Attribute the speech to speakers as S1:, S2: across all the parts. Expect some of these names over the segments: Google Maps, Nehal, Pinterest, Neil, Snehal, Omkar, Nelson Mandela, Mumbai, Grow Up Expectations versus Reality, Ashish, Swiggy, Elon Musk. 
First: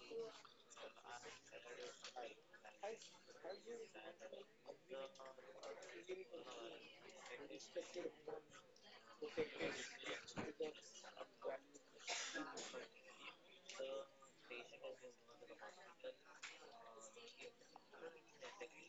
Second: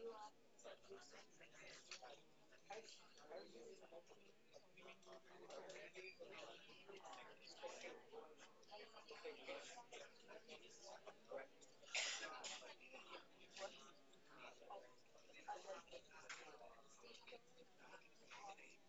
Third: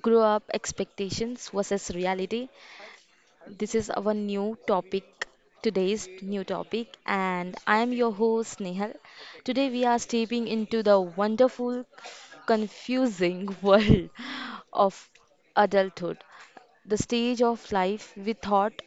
S1: Grow Up Expectations versus Reality. This is our new topic, today's new topic, and I am your host Nehal. Today we are stepping into the wonderful, confusing world of adulthood. The stage of life we thought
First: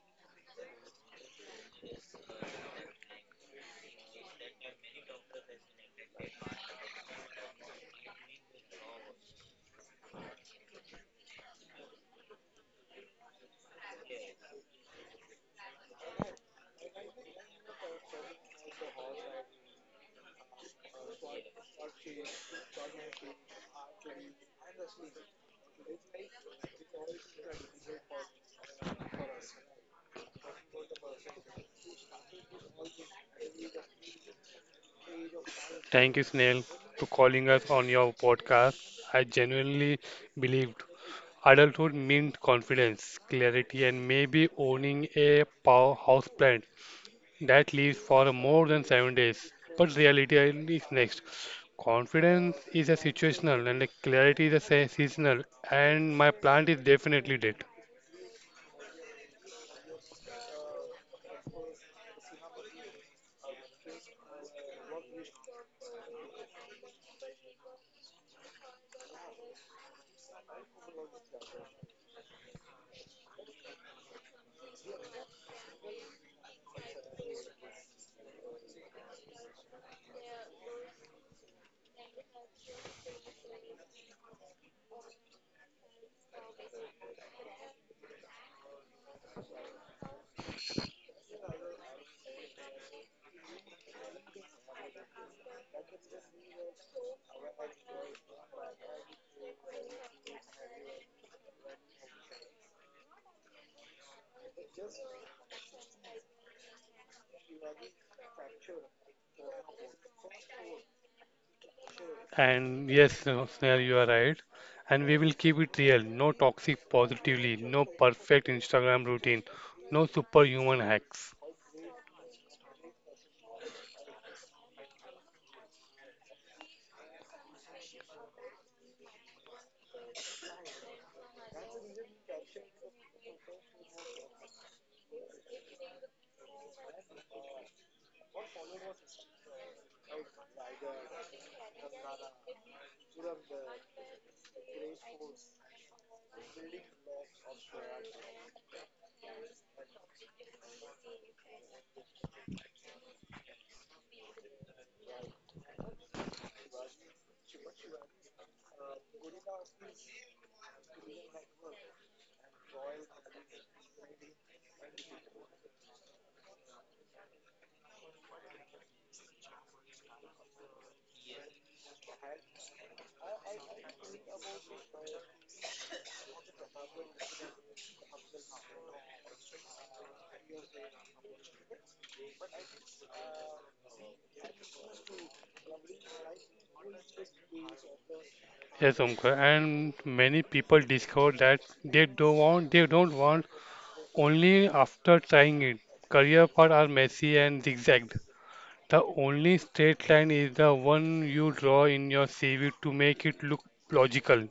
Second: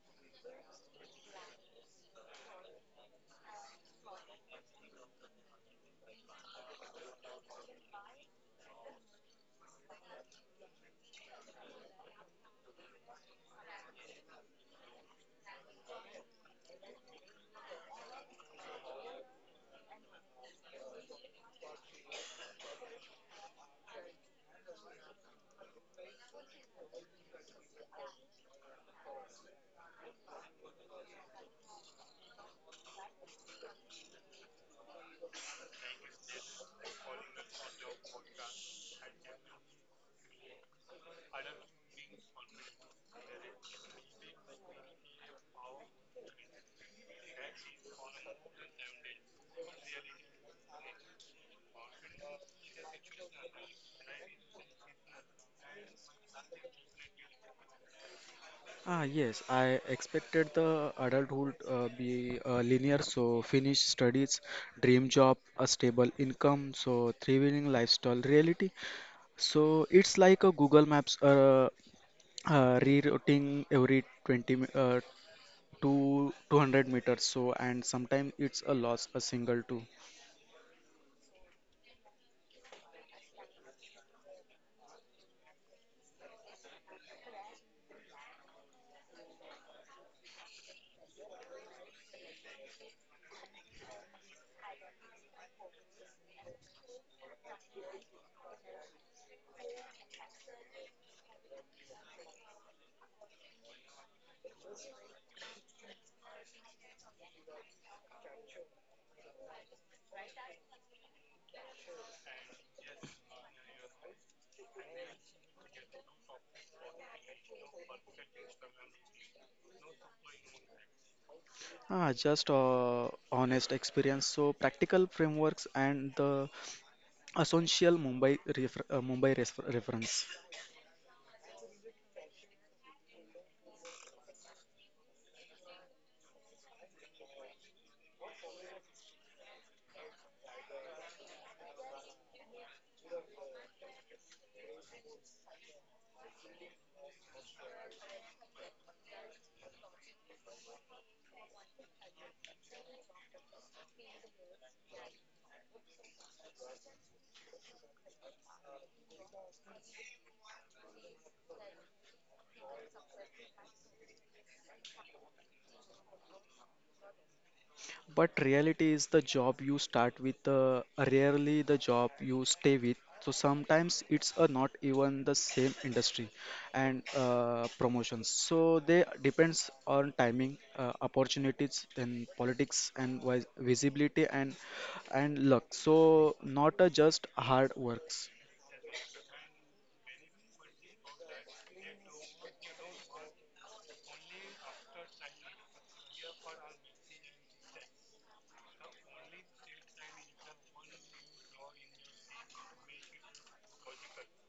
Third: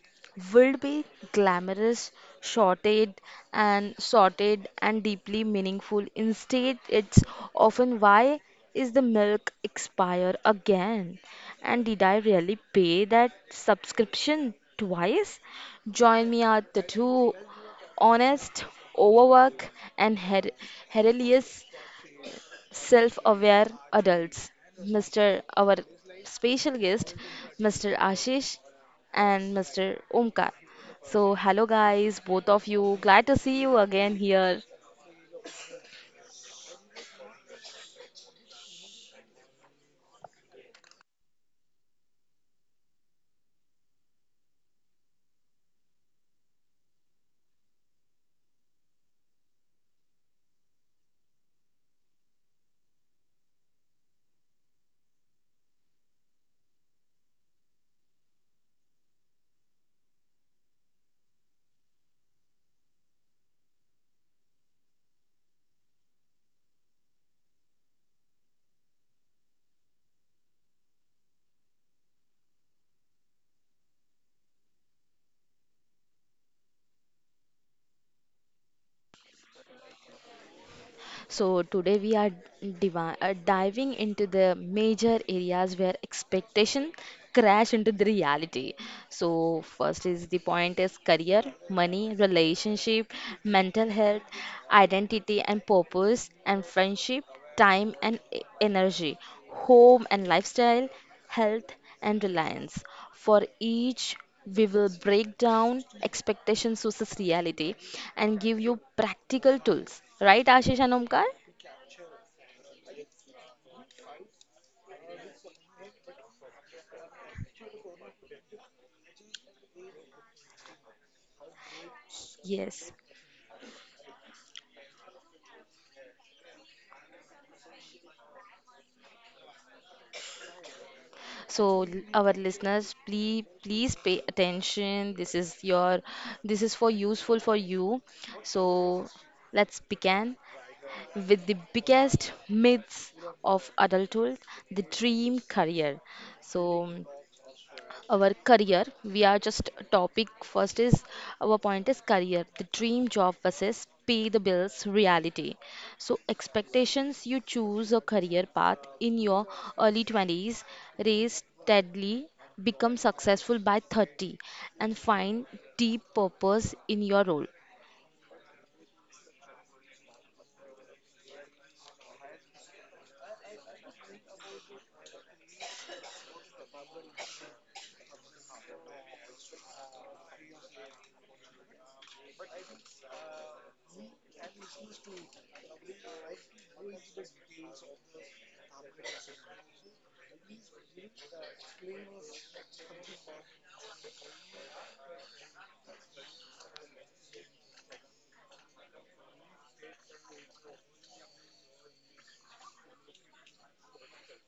S1: would be glamorous, shorted and sorted and deeply meaningful. Instead, it's often, why is the milk expire again? And did I really pay that subscription twice? Join me at the two honest, overwork and hilarious self aware adults, Mr. our special guest, Mr. Ashish and Mr. Omkar. So, hello guys, both of you. Glad to see you again here.
S2: Thank you, Snail, for calling us on your podcast. I genuinely believed adulthood meant confidence, clarity, and maybe owning a powerhouse plant that lives for more than 7 days. But reality is next. Confidence is a situational, and the clarity is a seasonal, and my plant is definitely dead.
S3: Yes, I expected the adulthood be linear, so finish studies, dream job, a stable income, so thriving lifestyle reality. So it's like a Google Maps rerouting every to 200 meters. So and sometimes it's a loss, a single too.
S1: So, today we are diving into the major areas where expectation crash into the reality. So, first is the point is career, money, relationship, mental health, identity and purpose, and friendship, time and energy, home and lifestyle, health and reliance. For each, we will break down expectations versus reality and give you practical tools. Right, Ashish and Omkar?
S2: And yes, no, Snehal, you are right. And we will keep it real. No toxic positively, no perfect Instagram routine, no superhuman hacks.
S3: Just
S1: Yes.
S3: honest experience. So practical frameworks and the essential Mumbai res reference.
S1: So, our listeners, please pay attention. This is for useful for you. So, let's begin with the biggest myths of adulthood, the dream career. So, our career. We are just a topic. First is our point is career, the dream job versus pay the bills reality. So expectations, you choose a career path in your early 20s, raise steadily, become successful by 30 and find deep purpose in your role.
S3: But reality is the job you start with, rarely the job you stay with. So sometimes it's not even the same industry and promotions. So they depends on timing, opportunities, then politics and visibility and luck. So not just hard works.
S2: Yes, Omkar. And many people discover that they don't want only after trying it. Career paths are messy and zigzagged. The only straight line is the one you draw in your CV to make it look logical.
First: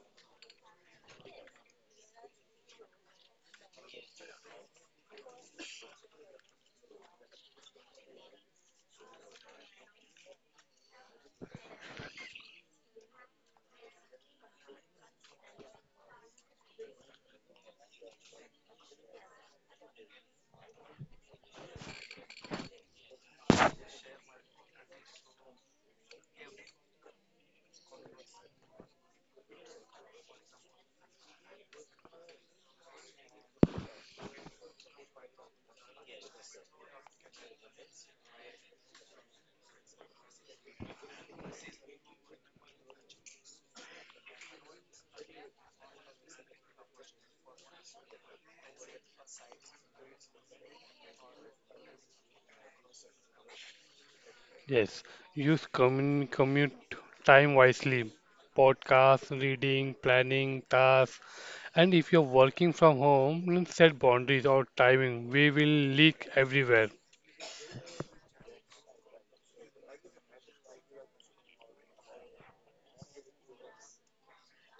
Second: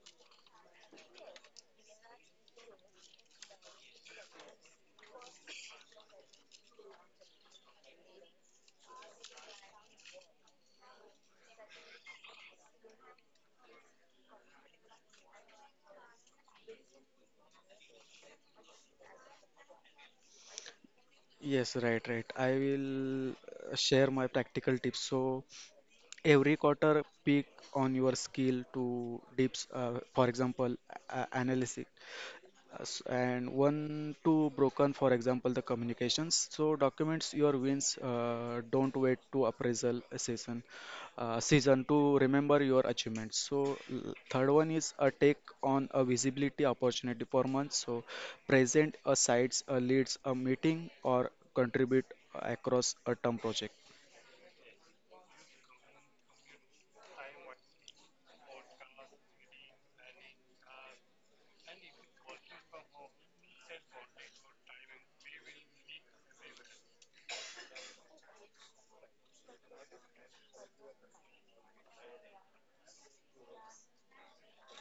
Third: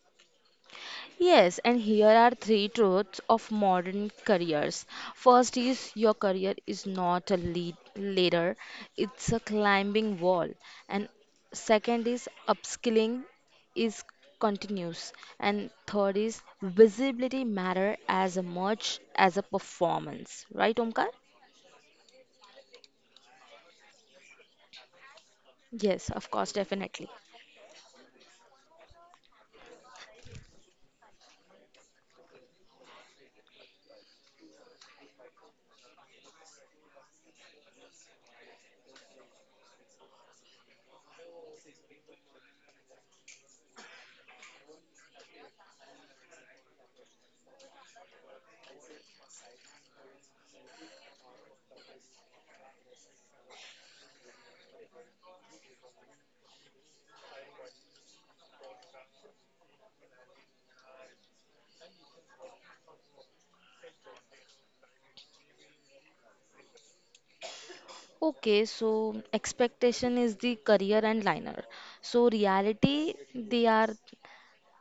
S1: Yes, and here are three truths of modern careers. First is your career is not a lead ladder, it's a climbing wall. And second is upskilling is continuous. And third is visibility matter as much as a performance. Right, Omkar?
S3: Yes, right. I will share my practical tips. So
S1: Yes, of course,
S3: every quarter
S1: definitely.
S3: peak on your skill to dips for example analysis and one to broken for example the communications so documents your wins don't wait to appraisal season to remember your achievements so third one is a take on a visibility opportunity for months. So present a sites a leads a meeting or contribute across a term project.
S2: Yes, use commun commute time wisely. Podcasts, reading, planning, tasks. And if you're working from home, then set boundaries or timing. We will leak everywhere.
S1: Okay, so expectation is the career and liner. So reality, they are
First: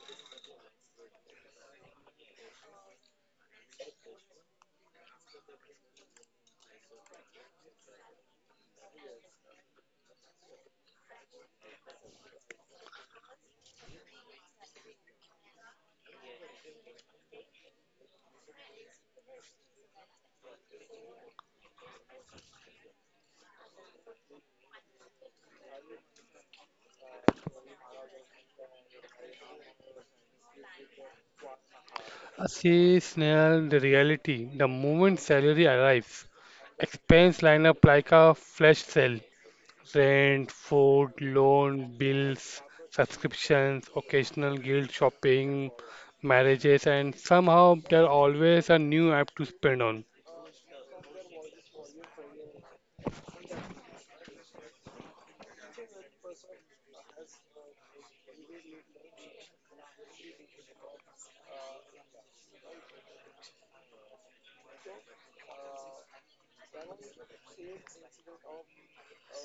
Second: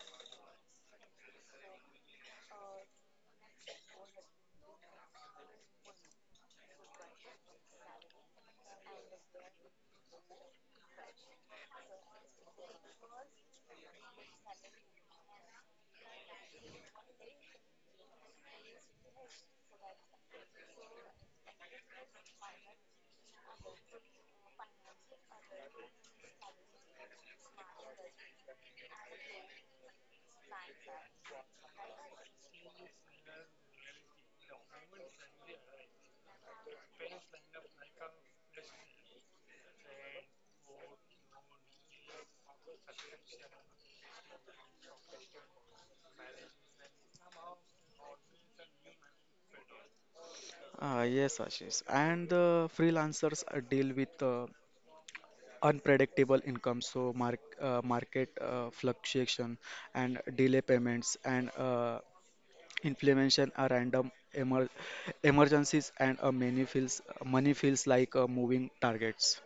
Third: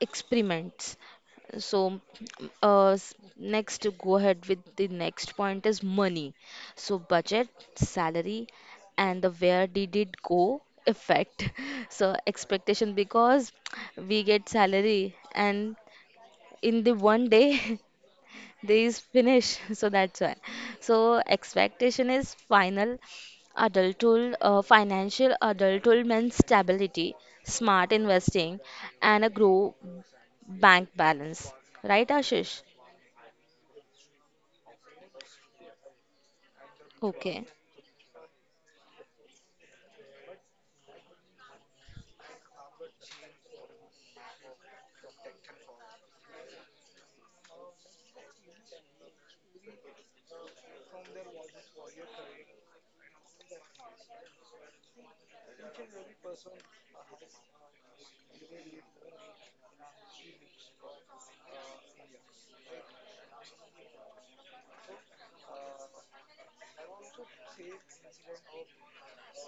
S1: experiments. So, next to go ahead with the next point is money. So, budget, salary, and the where did it go effect. So, expectation, because we get salary and in the one day These finish, so that's why. So expectation is financial adulthood means stability, smart investing, and a grow bank balance. Right, Ashish?
S2: See, Snell, the reality. The moment salary arrives, expense
S1: Okay.
S2: line up like a flash sale. Rent, food, loan, bills, subscriptions, occasional guilt shopping, marriages, and somehow there always a new app to spend on.
S3: Yes, Ashish. And the freelancers deal with unpredictable income, so market fluctuation and delay payments and inflammation are random emer emergencies and many feels money feels like moving targets.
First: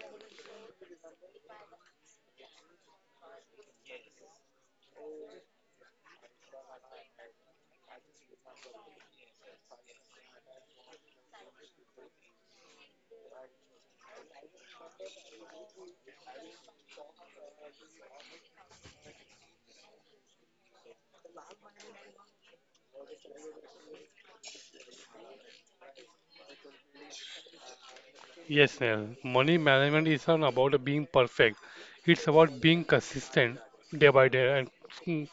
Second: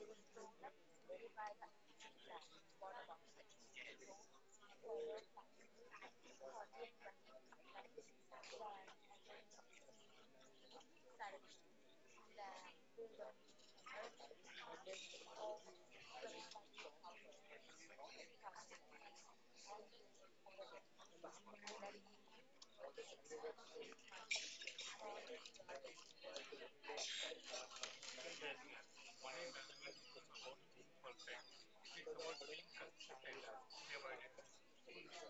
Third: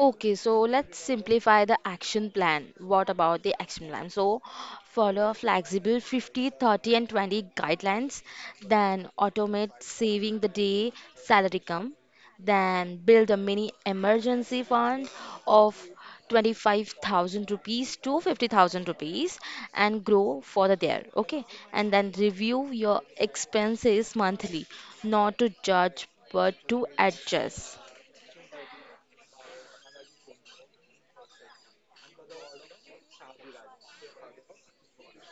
S1: Okay, so let's simplify the action plan. What about the action plan? So, follow flexible 50, 30, and 20 guidelines, then automate saving the day salary come, then build a mini emergency fund of 25,000 rupees to 50,000 rupees and grow further there. Okay, and then review your expenses monthly, not to judge but to adjust.
S2: Yes, Neil. Money management is not about being perfect. It's about being consistent day by day and mm,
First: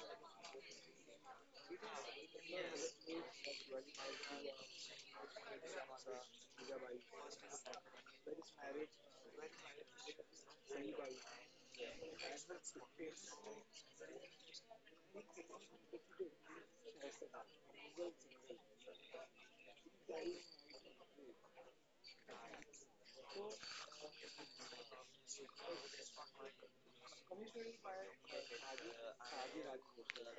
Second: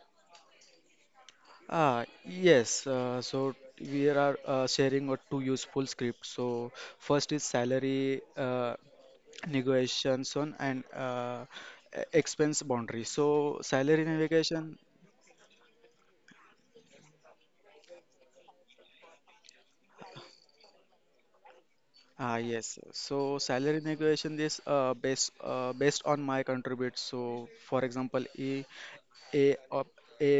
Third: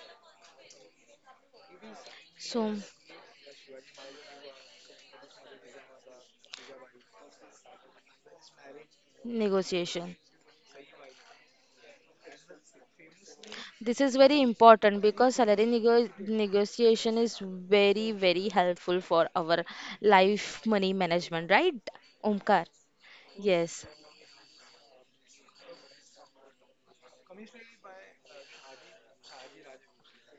S1: So,
S3: Yes. So we are sharing two useful scripts. So first is salary.
S1: negotiation.
S3: Negotiations on and expense boundary. So
S1: This
S3: salary
S1: is very
S3: negotiation,
S1: important because salary negotiation is very, very helpful for our life money management, right? Omkar?
S3: yes. So salary
S1: Yes.
S3: negotiation is based on my contribute. So for example, A of A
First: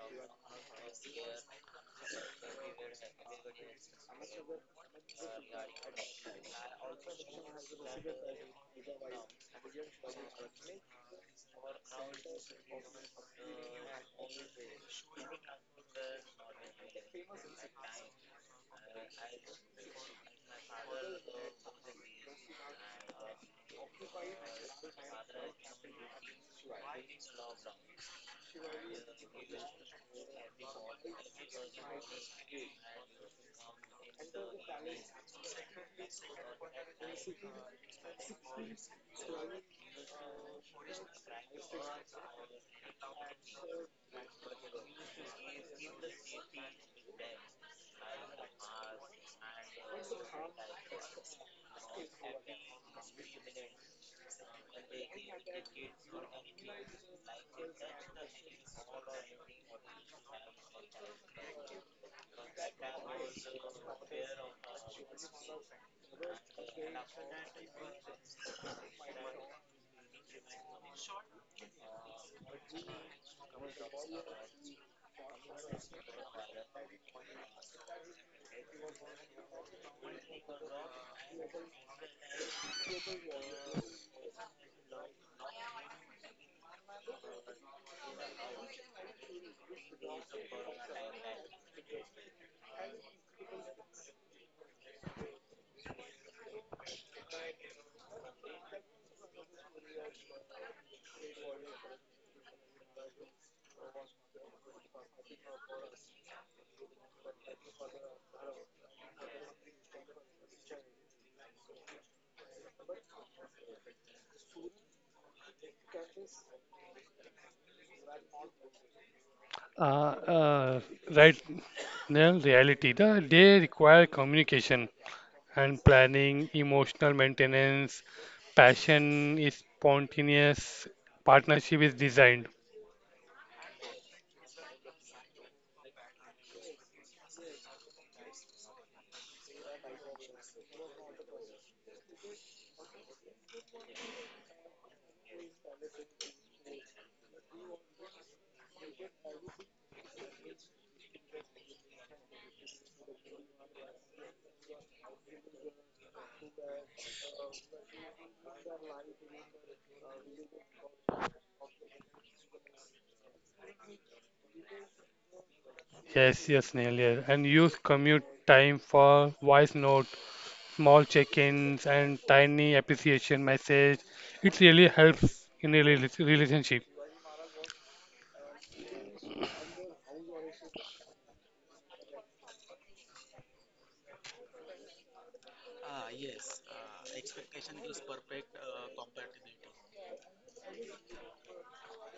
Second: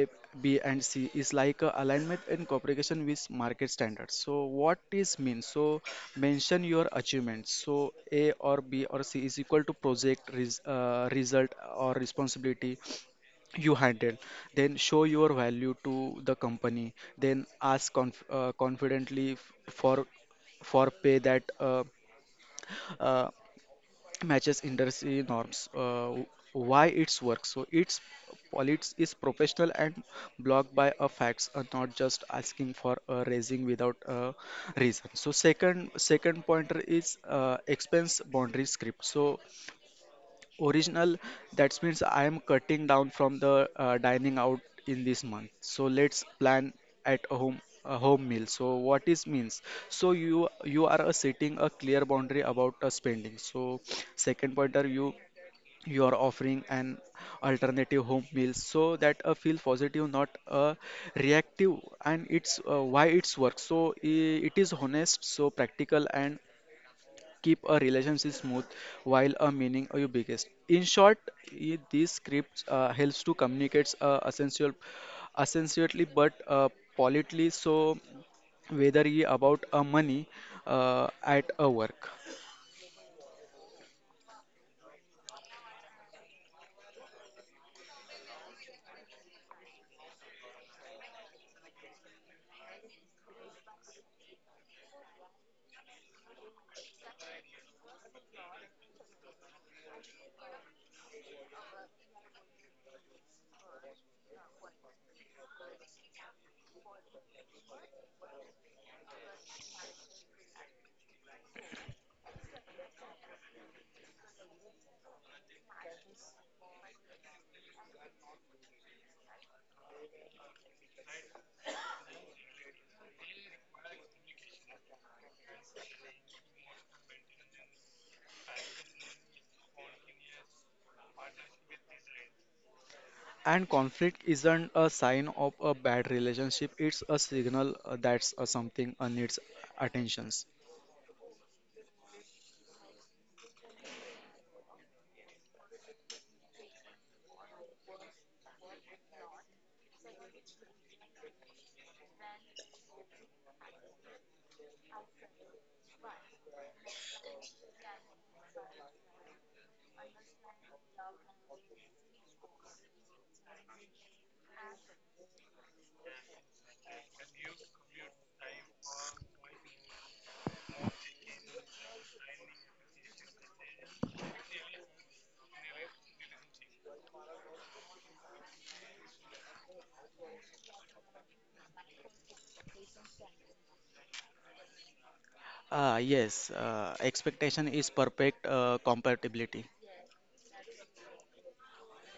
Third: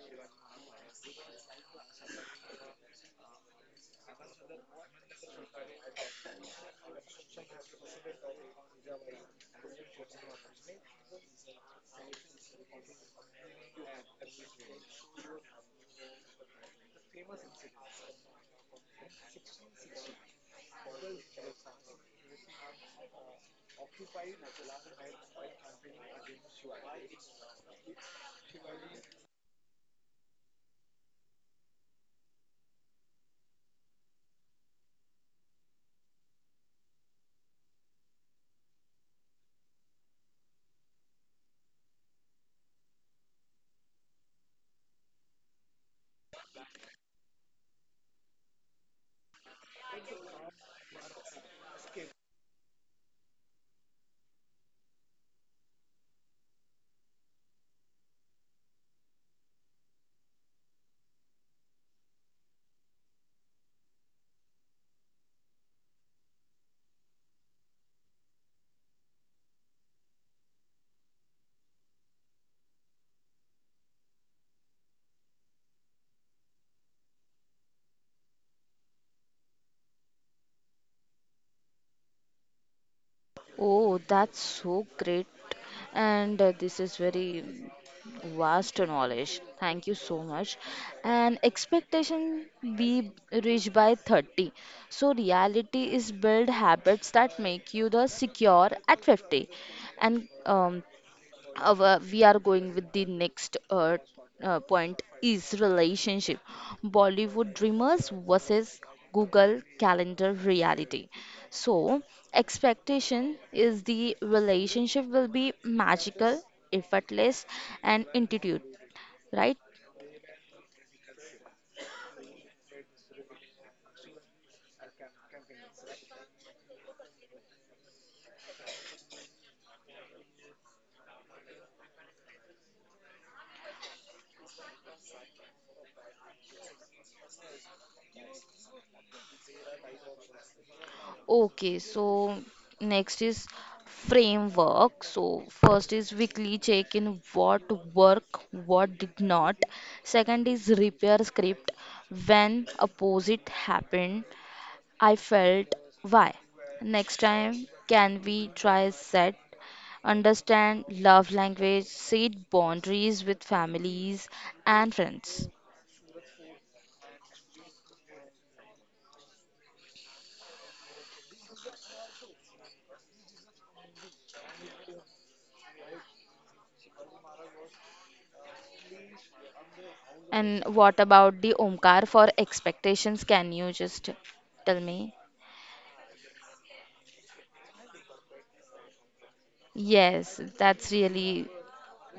S3: B and C is like a alignment and cooperation with market standards. So what is mean? So mention your achievements. So A or B or C is equal to project result or responsibility. You handle, then show your value to the company, then ask confidently for pay that uh, matches industry norms why it's work. So it's politics is professional and blocked by a facts, not just asking for a raising without a reason. So second pointer is expense boundary script. So original, that means I am cutting down from the dining out in this month. So let's plan at a home meal. So what is means? So you are setting a clear boundary about spending. So second pointer, you are offering an alternative home meal so that feel positive, not reactive. And it's why it's work. So it is honest, so practical, and keep a relationship smooth while a meaning are your biggest. In short, these scripts helps to communicate essentially but politely. So whether you about a money at a work.
S1: Oh, that's so great. And this is very vast knowledge. Thank you so much. And expectation we reach by 30. So reality is build habits that make you the secure at 50. And our we are going with the next point is relationship, Bollywood dreamers versus Google calendar reality. So expectation is the relationship will be magical, effortless, and intuitive, right?
S2: uh, uh, right, Neil, reality. The day require communication and planning, emotional maintenance. Passion is spontaneous, partnership is designed.
S3: And conflict isn't a sign of a bad relationship. It's a signal that's something needs attentions.
S1: Okay, so next is framework. So first is weekly check in, what work, what did not. Second is repair script. When opposite happened, I felt why. Next time, can we try set? Understand love language, set boundaries with families and friends.
S2: Yes, yes, Neil. Yes. And use commute time for voice note, small check-ins, and tiny appreciation message. It really helps in a relationship.
S1: And what about the Omkar for expectations? Can you just tell me?
S3: Yes, Expectation is perfect compatibility.
S1: Yes, that's really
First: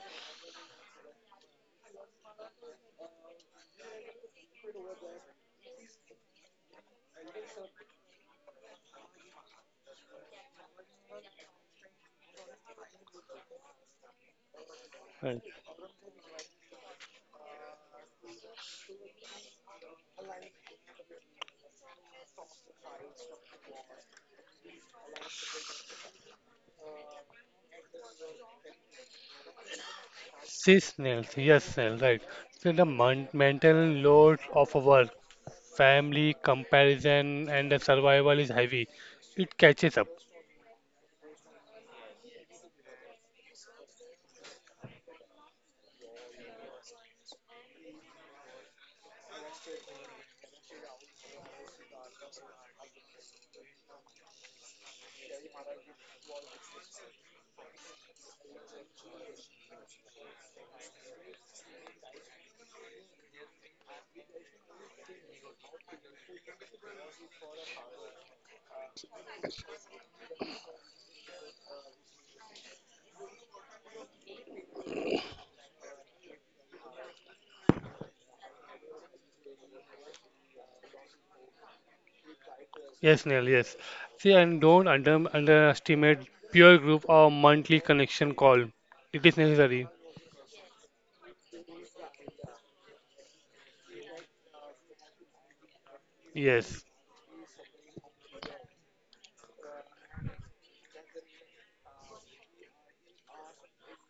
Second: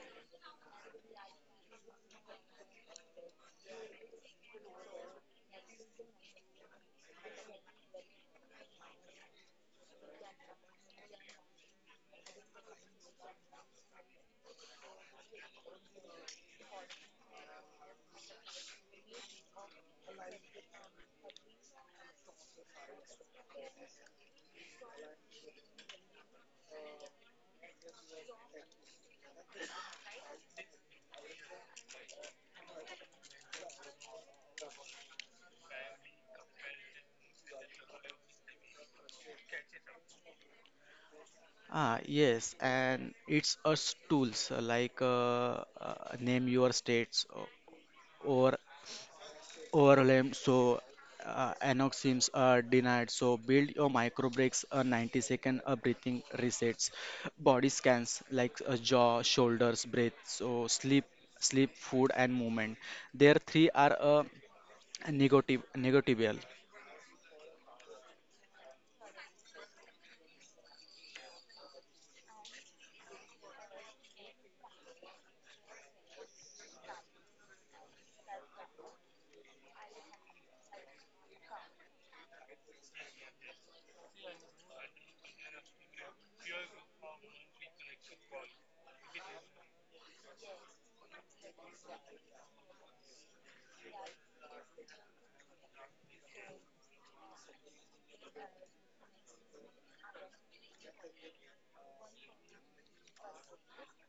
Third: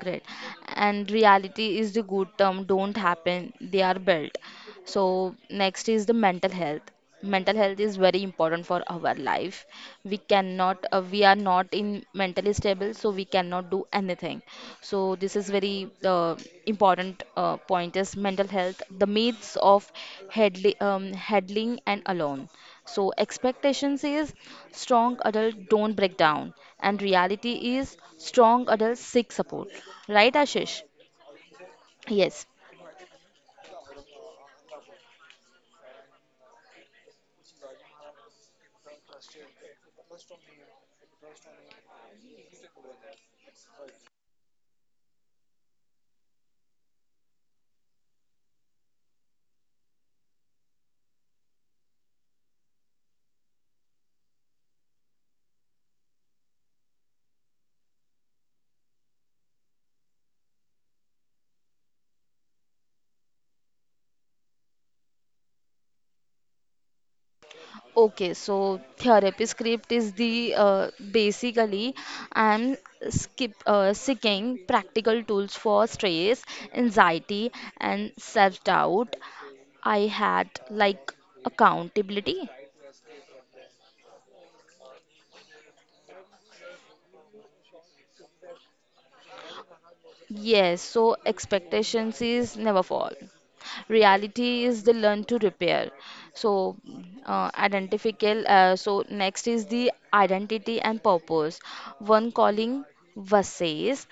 S1: great. And reality is the good term, don't happen, they are built. So next is the mental health. Mental health is very important for our life. We are not in mentally stable, so we cannot do anything. So
S2: Uh,
S1: this is very important point is mental health. The myths of headling and alone. So expectations is strong adult don't break down, and reality is strong adult seek support. Right, Ashish?
S2: Seasonal, yes, sir, right.
S1: Yes.
S2: So the mental load of a work, family, comparison, and the survival is heavy. It catches up.
S3: Yes, and it's us tools like name your states or overlay so anoxims are denied. So build your micro breaks, a 90 second breathing resets, body scans like jaw, shoulders, breath. So sleep, food, and movement. There three are negotiable.
S1: Okay, so therapy script is the basically I'm skip seeking practical tools for stress, anxiety, and self-doubt. I had like accountability.
S2: Yes, Neil, yes. See, and don't underestimate peer group or monthly connection call. It is necessary.
S1: Yes, so expectations is never fall. Reality is the learn to repair. So
S2: Yes.
S1: identifical. So next is the identity and purpose. One calling versus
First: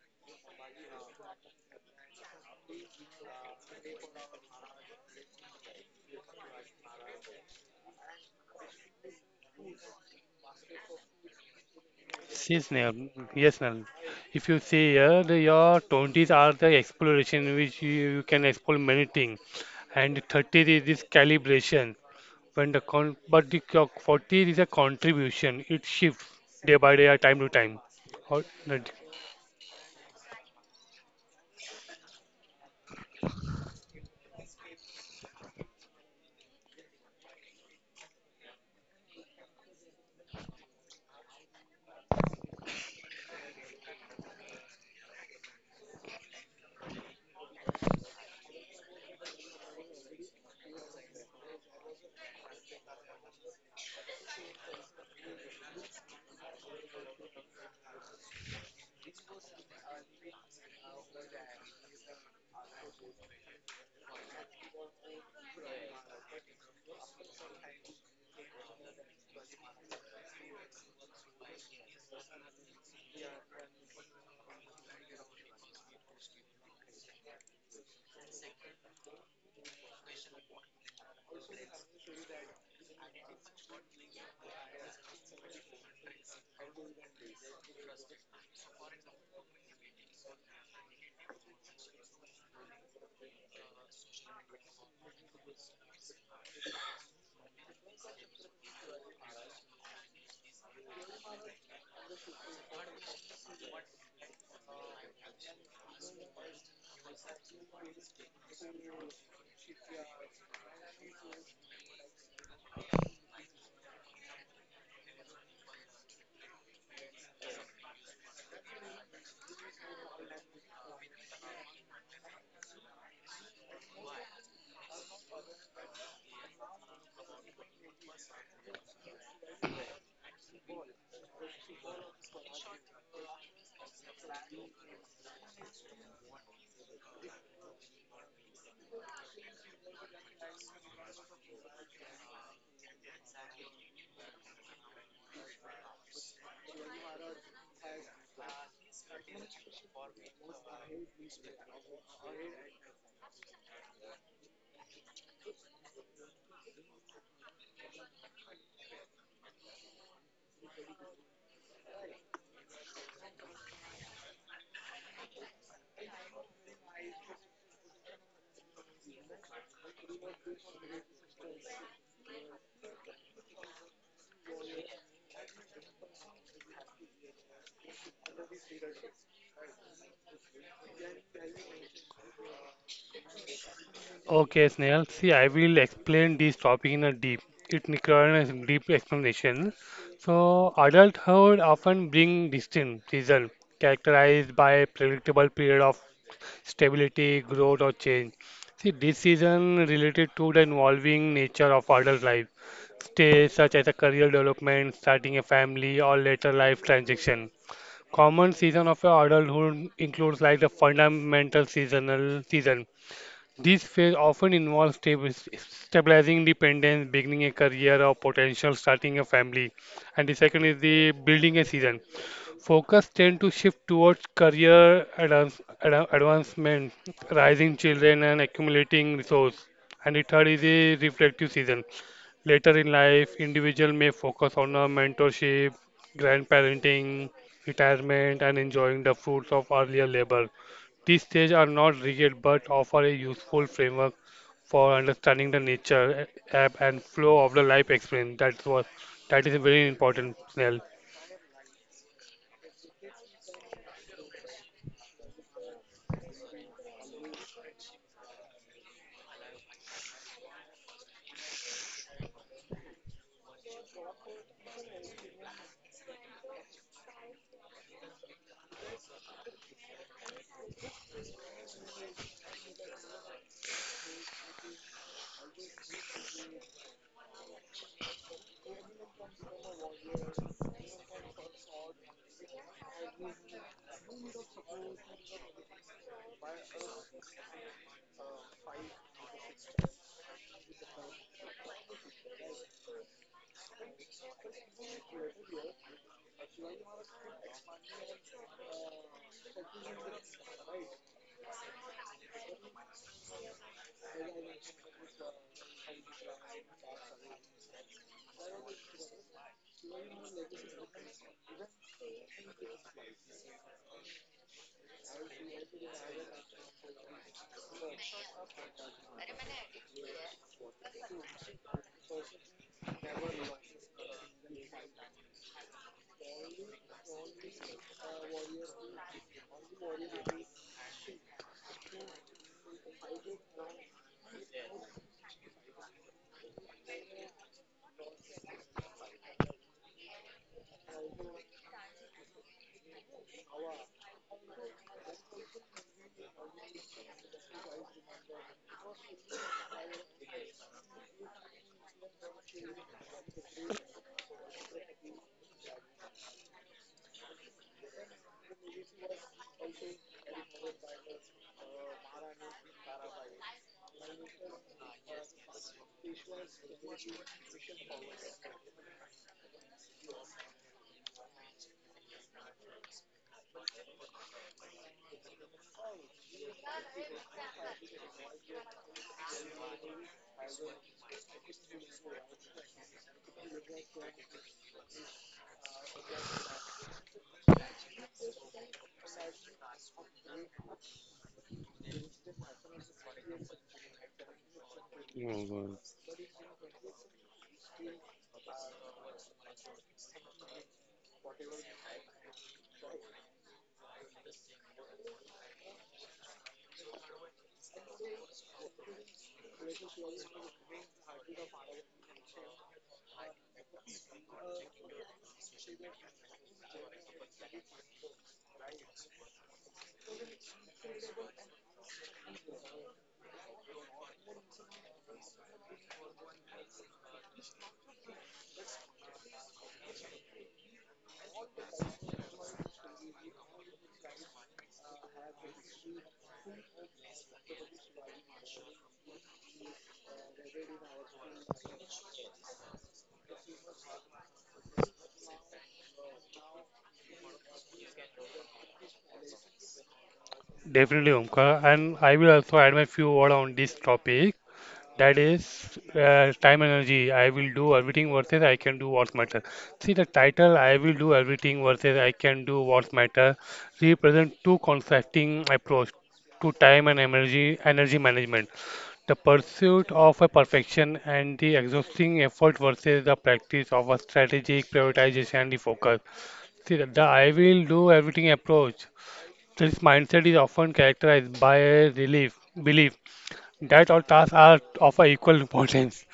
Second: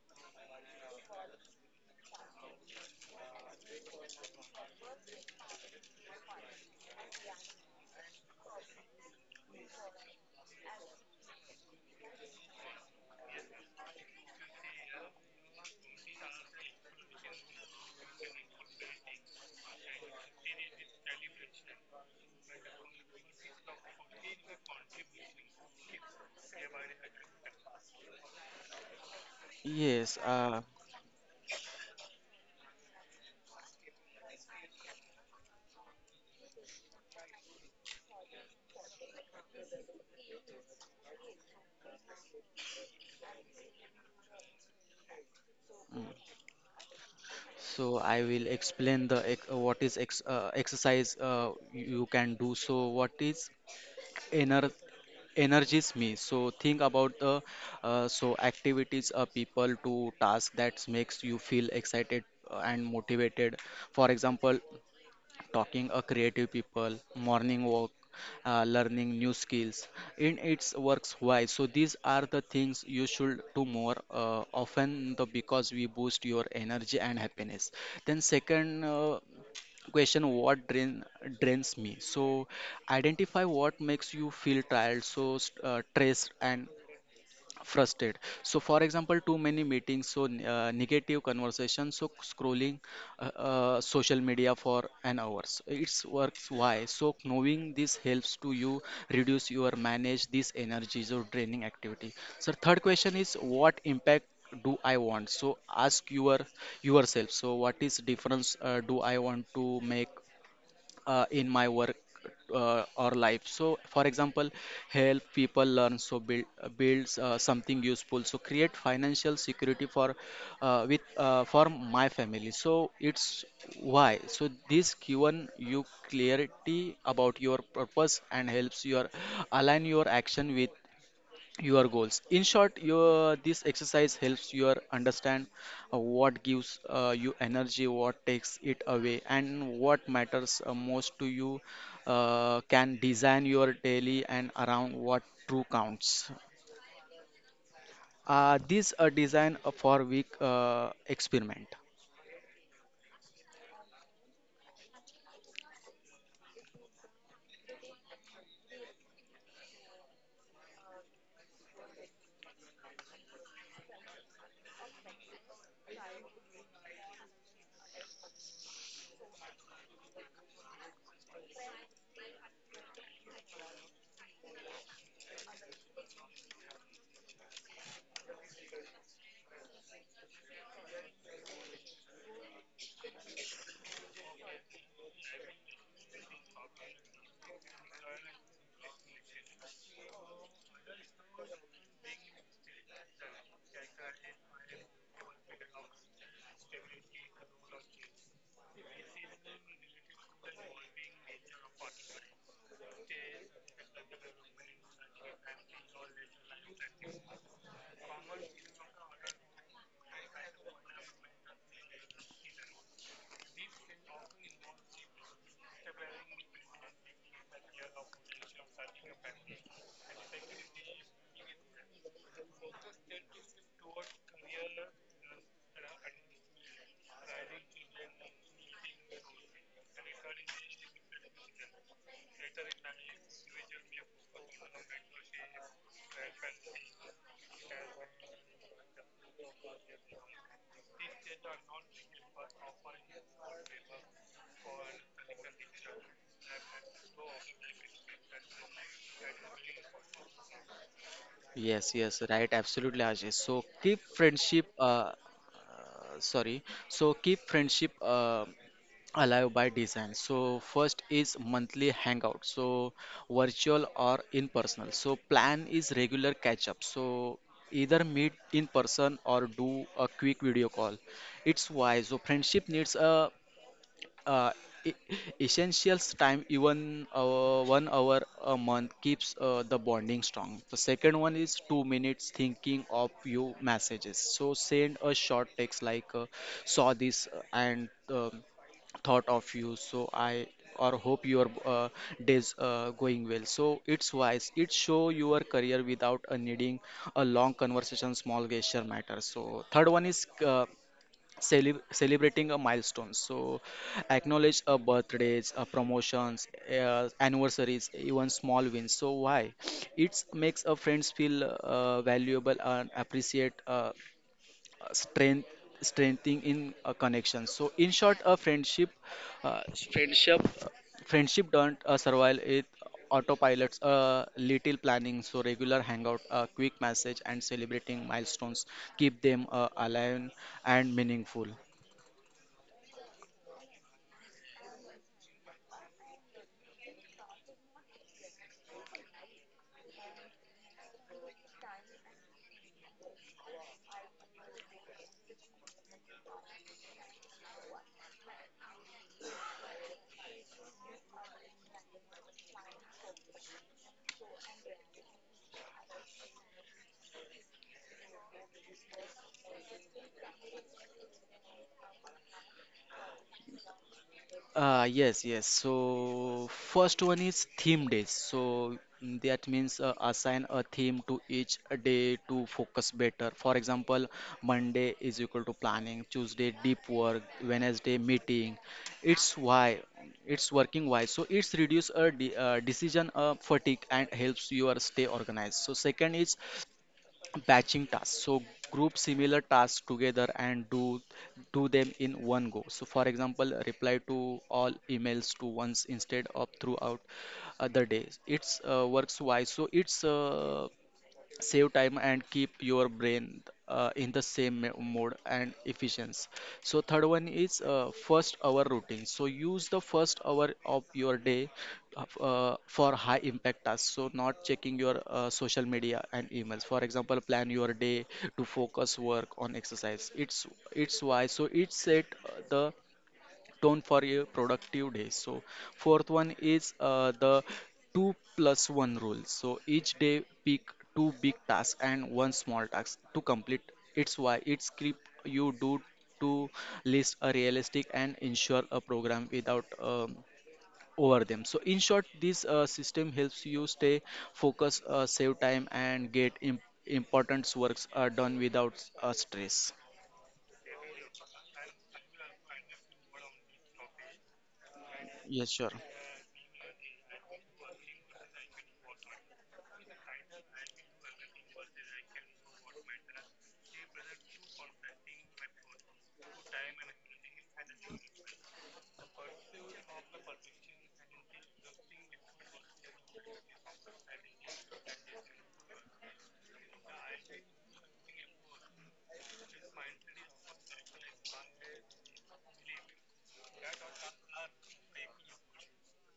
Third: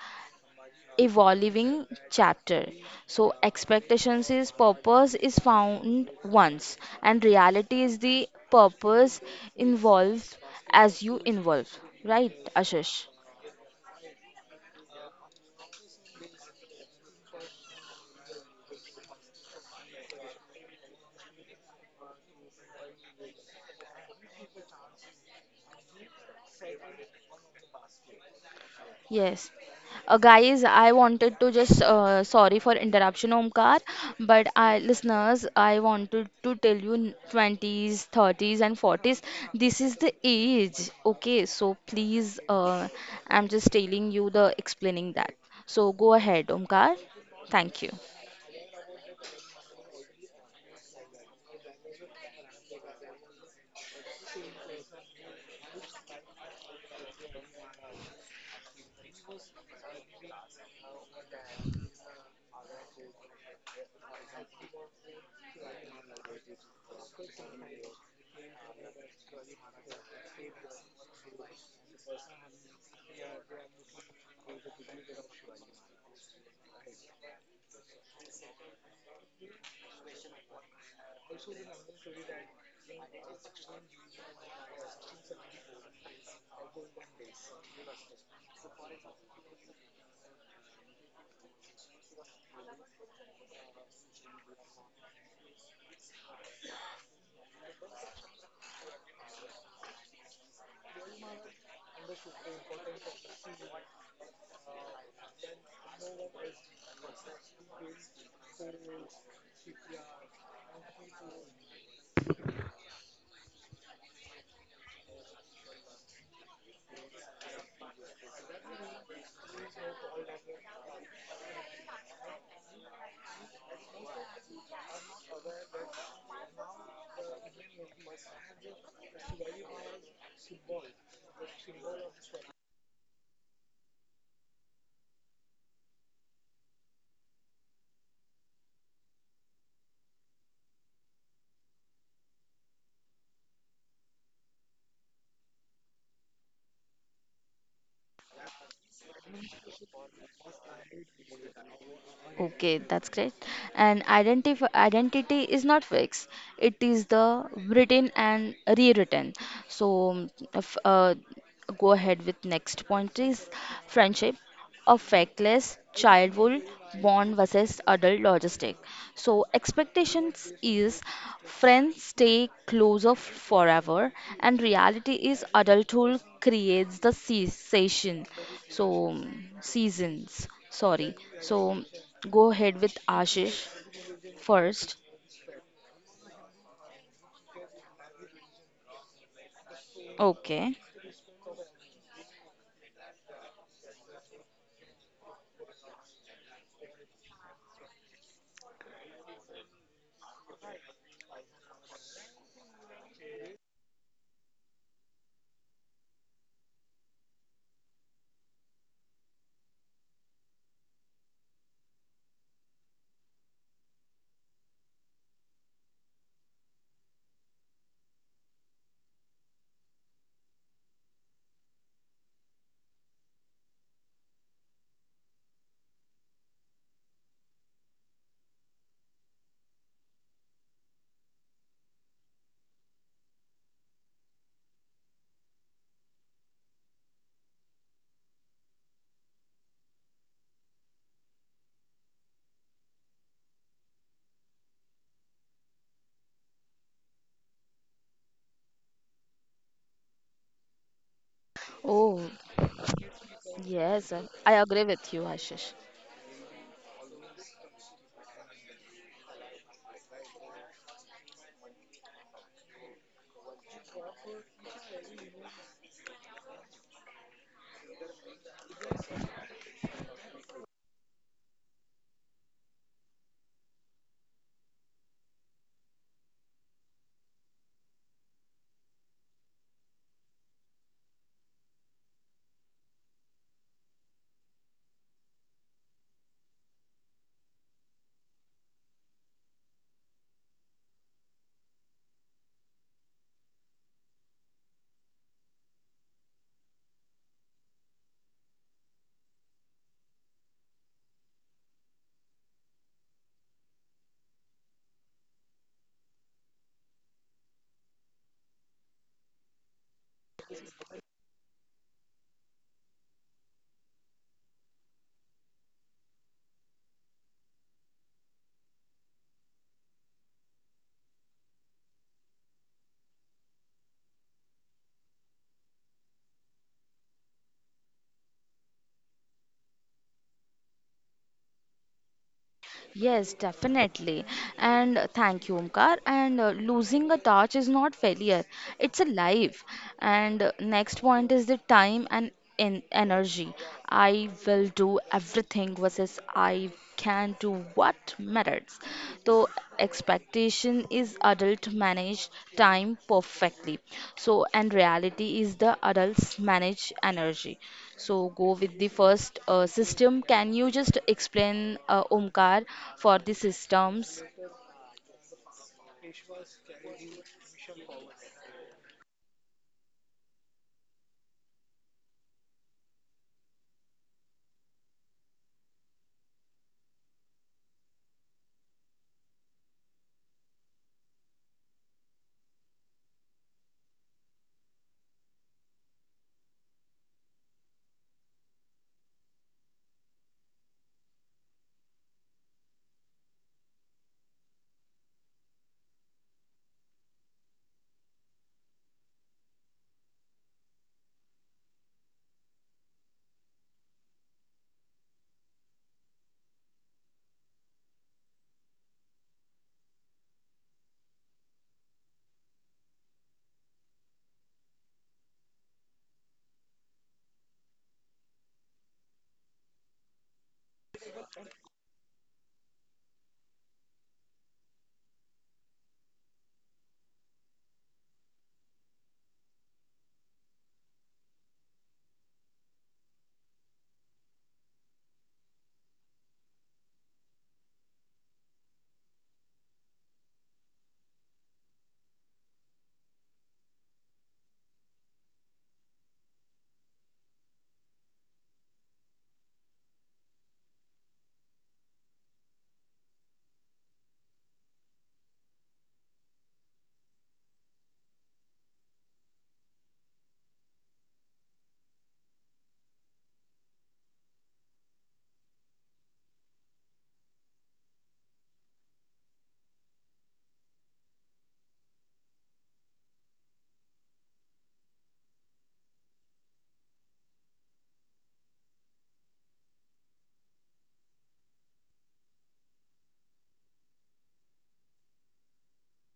S1: evolving chapter. So, expectations is purpose is found once, and reality is the purpose involved as you involve. Right,
S2: Yes, Neil.
S1: Ashish?
S2: Yes, Neil. If you see here, your 20s are the exploration which you can explore many things, and 30s is this calibration. When the con but the co- 40 is a contribution. It shifts day by day, or time to time. Or- not-
S1: Yes.
S3: Yes.
S1: Guys, I wanted to just sorry for interruption, Omkar, but I listeners, I wanted to tell you 20s, 30s, and 40s. This is the age, okay? So please, I'm just telling you the explaining that. So go ahead, Omkar. Thank you.
S3: So I will explain the exercise you can do. So what is ener- energies me? So think about the activities people to task that makes you feel excited and motivated. For example, talking a creative people, morning walk, learning new skills in its works why. So these are the things you should do more often the, because we boost your energy and happiness. Then second question, what drains me? So identify what makes you feel tired, so stressed and frustrated. So for example, too many meetings, so negative conversation, so scrolling social media for an hours. It's works why. So knowing this helps to you reduce your manage this energy or draining activity. So third question is, what impact do I want? So ask your yourself, so what is difference do I want to make in my work or life? So for example, help people learn, so build builds something useful, so create financial security for with for my family. So it's why. So this given you clarity about your purpose and helps your align your action with your goals. In short, your this exercise helps you understand what gives you energy, what takes it away, and what matters most to you. Can design your daily and around what true counts. This a design for week experiment.
S1: Okay, that's great. And identif identity is not fixed. It is the written and rewritten. So, if, go ahead with next point is friendship, a factless childhood bond versus adult logistic. So, expectations is friends stay closer forever, and reality is adulthood creates the cessation. So, seasons. Sorry. So, go ahead with Ashish
S2: Okay,
S1: first.
S2: Snail. See, I will explain this topic in a deep. It requires a deep explanation. So,
S1: Okay.
S2: adulthood often bring distinct season characterized by a predictable period of stability, growth, or change. See, this season related to the involving nature of adult life, stages such as a career development, starting a family, or later life transition. Common season of your adulthood includes like the fundamental seasonal season. This phase often involves stabilizing dependence, beginning a career or potential starting a family. And the second is the building a season. Focus tend to shift towards career advancement, rising children and accumulating resource. And the third is the reflective season. Later in life, individual may focus on a mentorship, grandparenting, retirement, and enjoying the fruits of earlier labor. These stages are not rigid but offer a useful framework for understanding the nature, ebb, and flow of the life experience. That is very important, Snell.
S3: Yes, yes,
S1: Oh,
S3: right, absolutely, Ajay. So keep
S1: yes, I
S3: friendship
S1: agree with you, Ashish.
S3: sorry, so keep friendship alive by design. So first is monthly hangout, so virtual or in personal. So plan is regular catch up, so either meet in person or do a quick video call. It's why. So friendship needs a uh, e- essentials time, even 1 hour a month, keeps the bonding strong. The second one is 2 minutes thinking of you messages. So send a short text like saw this and thought of you. So I or hope your days going well. So it's wise it show your career without needing a long conversation. Small gesture matters. So third one is celebrating a milestone. So acknowledge a birthdays, a promotions, anniversaries, even small wins. So why? It makes a friends feel valuable and appreciate, strength strengthening in a connection. So in short, a uh, friendship friendship don't survive it autopilots a little planning. So regular hangout, a quick message, and celebrating milestones keep them alive and meaningful.
S1: Yes, definitely. And thank you, Omkar. And losing a touch is not failure, it's a life. And next point is the time and en energy. I will do everything versus I can do what matters. Standards. So expectation is adult manage time perfectly. So and reality is the adults manage energy. So go with the first system. Can you just explain Omkar for the systems?
S3: Yes, yes. So first one is theme days. So that means assign a theme to each day to focus better. For example, Monday is equal to planning, Tuesday deep work, Wednesday meeting. It's why it's working why. So it's reduce a de decision fatigue and helps your stay organized. So second is batching tasks. So group similar tasks together and do them in one go. So for example, reply to all emails to
S2: Oh,
S3: once instead of throughout other days. It's works wise. So it's save time and keep your brain in the same mode and efficiency. So third one is first hour routine. So use the first hour of your day for high impact tasks, so not checking your social media and emails. For example, plan your day to focus work on exercise. It's why. So it set the done for a productive day. So fourth one is the two plus one rule. So each day, pick two big tasks and one small task to complete. It's why. It's keep you do to list a realistic and ensure a program without over them. So in short, this system helps you stay focused, save time, and get important works done without stress.
S2: definitely, Omkar. And I will also add my few words on this topic. That
S3: Yes, sure.
S2: is time and energy. I will do everything versus I can do what matter. See the title I will do everything versus I can do what matter represent two conflicting approach to time and energy management. The pursuit of a perfection and the exhausting effort versus the practice of a strategic prioritization and the focus. See the I will do everything approach. This mindset is often characterized by a relief belief that all tasks are of a equal importance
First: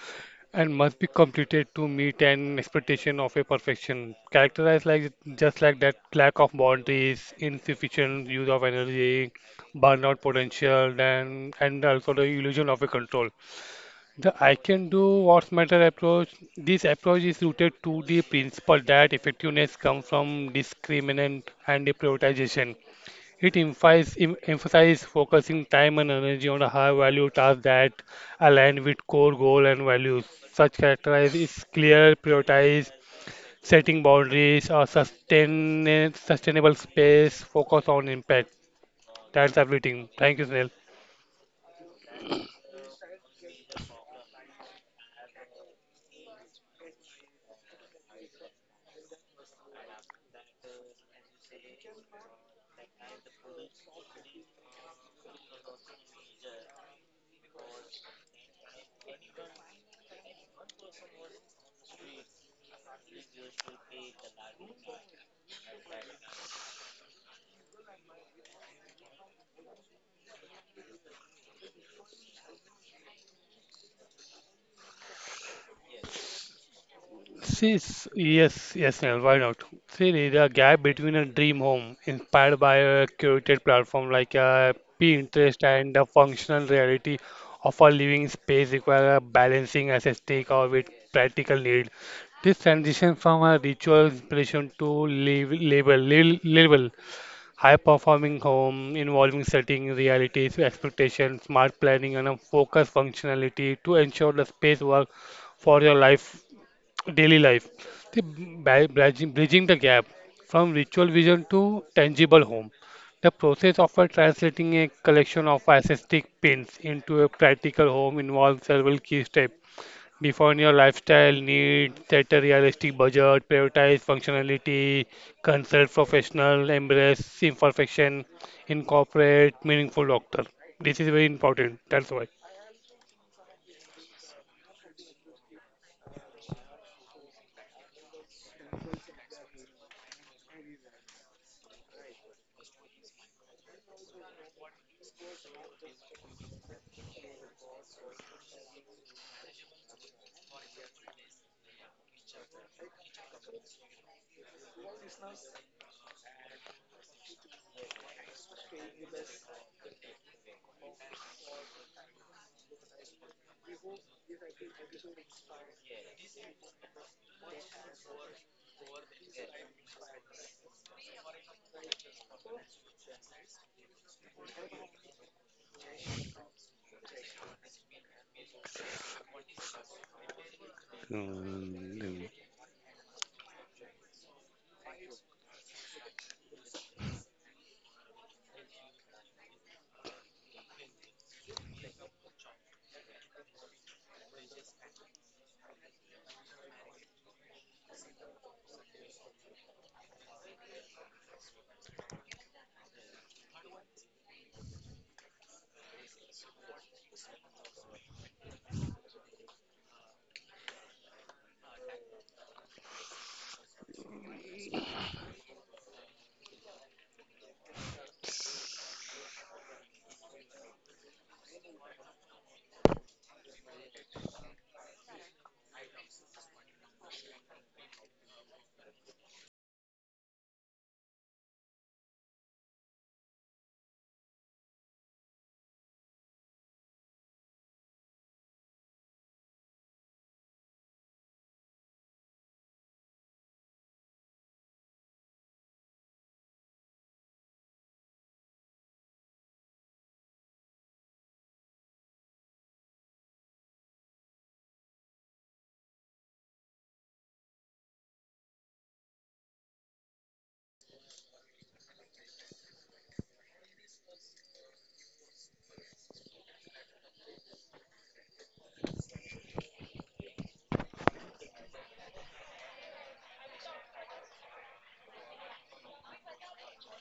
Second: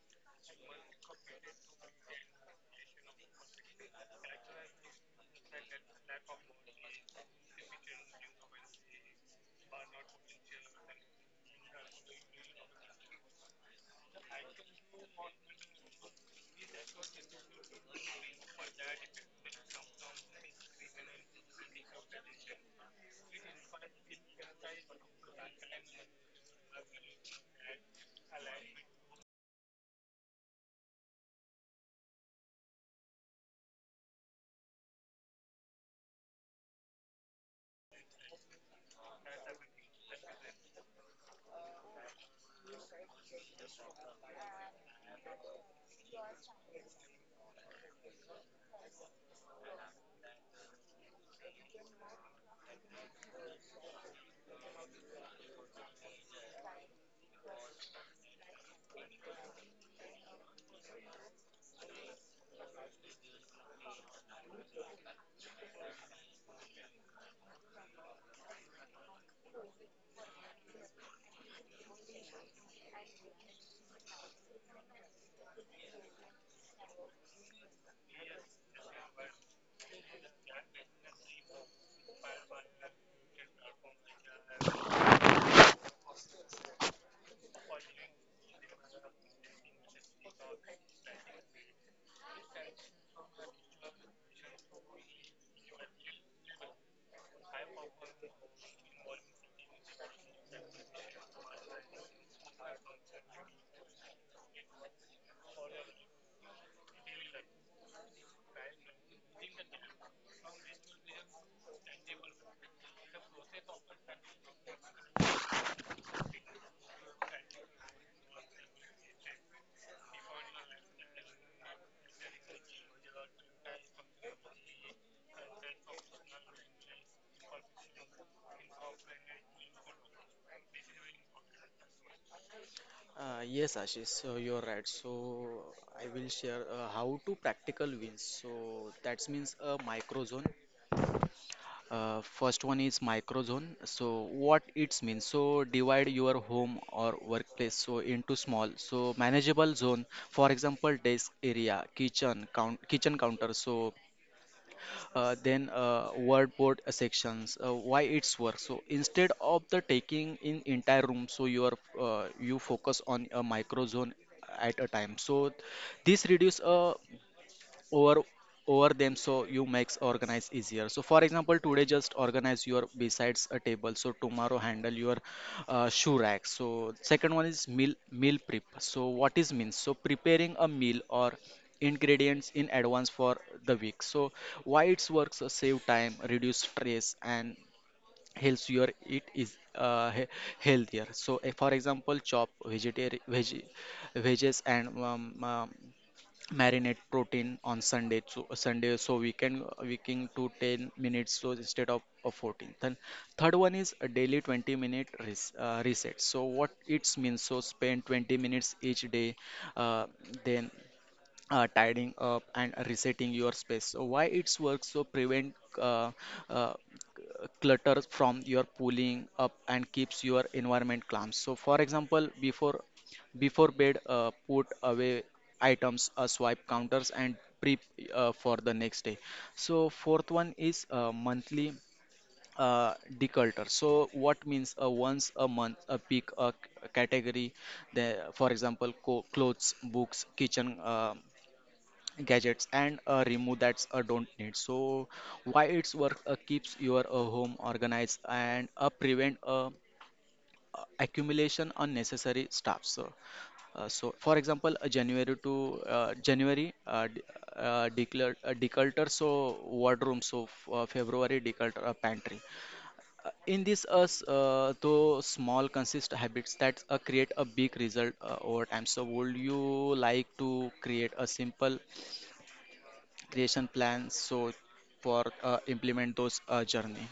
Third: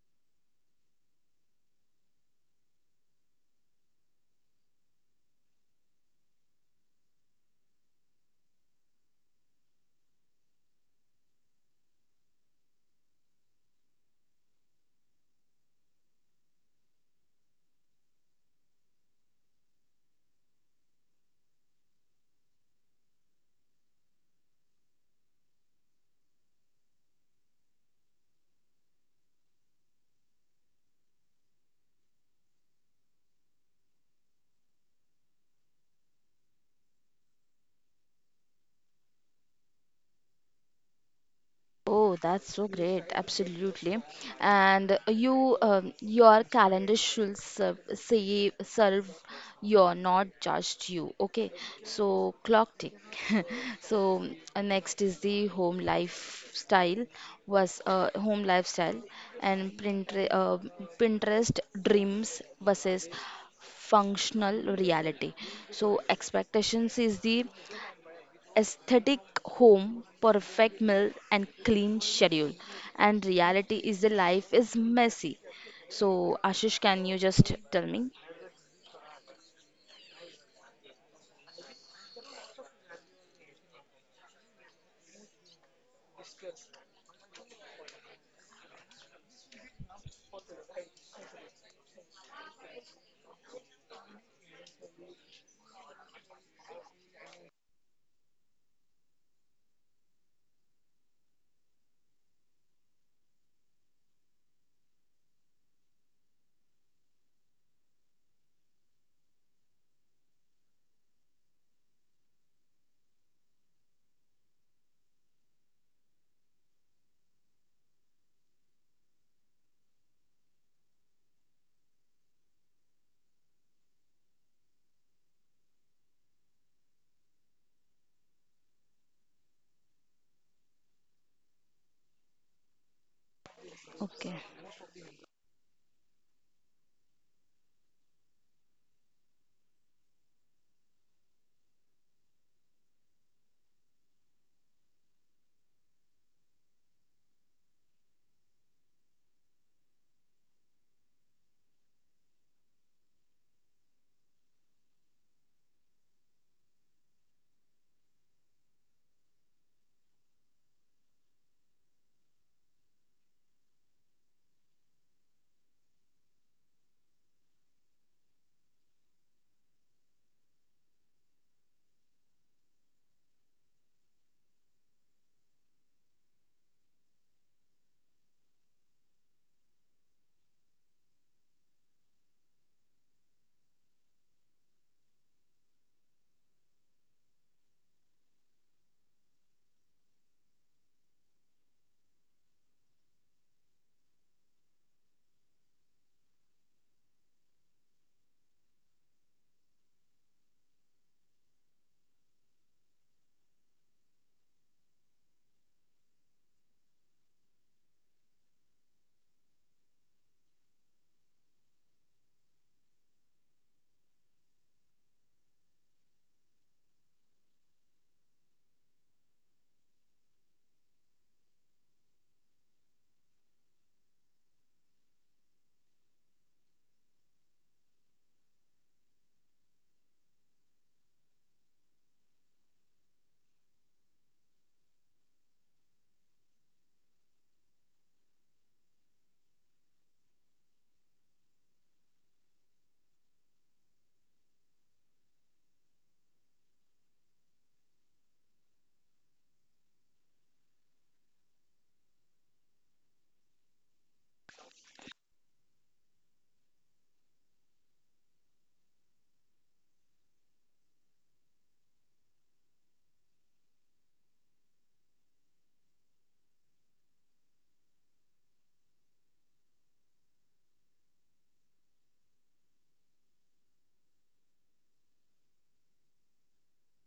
S2: and must be completed to meet an expectation of a perfection. Characterized like just like that lack of boundaries, insufficient use of energy, burnout potential, and also the illusion of a control. The I can do what's matter approach. This approach is rooted to the principle that effectiveness comes from discriminant and prioritization. It emphasizes focusing time and energy on a high-value task that align with core goal and values. Such characterize is clear, prioritize, setting boundaries, or sustainable space, focus on impact. That's everything. Thank you, Snell.
S1: Oh, that's so great. Absolutely. And you, your calendar should serve your, not just you. Okay. So, clock tick. So, next is the home lifestyle was uh, home lifestyle and Pinterest, Pinterest dreams versus functional reality. So, expectations is the aesthetic home, perfect meal, and clean schedule. And reality is the life is messy. So, Ashish, can you just
S2: See,
S1: tell me?
S2: yes, yes, Neil, why not? See, the gap between a dream home inspired by a curated platform like a Pinterest and the functional reality of a living space require a balancing aesthetic or with practical need. This transition from a ritual inspiration to label, high-performing home involving setting realities, expectations, smart planning, and a focused functionality to ensure the space work for your life daily life by bridging the gap from ritual vision to tangible home, the process of translating a collection of aesthetic pins into a practical home involves several key steps: define your lifestyle needs, set a realistic budget, prioritize functionality, consult professional, embrace imperfection, incorporate meaningful doctor. This is very important. That's why.
S3: Yes, Ashish, so
S1: Okay.
S3: you're right. So I will share how to practical wins. So that means a micro zone. First one is micro zone. So what it means? So divide your home or workplace so into small, so manageable zone. For example, desk area, kitchen counter. So then word sections. Why it's work? So instead of the taking in entire room, so you are you focus on a micro zone at a time. So this reduce over over them, so you makes organize easier. So for example, today just organize your besides a table, so tomorrow handle your shoe rack. So second one is meal prep. So what is means? So preparing a meal or ingredients in advance for the week. So why it's works? Save time, reduce stress, and helps your it is healthier. So for example, chop vegetarian veg veggies and marinate protein on sunday, so we can to 10 minutes, so instead of 14. Then third one is a daily 20 minute reset. So what it means? So spend 20 minutes each day uh, then tidying up and resetting your space. So why it's works? So prevent uh, uh, clutter from your pulling up and keeps your environment calm. So for example, before bed, put away items, swipe counters, and prep for the next day. So fourth one is monthly declutter. So what means? Once a month, pick a category, the, for example, clothes, books, kitchen. Gadgets and remove that's don't need. So why it's work, keeps your home organized and prevent accumulation unnecessary stuff. So so for example, January to January. D- declared Declutter, so wardrobe. So February, declutter pantry. In this, though small consist habits that create a big result over time. So would you like to create a simple creation plans? So for implement those journey.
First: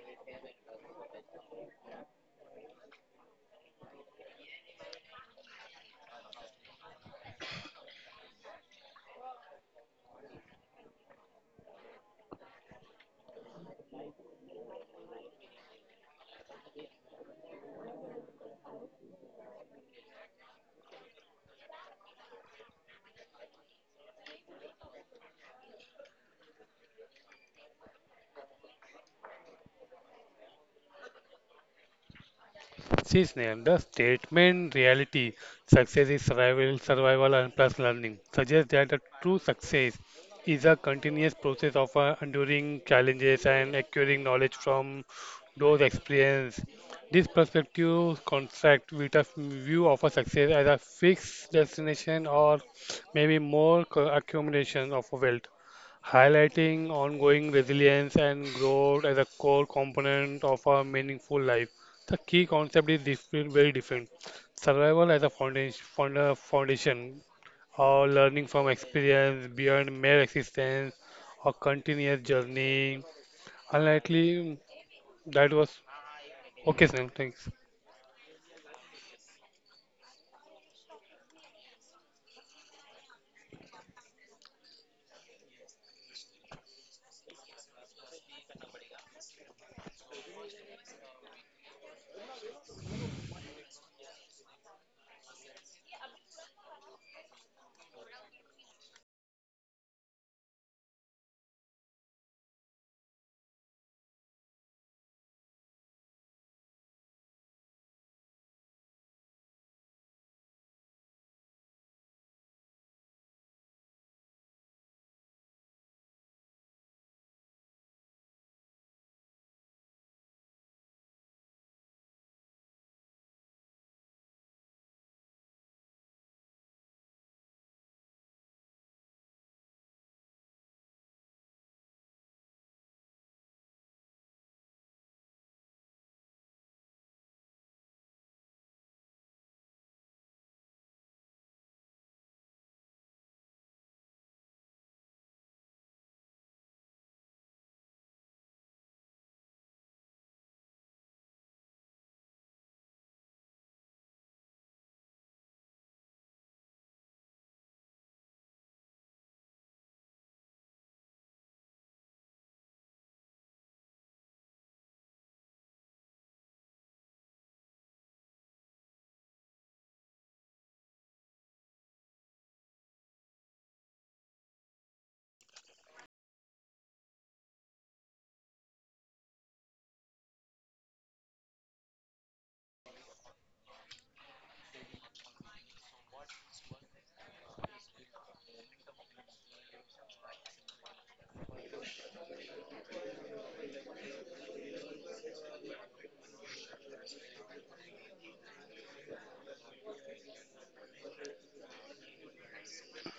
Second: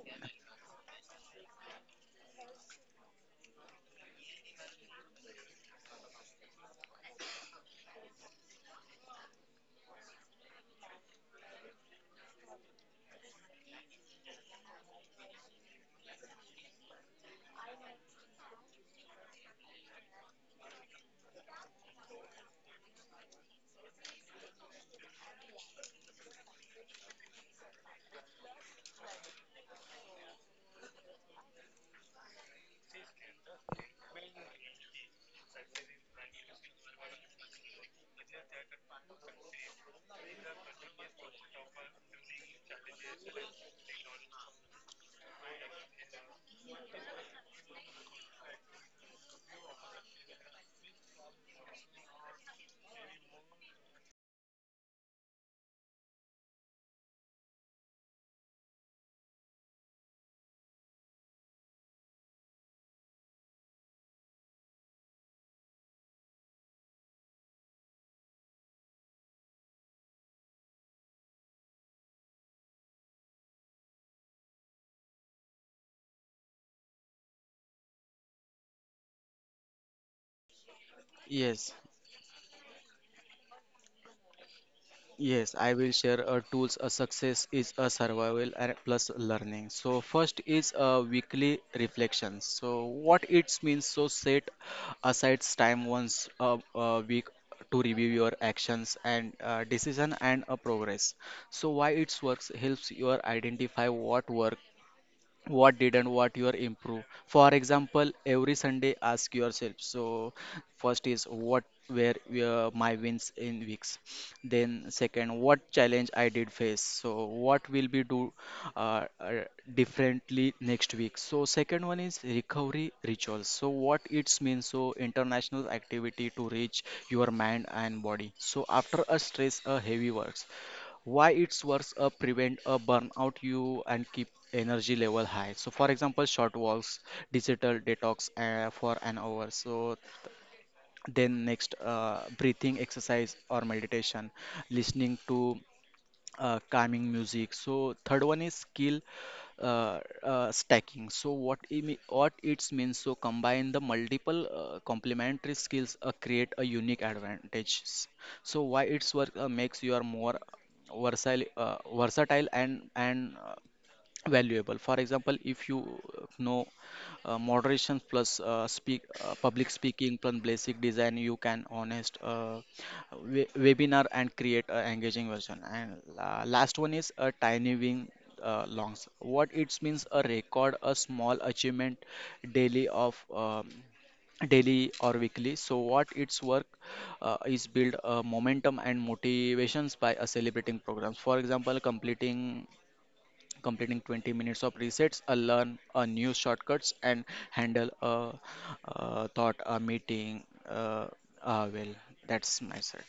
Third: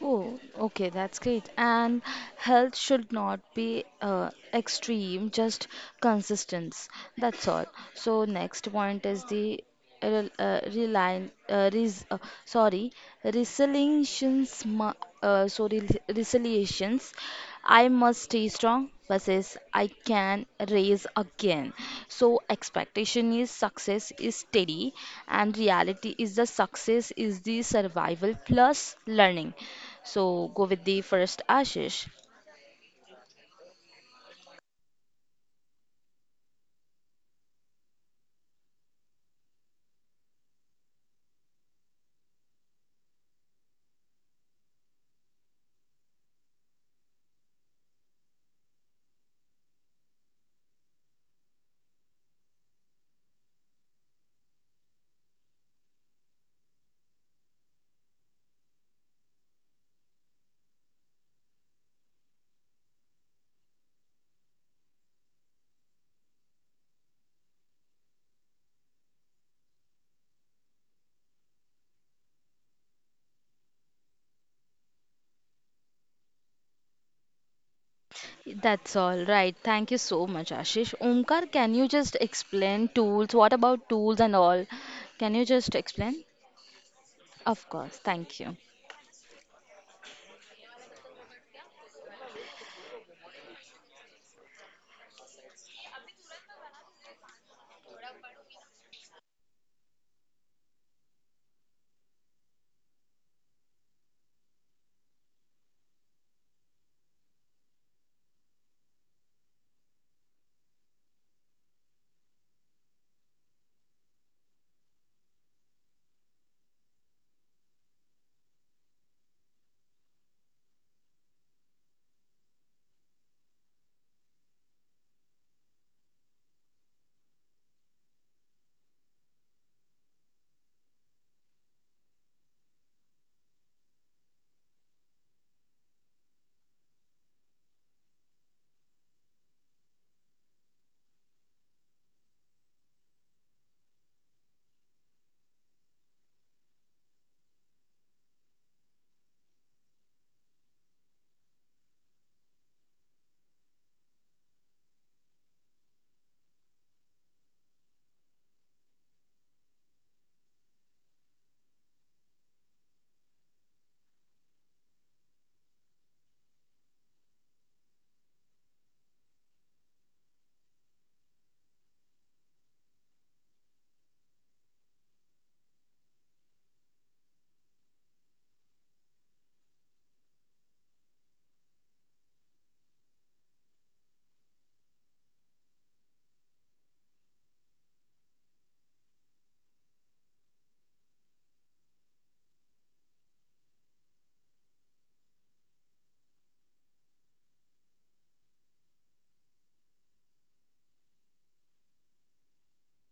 S1: Oh, okay, that's great. And health should not be extreme, just consistence. That's all. So next point is the rel- uh, reline, uh, res, uh, sorry, resilience. Uh, sorry, Resilience. I must stay strong. Versus I can raise again. So expectation is success is steady and reality is the success is the survival plus learning. So go with the first, Ashish.
S2: See, Snehal, the statement reality, success is survival and plus learning, suggests that the true success is a continuous process of enduring challenges and acquiring knowledge from those experiences. This perspective contrasts with a view of a success as a fixed destination or maybe more accumulation of wealth highlighting ongoing resilience and growth as a core component of a meaningful life. The key concept is different, very different. Survival as a foundation, foundation or learning from experience beyond mere existence or continuous journey. Unlikely, that was okay, Sam. Thanks.
S1: That's all right. Thank you so much, Ashish. Omkar, can
S3: Yes,
S1: you just explain tools? What about tools and all? Can you
S3: yes, I
S1: just
S3: will share
S1: explain?
S3: tools. A success
S1: Of
S3: is a
S1: course. Thank
S3: survival
S1: you.
S3: and plus learning. So first is a weekly reflections. So what it means, so set aside time once a week to review your actions and decision and a progress. So why it's works, helps you identify what work, what did, and what you are improve. For example, every Sunday, ask yourself. So first is what were my wins in weeks. Then second, what challenge I did face? So what will be do uh, uh, differently next week? So second one is recovery rituals. So what it means, so international activity to reach your mind and body, so after a stress a heavy works. Why it's works, prevent a burnout you and keep energy level high. So for example, short walks, digital detox for an hour. So then next, breathing exercise or meditation, listening to calming music. So third one is skill stacking. So what it means? So combine the multiple complementary skills create a unique advantage. So why its work, makes you are more versatile and valuable. For example, if you know moderation plus speak public speaking plus basic design, you can honest webinar and create an engaging version. And last one is a tiny win longs. What it means, a record a small achievement daily of um, daily or weekly. So what its work, is build momentum and motivations by celebrating programs. For example, completing 20 minutes of resets, a learn a new shortcuts, and handle a, thought a meeting. Uh, well, that's my set.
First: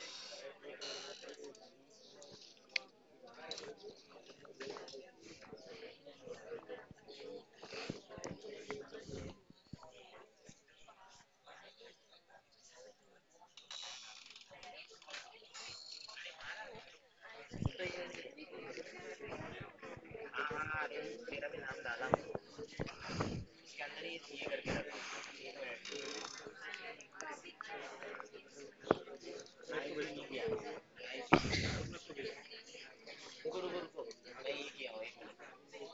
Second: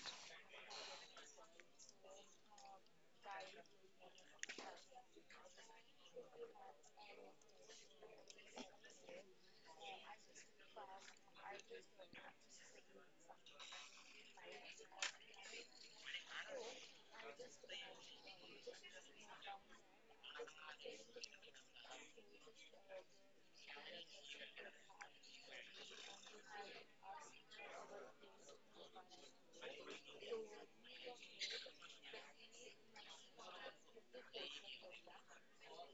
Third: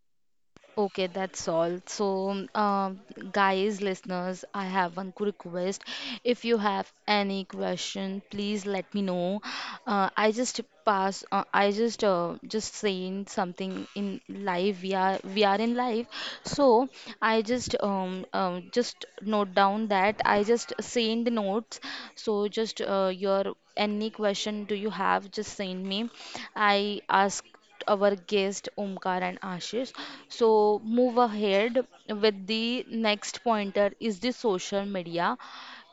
S1: Okay, that's all. So, guys, listeners, I have one quick request. If you have any question, please let me know. I just pass. I just saying something in live. We are in live. So I just note down that I just send the notes. So just your any question do you have? Just send me. I ask our guest Omkar and Ashish. So move ahead with the next pointer is the social media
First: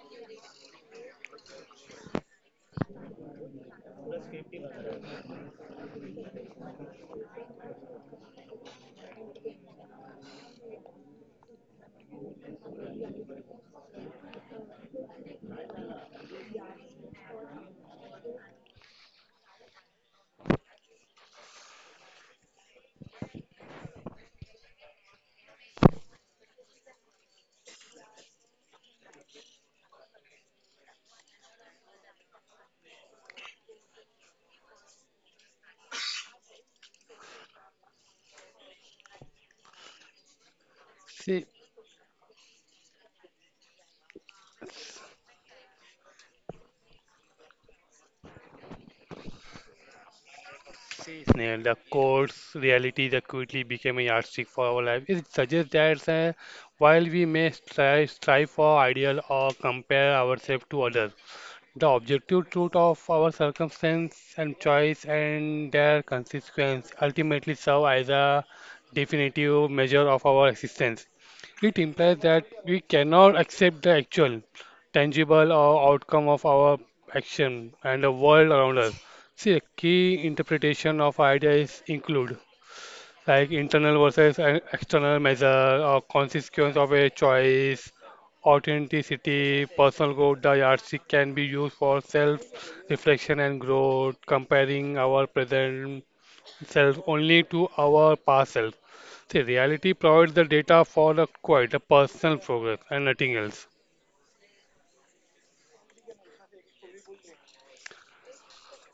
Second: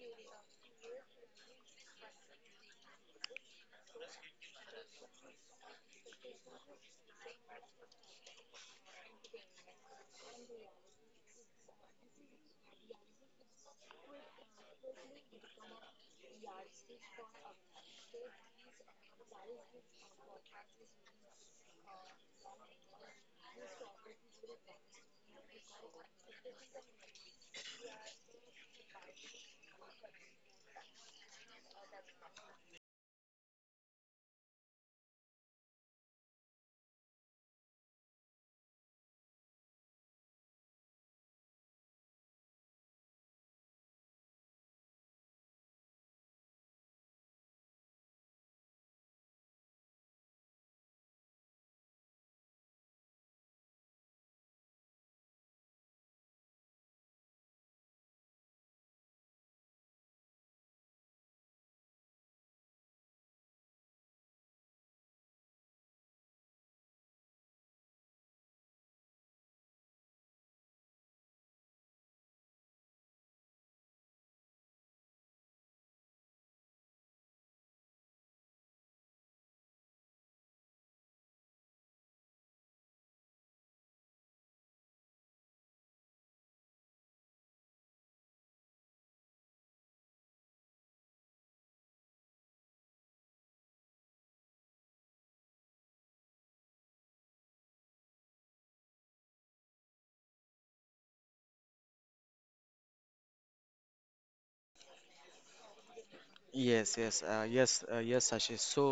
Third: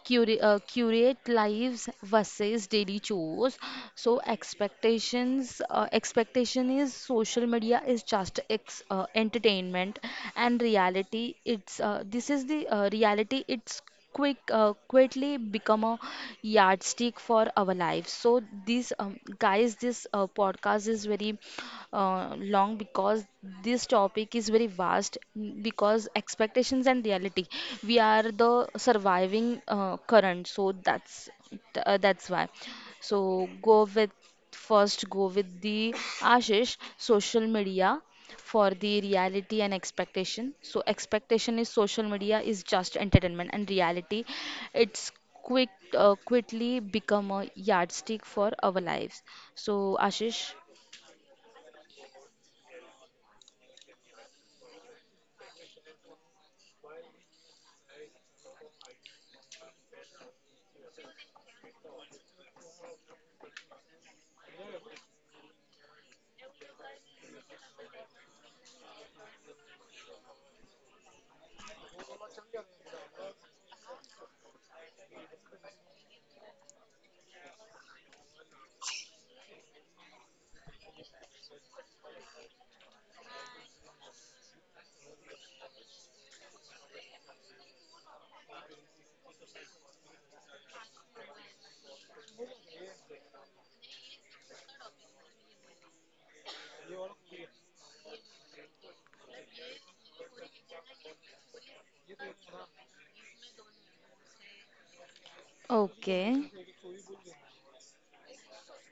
S1: curate lives versus daily chores. So expectation is social media is just entertainment, and reality it's this is the reality it's quickly become a yardstick for our lives. So this, guys, this podcast is very long because this topic is very vast because expectations and reality we are the surviving current. So that's that's why. So go with first go with the ashish social media for the reality and expectation. So
S2: See,
S1: expectation is social media is just entertainment and reality it's quick quickly become a yardstick for our lives. So, Ashish.
S2: See, Snehal, the course reality that quickly became a yardstick for our life. It suggests that while we may strive for ideal or compare ourselves to others, the objective truth of our circumstance and choice and their consequence ultimately serve as a definitive measure of our existence. It implies that we cannot accept the actual, tangible or outcome of our action and the world around us. See, a key interpretation of ideas include like internal versus external measure or consequence of a choice, authenticity, personal growth. The yardstick can be used for self-reflection and growth, comparing our present self only to our past self. See, reality provides the data for the quite the personal progress and nothing else.
S1: Okay.
S3: Yes, yes, yes, yes, Ashish. So,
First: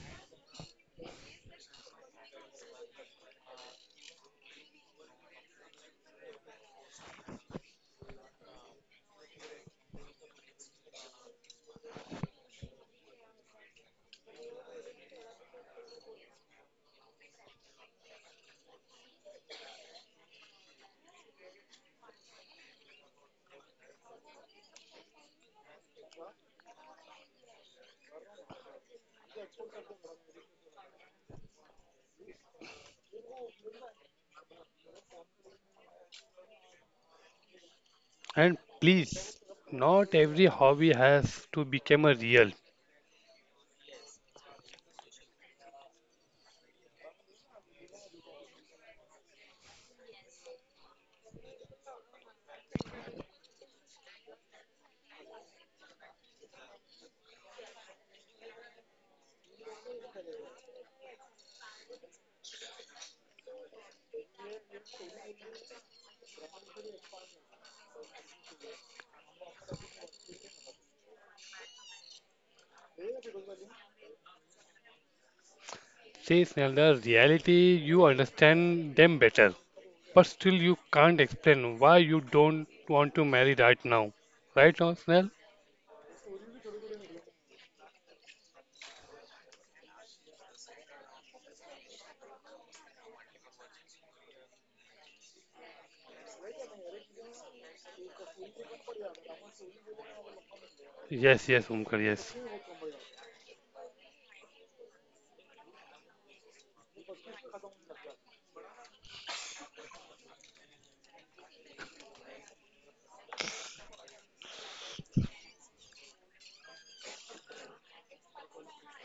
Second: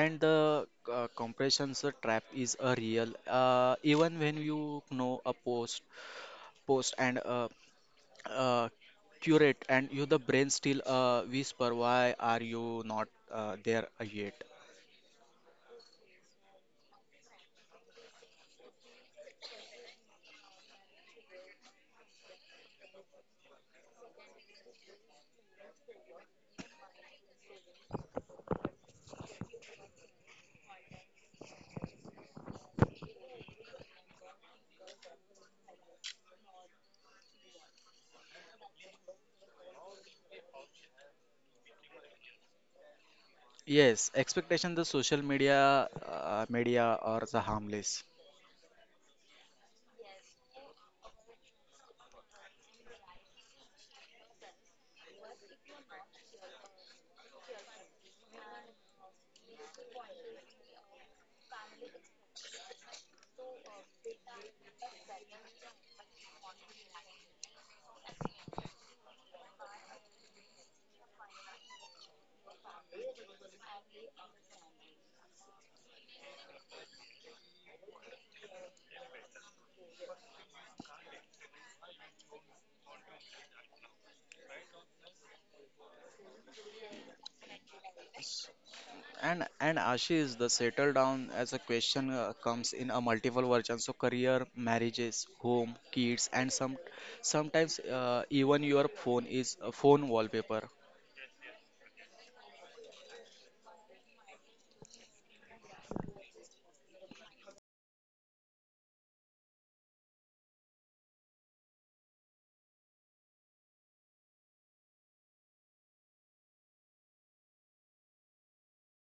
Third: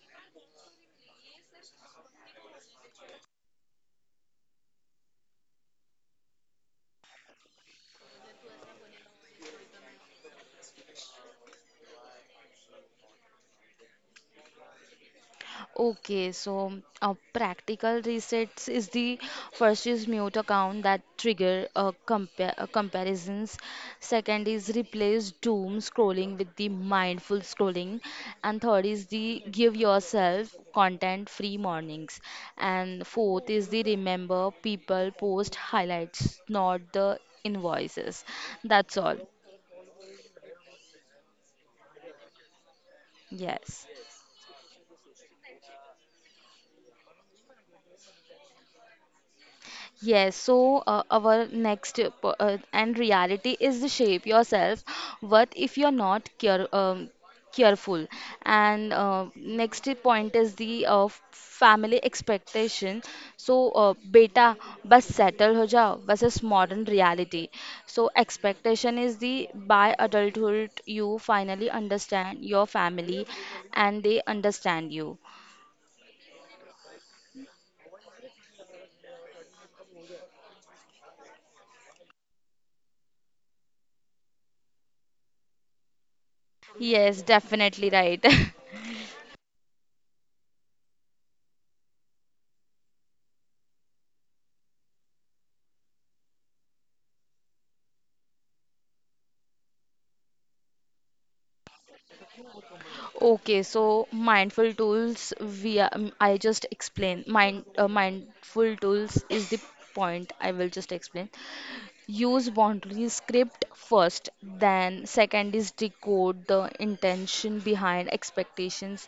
S3: and the compressions trap is a real. Even when you know a post and uh, curate, and you the brain still whisper, why are you not there yet?
S1: Okay, so practical resets is the first is mute account that trigger comparisons. Second is replace doom scrolling with the mindful scrolling, and third is the give yourself content free mornings, and fourth is the remember people post highlights, not the invoices.
S2: And
S1: That's all.
S2: please, not every hobby has to become a real.
S1: Yes.
S3: Yes, expectation the social media or the harmless.
S1: Yes, so our next and reality is the shape yourself. What if you're not careful? And next point is the family expectation. So, beta, bas settle ho jao versus modern reality. So, expectation is the by adulthood you finally understand your family and they understand you.
S2: Says another reality, you understand them better. But still, you can't explain why you don't want to marry right now. Right now, Snell?
S1: Yes, definitely right.
S3: And Ashish, the settle down as a question comes in a multiple version. So career, marriages, home, kids, and sometimes even your phone is a phone wallpaper.
S2: Yes, yes, Omkar, yes.
S1: Okay, so mindful tools, we I just explain mindful tools is the point I will just explain. Use boundary script first, then second is decode the intention behind expectations.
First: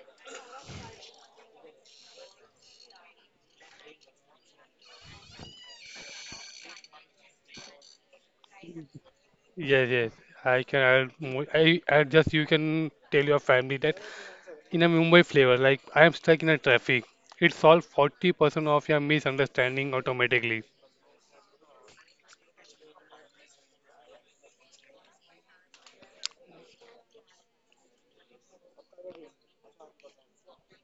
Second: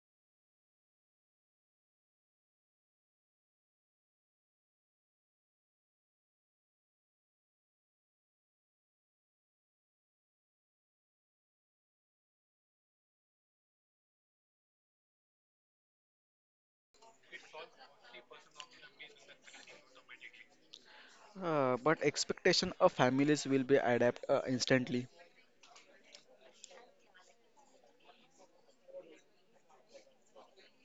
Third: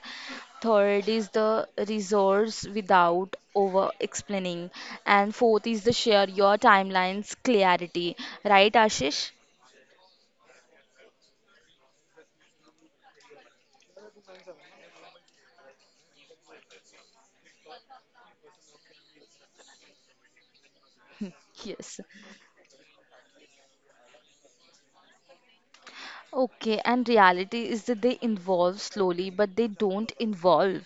S1: Third is the resource without over explaining, and fourth is the share your timelines clarity. Right, Ashish?
S2: Yes, yes. I can add more. I just you can tell your family that in a Mumbai flavor, like I am stuck in a traffic. It solves 40% of your misunderstanding automatically.
S1: Yes.
S3: But expectation of families will be adapt instantly.
S1: Okay, and reality is that they involve slowly, but they don't involve.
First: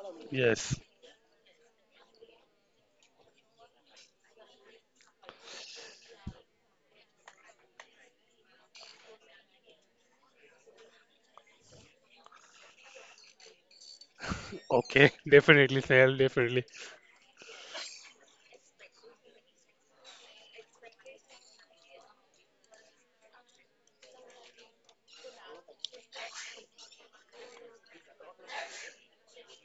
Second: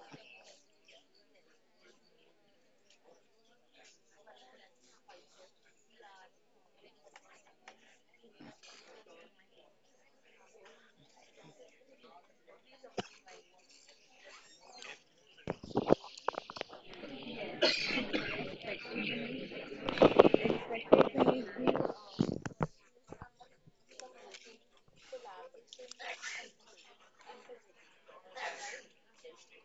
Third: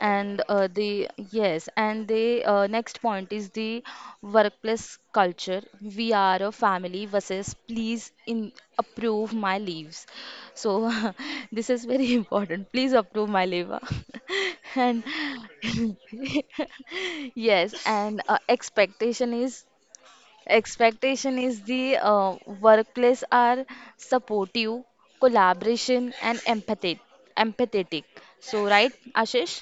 S1: And
S2: Yes.
S1: the yes, and the next point is the workplace culture. We are a family versus please in approve my leaves. So this is very important. Please approve my leave. Ah. And
S2: Okay. Definitely, Snell, definitely.
S1: yes, and Expectation is the workplace are supportive, collaboration, and empathetic. Empathetic. So, right, Ashish?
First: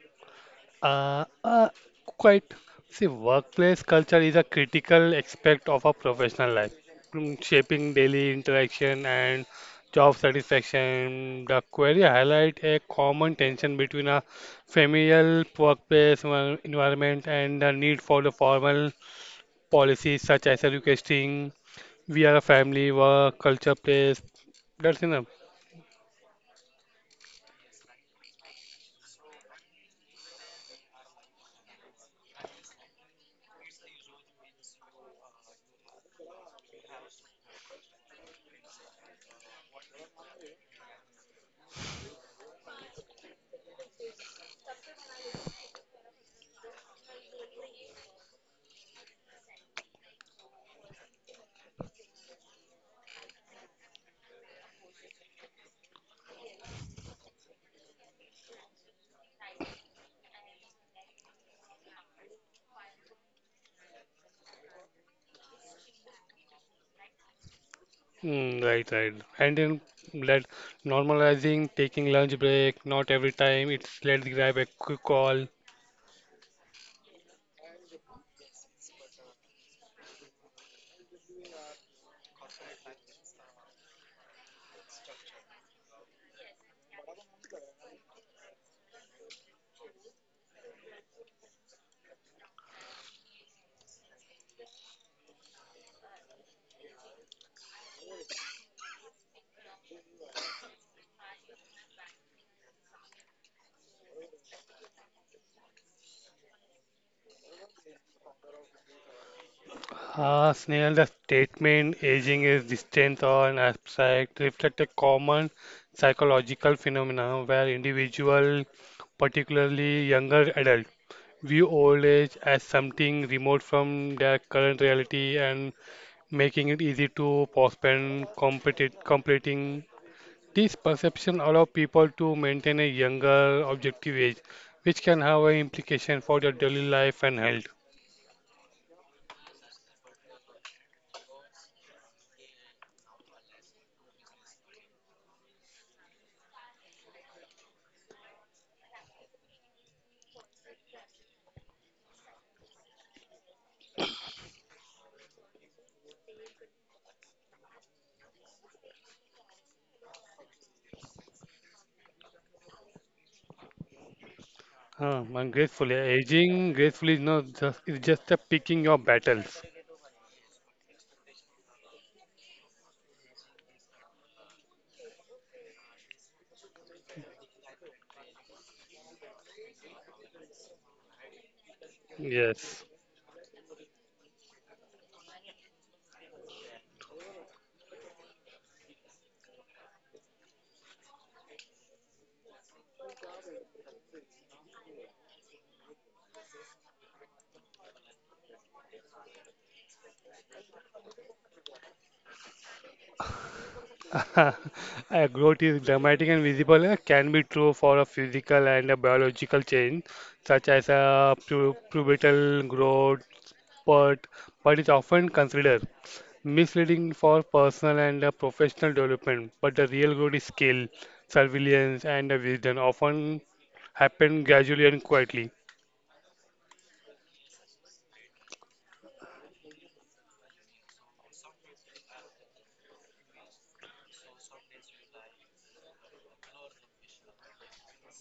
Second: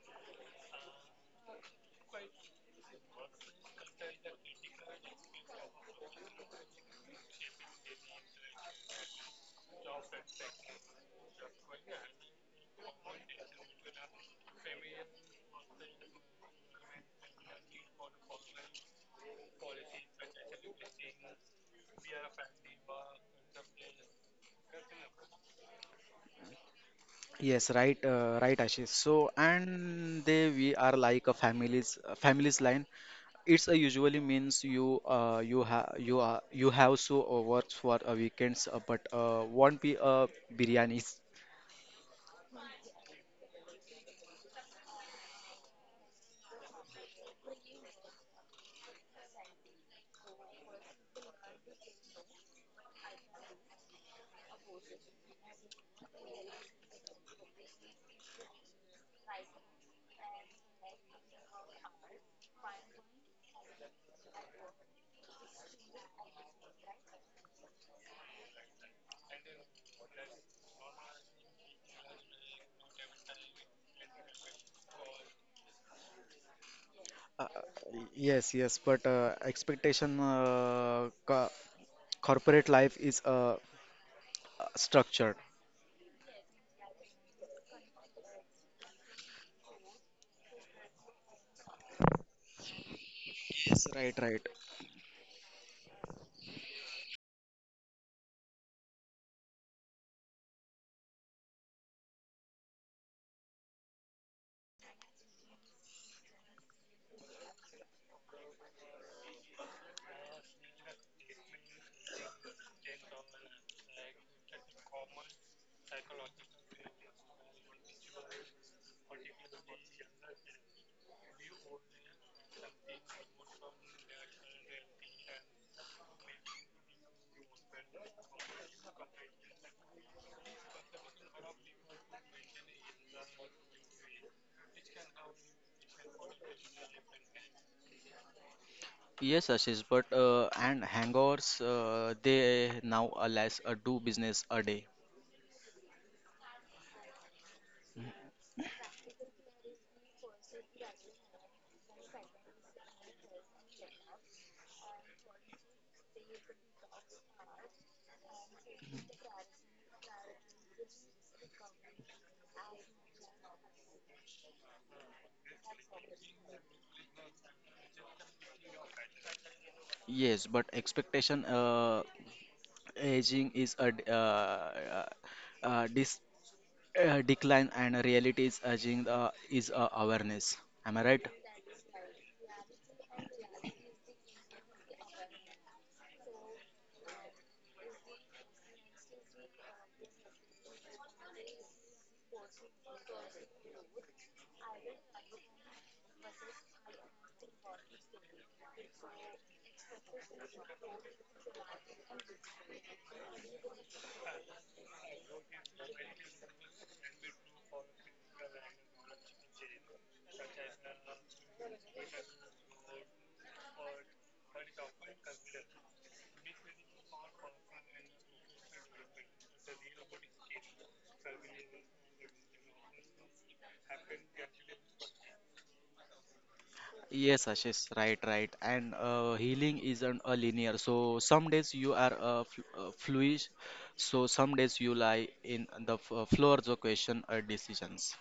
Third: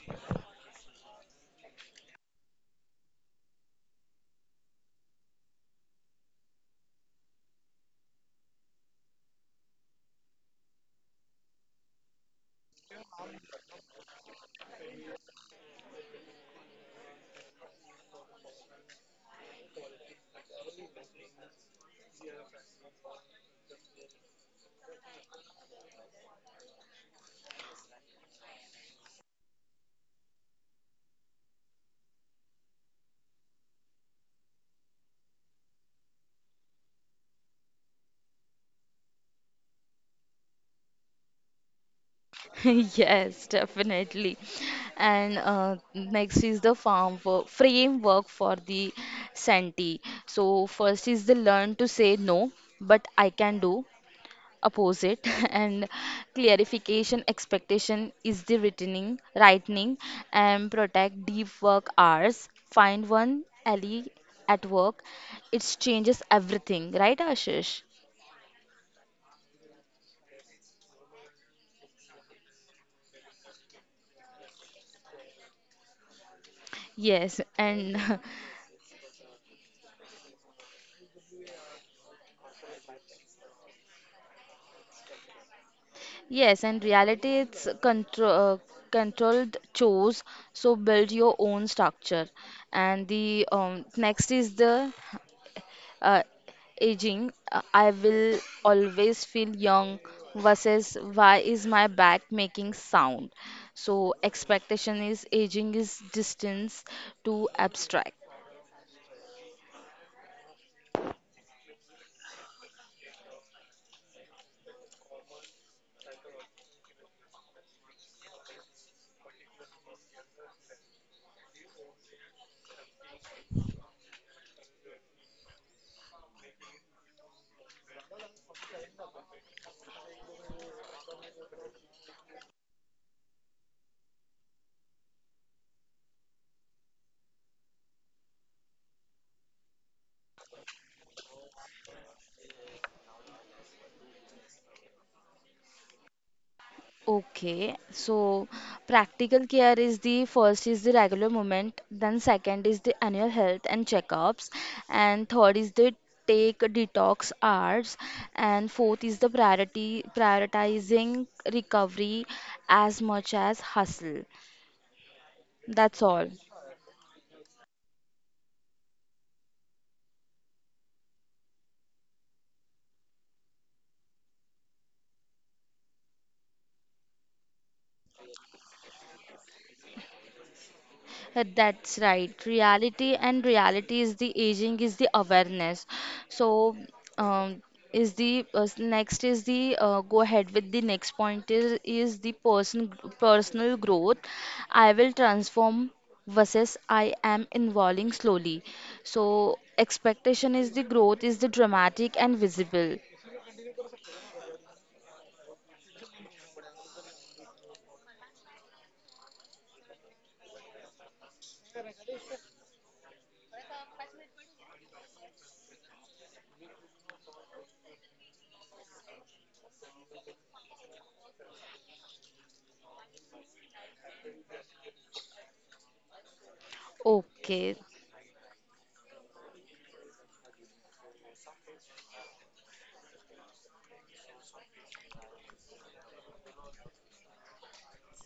S2: Uh, uh, Quite. See, workplace culture is a critical aspect of a professional life, shaping daily interaction and job satisfaction. The query highlight a common tension between a familial workplace environment and the need for the formal policies such as educating. We are a family, work, culture, place. That's enough.
S3: Yes, right, right, Ashish. So, and they we are like a families line. It's a usually means you have so works for a weekends, but won't be a biryanis.
S1: Yes, definitely. And next is the framework for the Santee. So, first is the learn to say no, but I can do. Opposite. And clarification expectation is the returning lightning and protect deep work hours, find one ally at work. It changes everything, right, Ashish?
S2: Mm, right, right. And then that normalizing taking lunch break, not every time it's let's grab a quick call.
S1: Yes
S3: Uh,
S1: and
S3: yes, yes, but expectation co corporate life is structured.
S1: yes, and reality it's controlled chores, so build your own structure. And the
S3: Yes, right,
S1: next
S3: right.
S1: is the uh, aging. I will always feel young versus why is my back making sound? So expectation is aging is distance to abstract.
S2: Ah, Snail, the statement aging is distant or an abstract reflect a common psychological phenomenon where individual, particularly younger adult, view old age as something remote from their current reality and making it easy to postpone completing. This perception allows people to maintain a younger objective age, which can have an implication for their daily life and health.
S3: Yes, Ashish, but and hangovers they now alas do business a day.
S1: Okay, so practical care is the first is the regular movement, then second is the annual health and checkups, and third is the take detox hours, and fourth is the priority prioritizing recovery as much as hustle.
S2: And gracefully,
S1: That's all.
S2: aging gracefully is not just, is just a picking your battles.
S3: Yes, but expectation, aging is a d- dis decline, and reality is urging is awareness. Am I right?
S1: That's right.
S2: Yes.
S1: Reality and reality is the aging is the awareness. So, um, is the next is the go ahead with the next point is the personal growth. I will transform versus I am evolving slowly. So, expectation is the growth is the dramatic and visible.
S2: A growth is dramatic and visible and can be true for a physical and a biological change, such as a pubertal growth, but, but is often considered misleading for personal and professional development, but the real growth is skill, surveillance, and the wisdom often happen gradually and quietly.
S3: Yes,
S1: Okay,
S3: Ashish, right, right. And healing isn't a linear. So some days you are fl fluid, so some days you lie in the f floors of question or decisions.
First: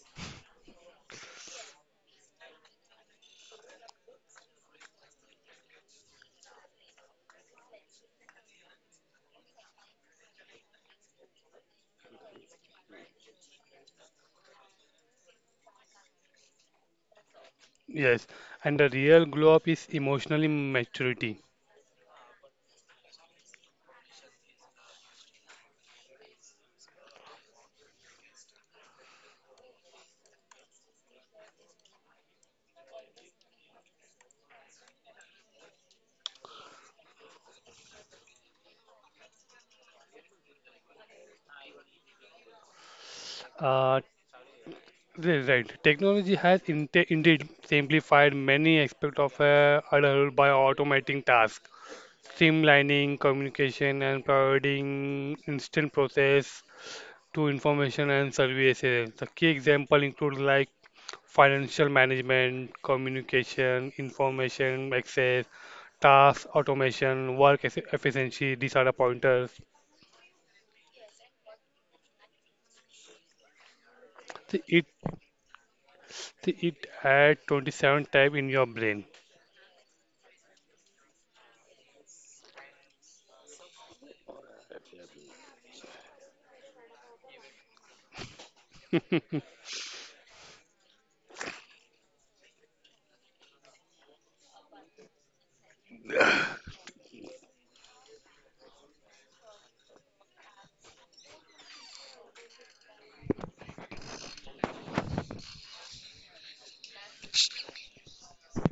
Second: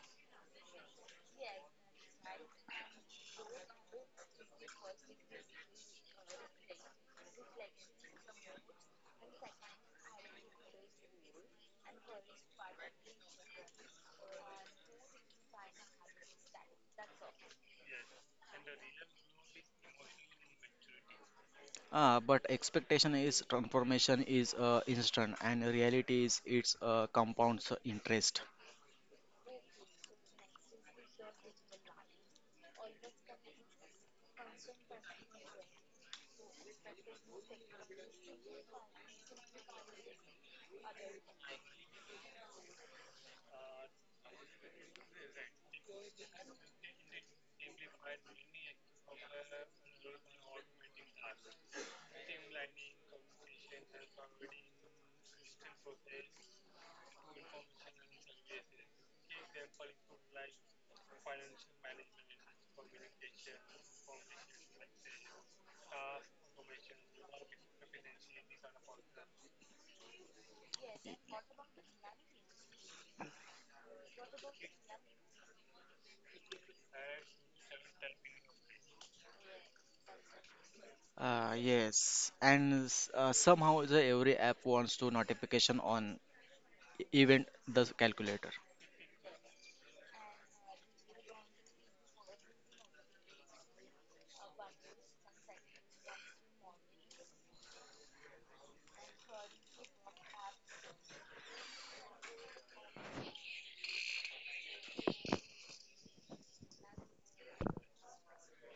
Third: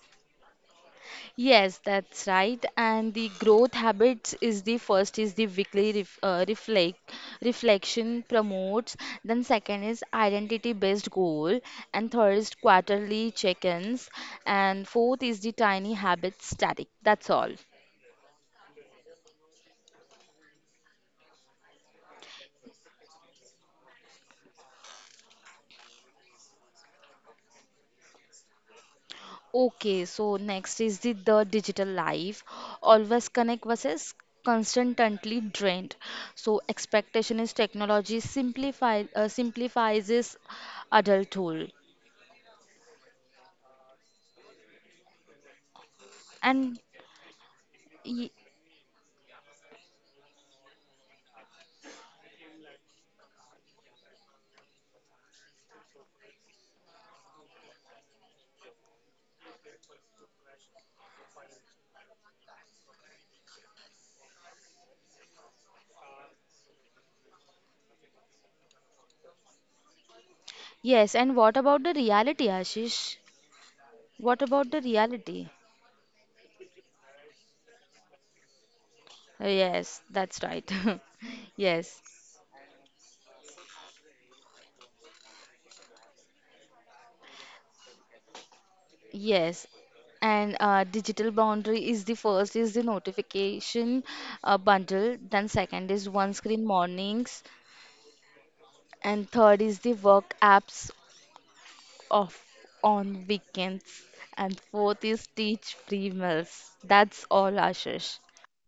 S1: yes, that's right. And the growth habits is the first is the weekly reflection promotes. Then second is identity based goal, and third is quarterly check-ins, and fourth is the tiny habit static. That's all.
S2: Yes, and the real glow up is emotionally maturity.
S3: Ah, but expectation is transformation is instant, and reality is it's compounds interest.
S1: Okay, so next is the digital life. Always connect versus constantly drained. So expectation is technology simplify simplifies adulthood.
S2: Uh, right, technology has
S1: And
S2: indeed
S1: Y-
S2: simplified many aspects of adulthood by automating tasks, streamlining communication, and providing instant process to information and services. The key example includes like financial management, communication, information access, task automation, work efficiency. These are the pointers.
S1: yes, and what about the reality, Ashish? What
S2: See,
S1: about the
S2: It
S1: reality?
S2: it had 27 tab in your brain.
S1: Yes, that's right. Yes,
S3: Yes, and somehow the every app wants to notification on event the calculator.
S1: yes. And digital boundary is the first is the notification bundle, then second is one screen mornings, and third is the work apps off on weekends, and fourth is teach free meals. That's all, Ashish.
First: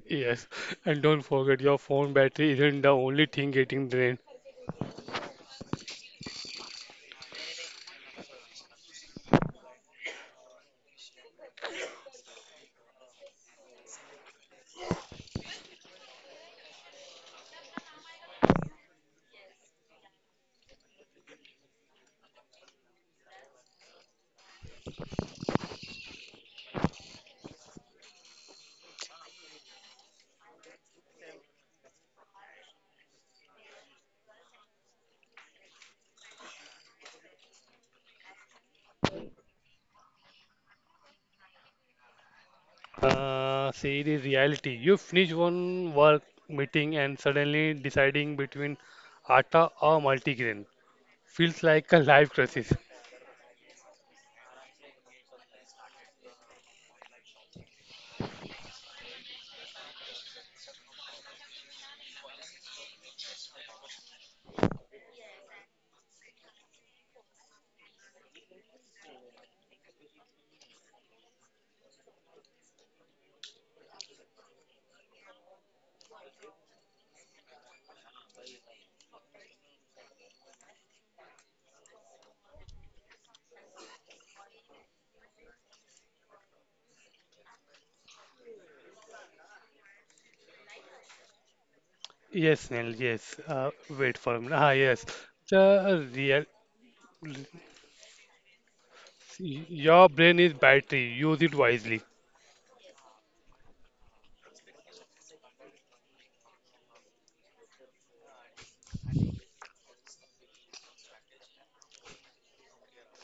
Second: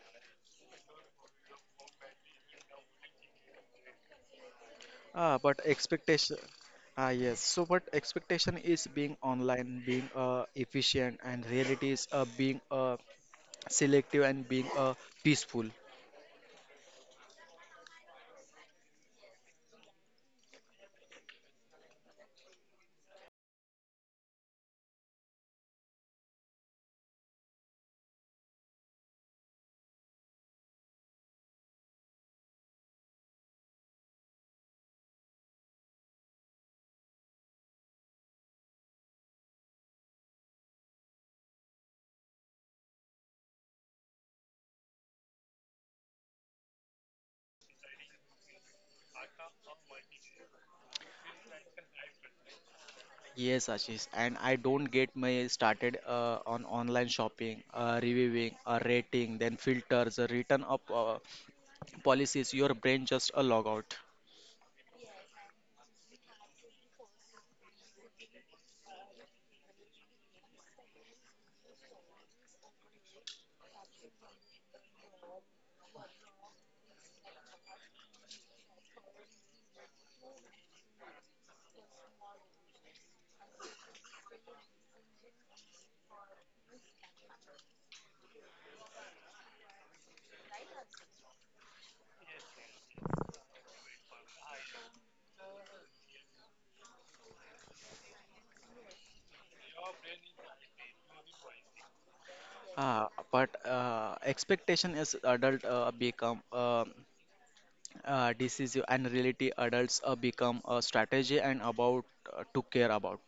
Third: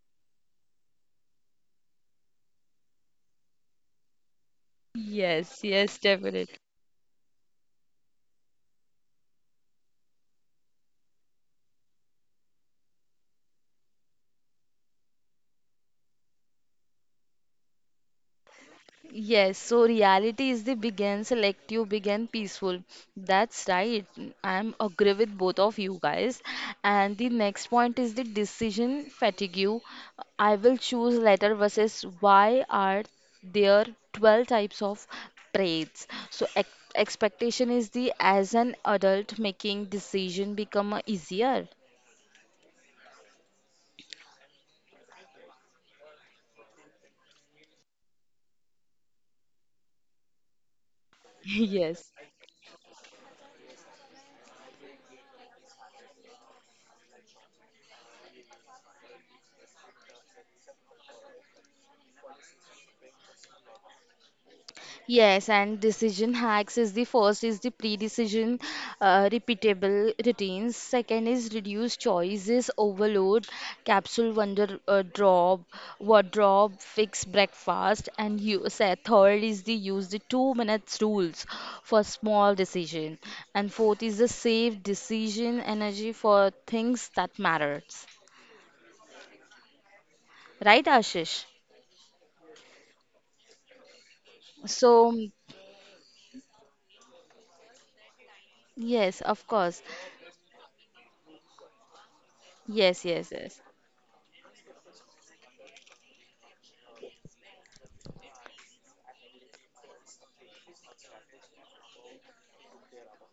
S2: Yes, and don't forget your phone battery isn't the only thing getting drained.
S3: Ah, but
S1: Yes, yes,
S3: expectation.
S1: definitely.
S3: Ah, yes. So, but expectation is being online, being efficient, and reality is being selective and being peaceful.
S1: Yes, so reality is the begin selective, begin peaceful. That's right. I'm agree with both of you guys. And the next point is the decision fatigue. I will choose letter versus why are there 12 types of traits? So ex expectation is the as an adult making decision become easier.
S2: See the reality. You finish one work meeting and suddenly deciding between atta or multigrain feels like a
S1: Yes.
S2: life crisis.
S3: Yes, Ashish, and I don't get my started on online shopping, reviewing, rating, then filters, return up policies. Your brain just a log out.
S1: Yes, and decision hacks is the first is the pre-decision repeatable routines. Second is reduce choices overload, capsule wonder drop, wardrobe fix breakfast, and you say third is the use the 2 minute rules for small decision, and fourth is the save decision energy for things that matters. Right, Ashish?
S2: Yes, Neil. Yes. Wait for a minute. Ah,
S1: So
S2: yes. The real,
S1: yes, of course.
S2: your brain is battery. Use it wisely.
S1: Yes,
S3: Ah,
S1: yes,
S3: but
S1: yes.
S3: expectation is adult become. This is an reality adults become a strategy and about to care about.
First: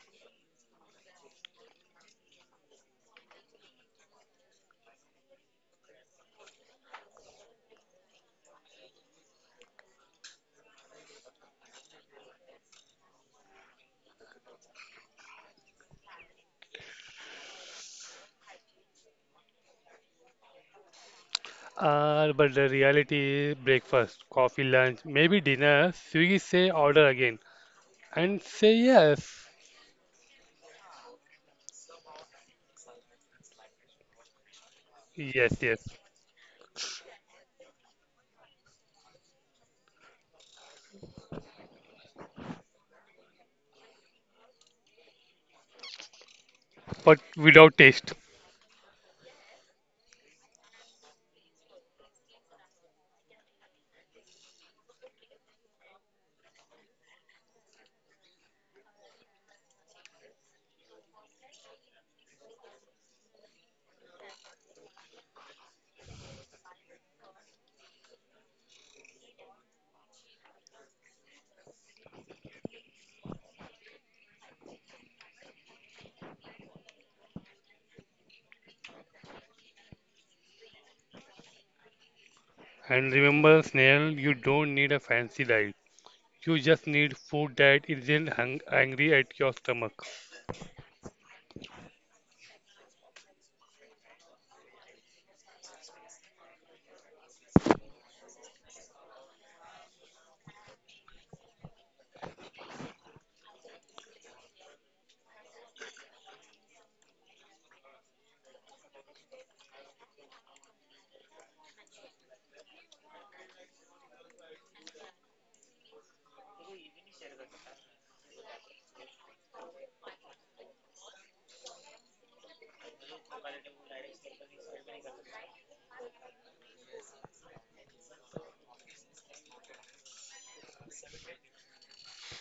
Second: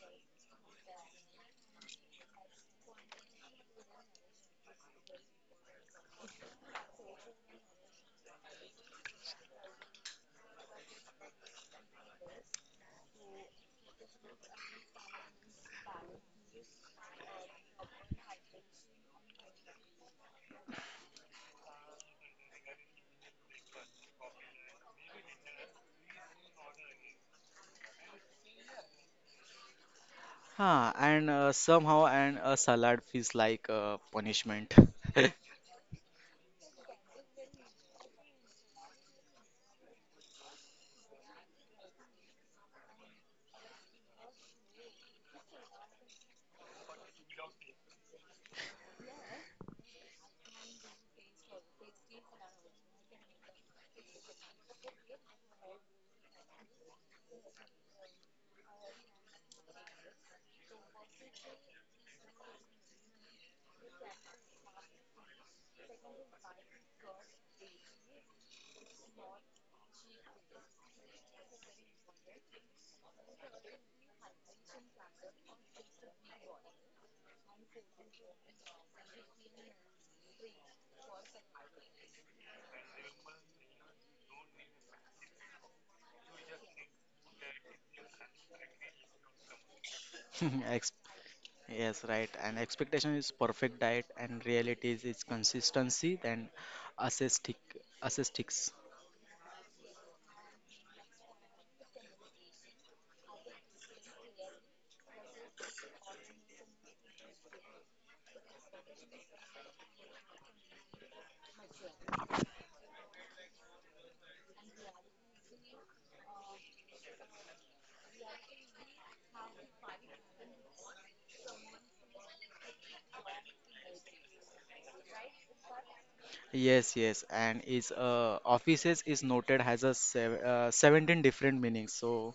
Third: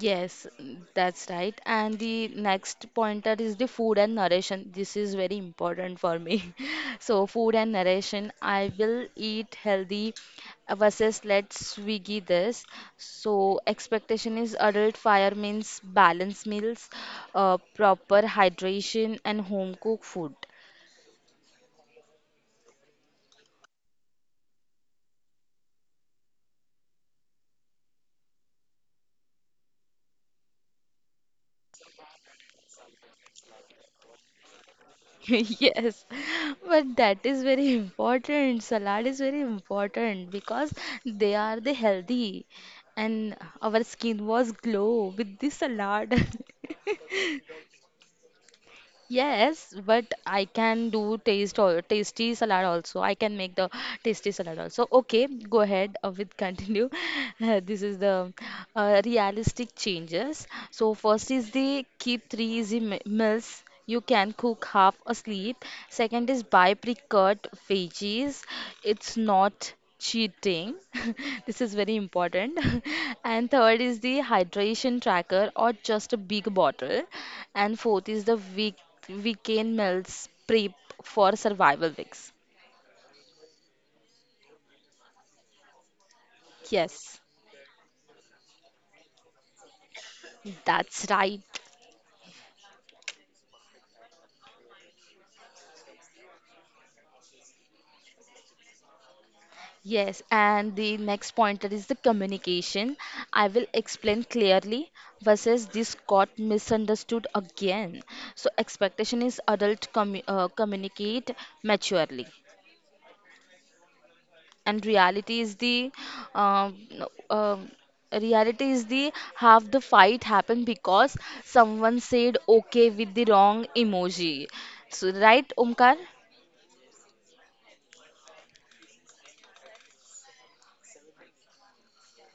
S1: Yes, mm, that's right. And the next pointer is the food and narration. This is very important for me. So, food and narration. I will eat healthy versus let's Swiggy this. So, expectation is adult fire means balanced meals, proper hydration, and home cooked food.
S2: But the reality is breakfast, coffee, lunch, maybe dinner. Swiggy say order again and say yes.
S3: Huh, and somehow and a salad feels like punishment.
S2: Yes, yes.
S1: Yes, but that is very important. Salad is very important because they are the healthy and our skin was glow with this salad.
S2: But without taste.
S1: Yes, but I can do taste or tasty salad also. I can make the tasty salad also. Okay, go ahead with continue. This is the realistic changes. So first is the keep three easy meals. You can cook half asleep. Second is buy pre-cut veggies. It's not cheating. This is very important. And third is the hydration tracker or just a big bottle. And fourth is the weekend meals prep for survival weeks.
S2: And remember, Snail, you don't need a fancy diet. You just need
S1: Yes,
S2: food that isn't hung angry at your stomach.
S3: Ex
S1: that's right.
S3: Yes, right. And expectation is perfect diet, and reality is its consistency and assistic assistics.
S1: Yes, and the next pointer is the communication. I will explain clearly versus this got misunderstood again. So expectation is adult communicate maturely. And reality is the no, reality is the half the fight happened because someone said okay with the wrong emoji, so right, Omkar?
S3: Yes, yes, and is offices is noted has a sev 17 different meanings. So,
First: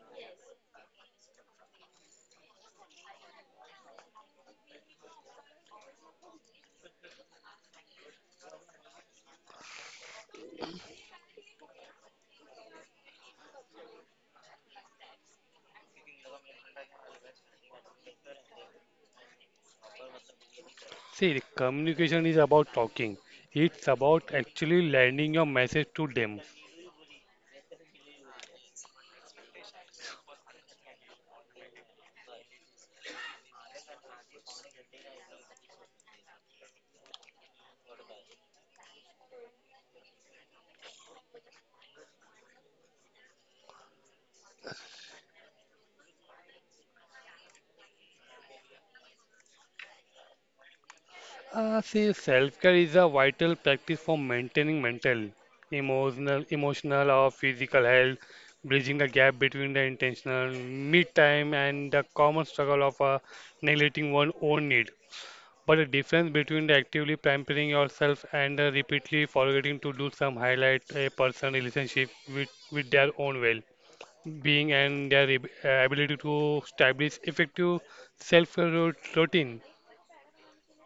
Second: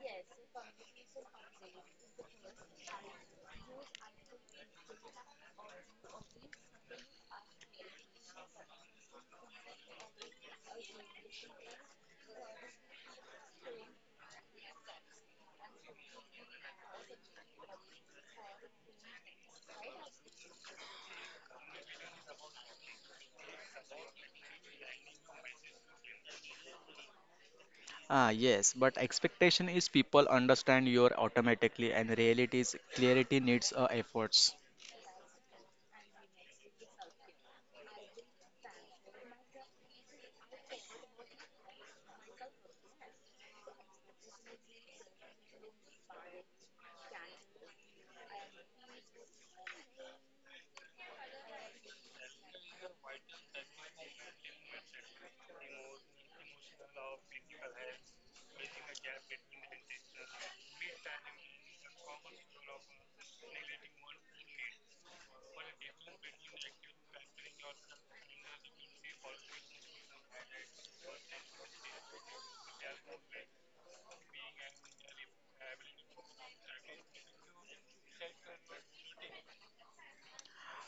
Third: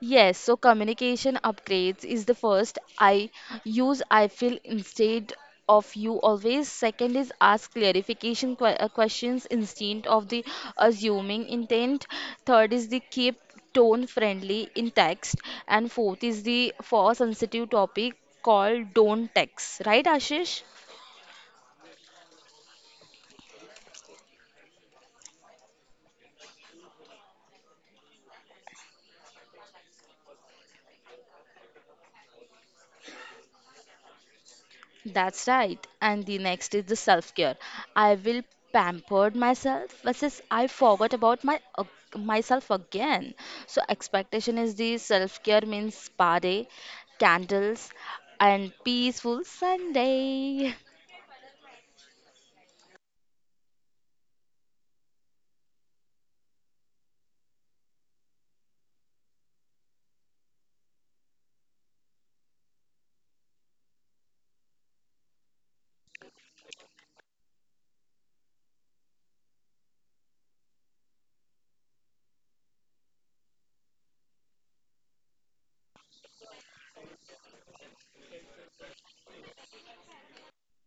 S1: Yes, so communication upgrades is the first. I use I feel instead of you always. Second is ask clarification questions instead of the assuming intent. Third is the keep tone friendly in text. And fourth is the for sensitive topic called don't text. Right, Ashish?
S2: See, the communication is about talking. It's about actually landing your message to them.
S3: ah, yes, but expectation is people understand you automatically, and reality is clarity needs efforts.
S1: That's right. And the next is the self care. I will pampered myself versus I forgot about my myself again. So expectation is the self care means spa day, candles, and peaceful Sunday.
S2: See, self-care is a vital practice for maintaining mental, emotional or physical health, bridging the gap between the intentional mid-time and the common struggle of neglecting one's own need. But the difference between the actively pampering yourself and repeatedly forgetting to do some highlight a person's relationship with their own well. Being and their ability to establish effective self-care routine,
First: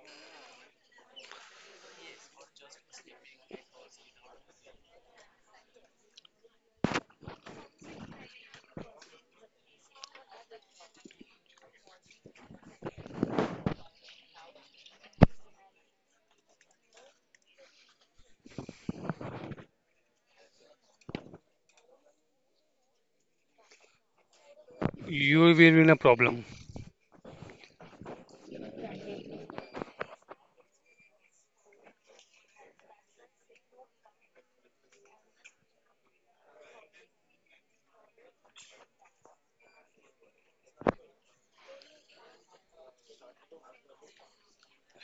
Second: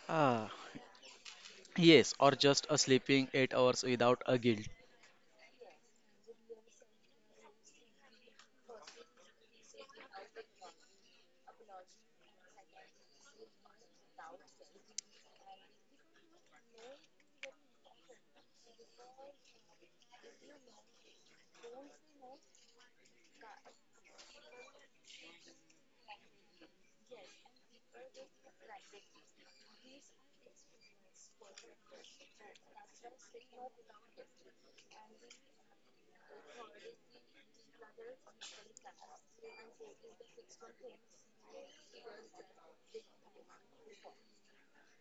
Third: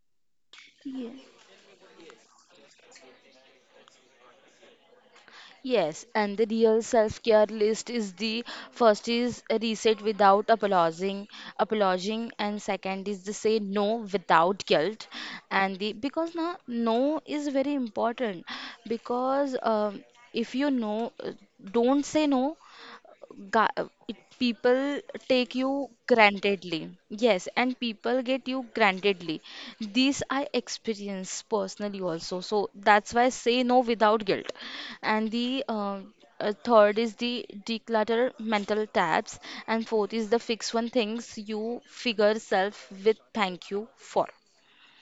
S3: Ah, yes, or just a sleeping 8 hours without a guilt.
S1: Yes, and the real self-care list is the first is a reset without apologizing, and second is to say no without guilt, and the because now no is very important because if you know, don't say no people
S2: you
S1: take
S2: will be
S1: you
S2: in a problem.
S1: grantedly. Yes, and people get you grantedly. This I experience personally also. So that's why I say no without guilt. And the third is the declutter mental tabs, and fourth is the fix one things you figure self with thank you for.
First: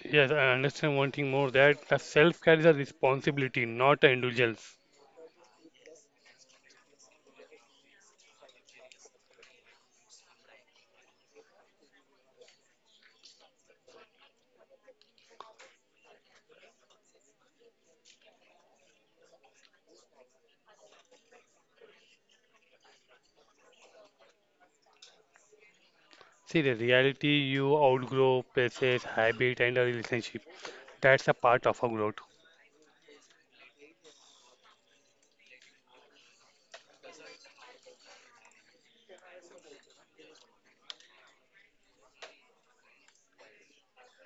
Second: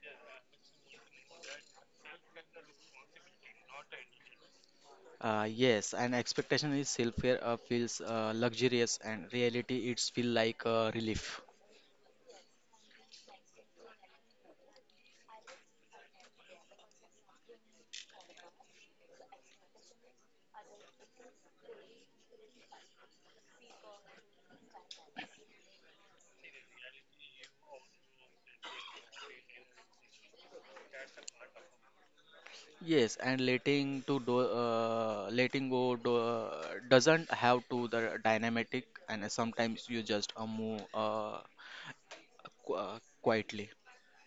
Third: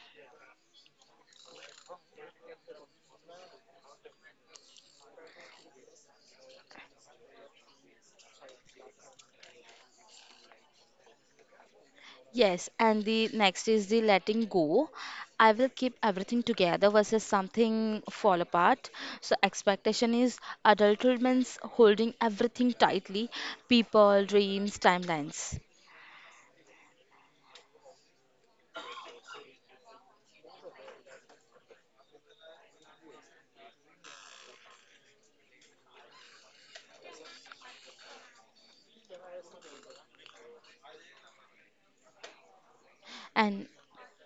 S2: Yes, I understand one thing more that the self-care is a responsibility, not an indulgence.
S3: Ah, yes, and expectation is self-care feels luxurious, and reality it's feel like relief.
S1: Yes, and the next is the letting go. I will keep everything together versus something fall apart. So expectation is adulthood means holding everything tightly, people, dreams, timelines.
S2: See, the reality you outgrow places, habit, and a relationship. That's a part of a growth.
S3: Yes, and letting go do, doesn't have to the dynamic, and sometimes you just move
S1: And
S3: quietly.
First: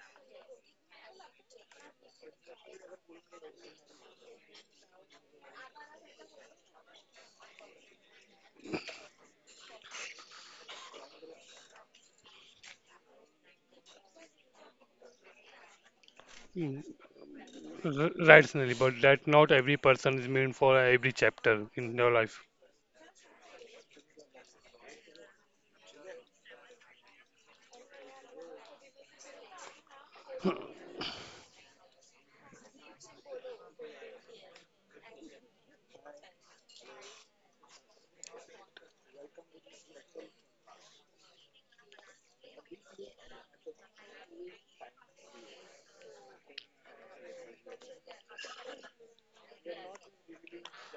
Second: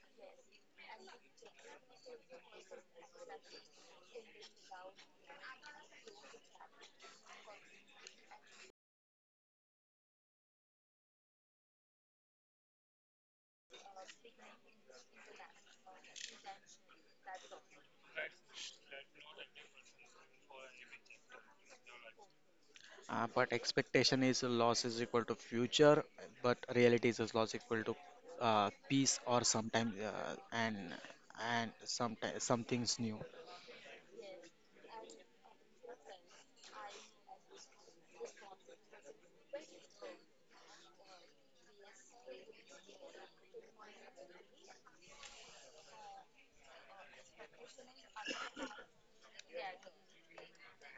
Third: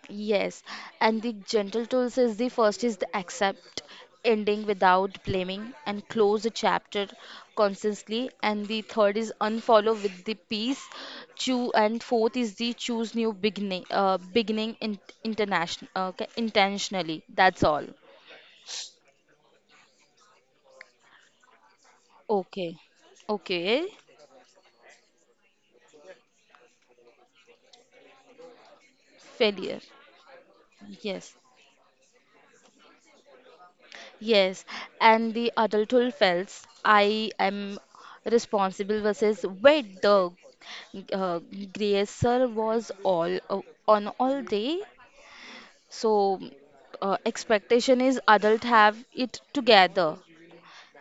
S1: yes, and the gentle tools is the first is the accept, ending without blaming, and close a chapter consciously. And the third is unfollow with the peace. Choo and fourth is the choose new beginning international, okay,
S2: Mm,
S1: intentionally. That's all.
S2: Right, Sonali, but that not every person is meant for every chapter in their life.
S1: Okay,
S3: But
S1: okay,
S3: expectation is loss is equal to future, but reality is loss equal to peace, or
S1: failure.
S3: sometimes and
S1: Yes.
S3: sometimes something's new.
S1: Yes, and the adulthood felt I am responsible versus wait the uh, gracer was all on all day. So expectation is adult have it together.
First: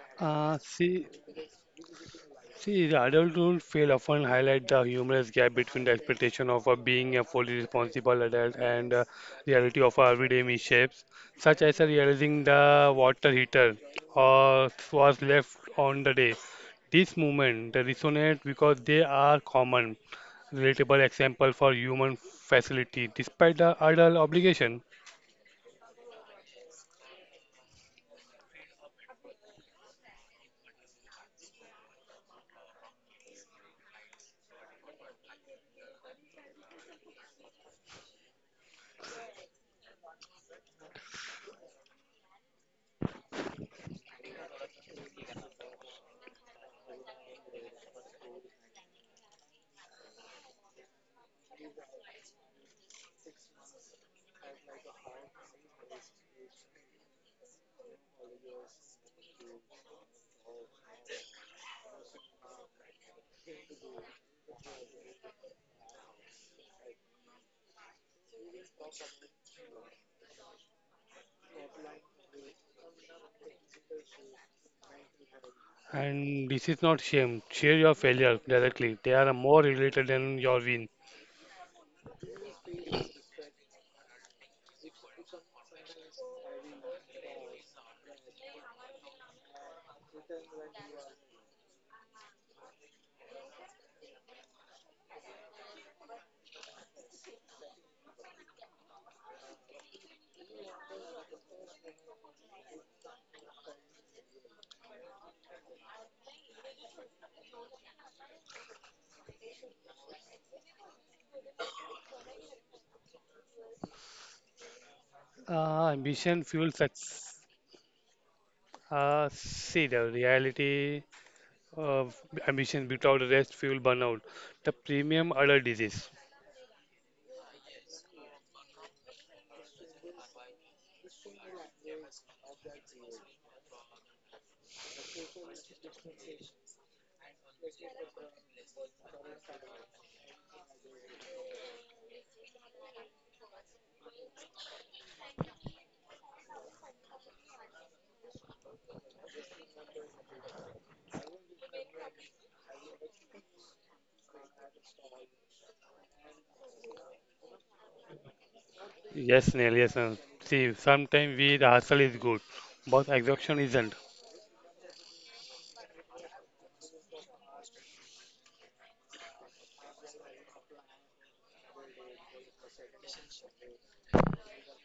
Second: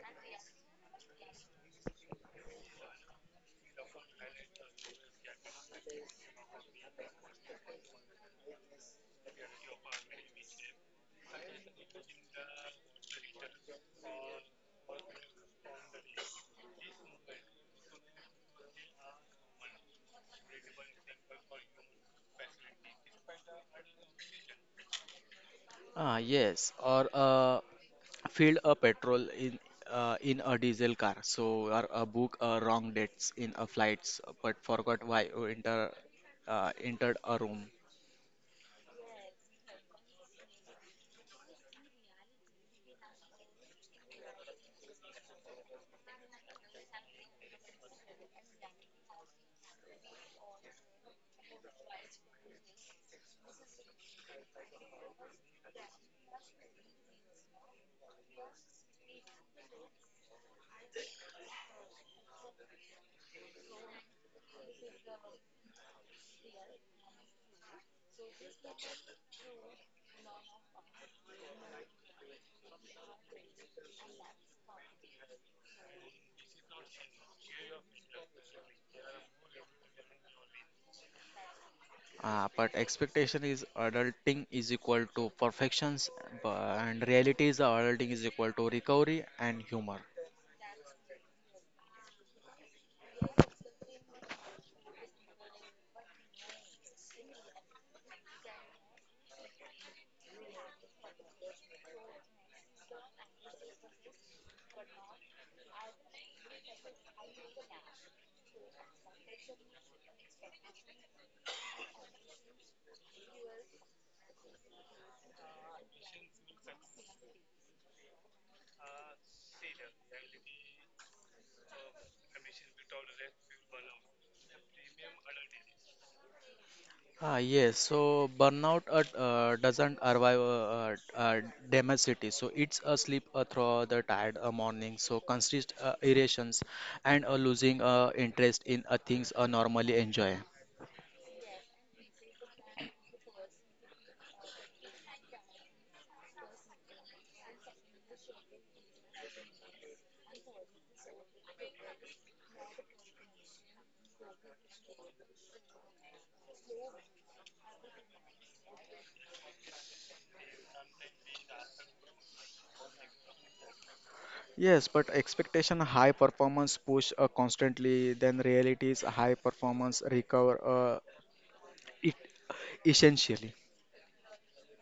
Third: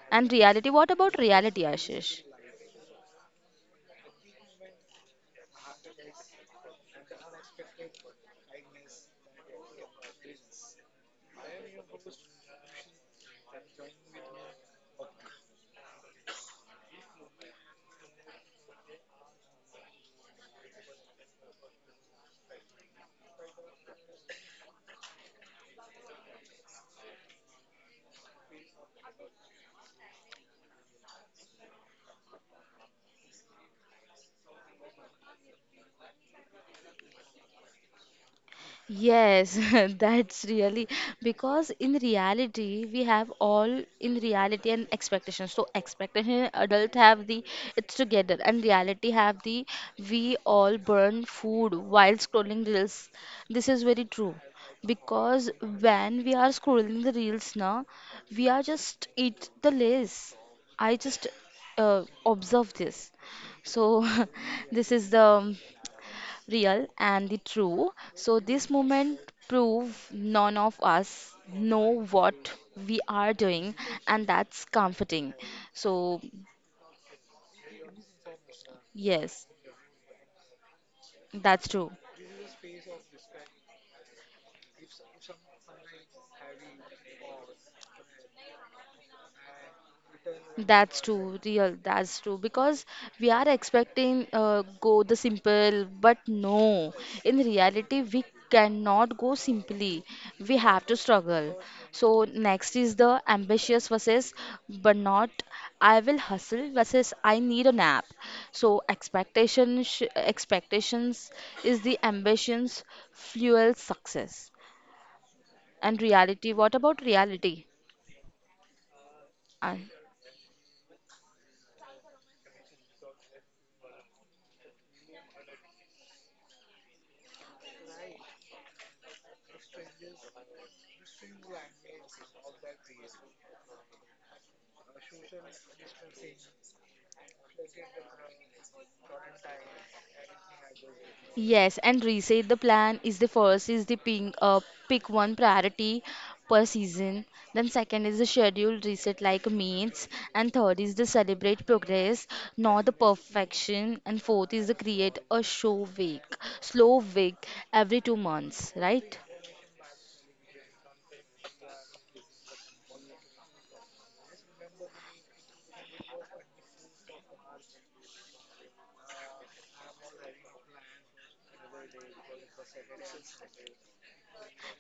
S1: And
S2: Uh,
S1: reality, what
S2: see,
S1: about reality, Ashish?
S2: See, the adult rule fail often highlight the humorous gap between the expectation of being a fully responsible adult and reality of our everyday mishaps, such as realizing the water heater was left on the day. This moment they resonate because they are common, relatable example for human facility despite the adult obligation.
S3: Ah, yes, or filled a petrol in in a diesel car. So or a book wrong dates in a flights, but forgot why you entered a room.
S1: Yes, that's really because in reality we have all in reality and expectations. So expectation adult have the it's together and reality have the we all burn food while scrolling reels. This is very true because when we are scrolling the reels now, we are just eat the lace. I just observe this. So this is the real and the true. So this moment prove none of us know what we are doing and that's comforting. So
S2: And this is not shame. Share your failure directly. They are
S1: yes,
S2: more related than your win.
S1: that's true.
S3: But expectation is adulting is equal to perfections, and reality is adulting is equal to recovery and humor.
S1: That's true, real. That's true. Because we are expecting go the simple, but no. In reality, we cannot go simply. We have to struggle. So next is the ambitious versus but not. I will hustle versus I need a nap. So expectations is the ambitions fuel success. And
S2: Ambition
S1: reality, what
S2: fuels
S1: about
S2: success.
S1: reality?
S2: See the reality of ambition without rest fuel burnout, the premium other disease.
S3: Ah, yes, so burnout doesn't arrive damage city. So it's a sleep through the tired morning. So consist irritations and losing interest in things normally enjoy.
S1: Yes, and reset the plan is the first is the pick one priority per season. Then second is the schedule reset like means, and third is the celebrate progress, not the perfection. And fourth is the create a slow week every 2 months, right?
S2: Yes, Neil, yes, Neil. See, sometimes we the hustle is good, but exhaustion isn't.
S3: Yes, but expectation high performance push constantly, then reality is high performance recover it essentially.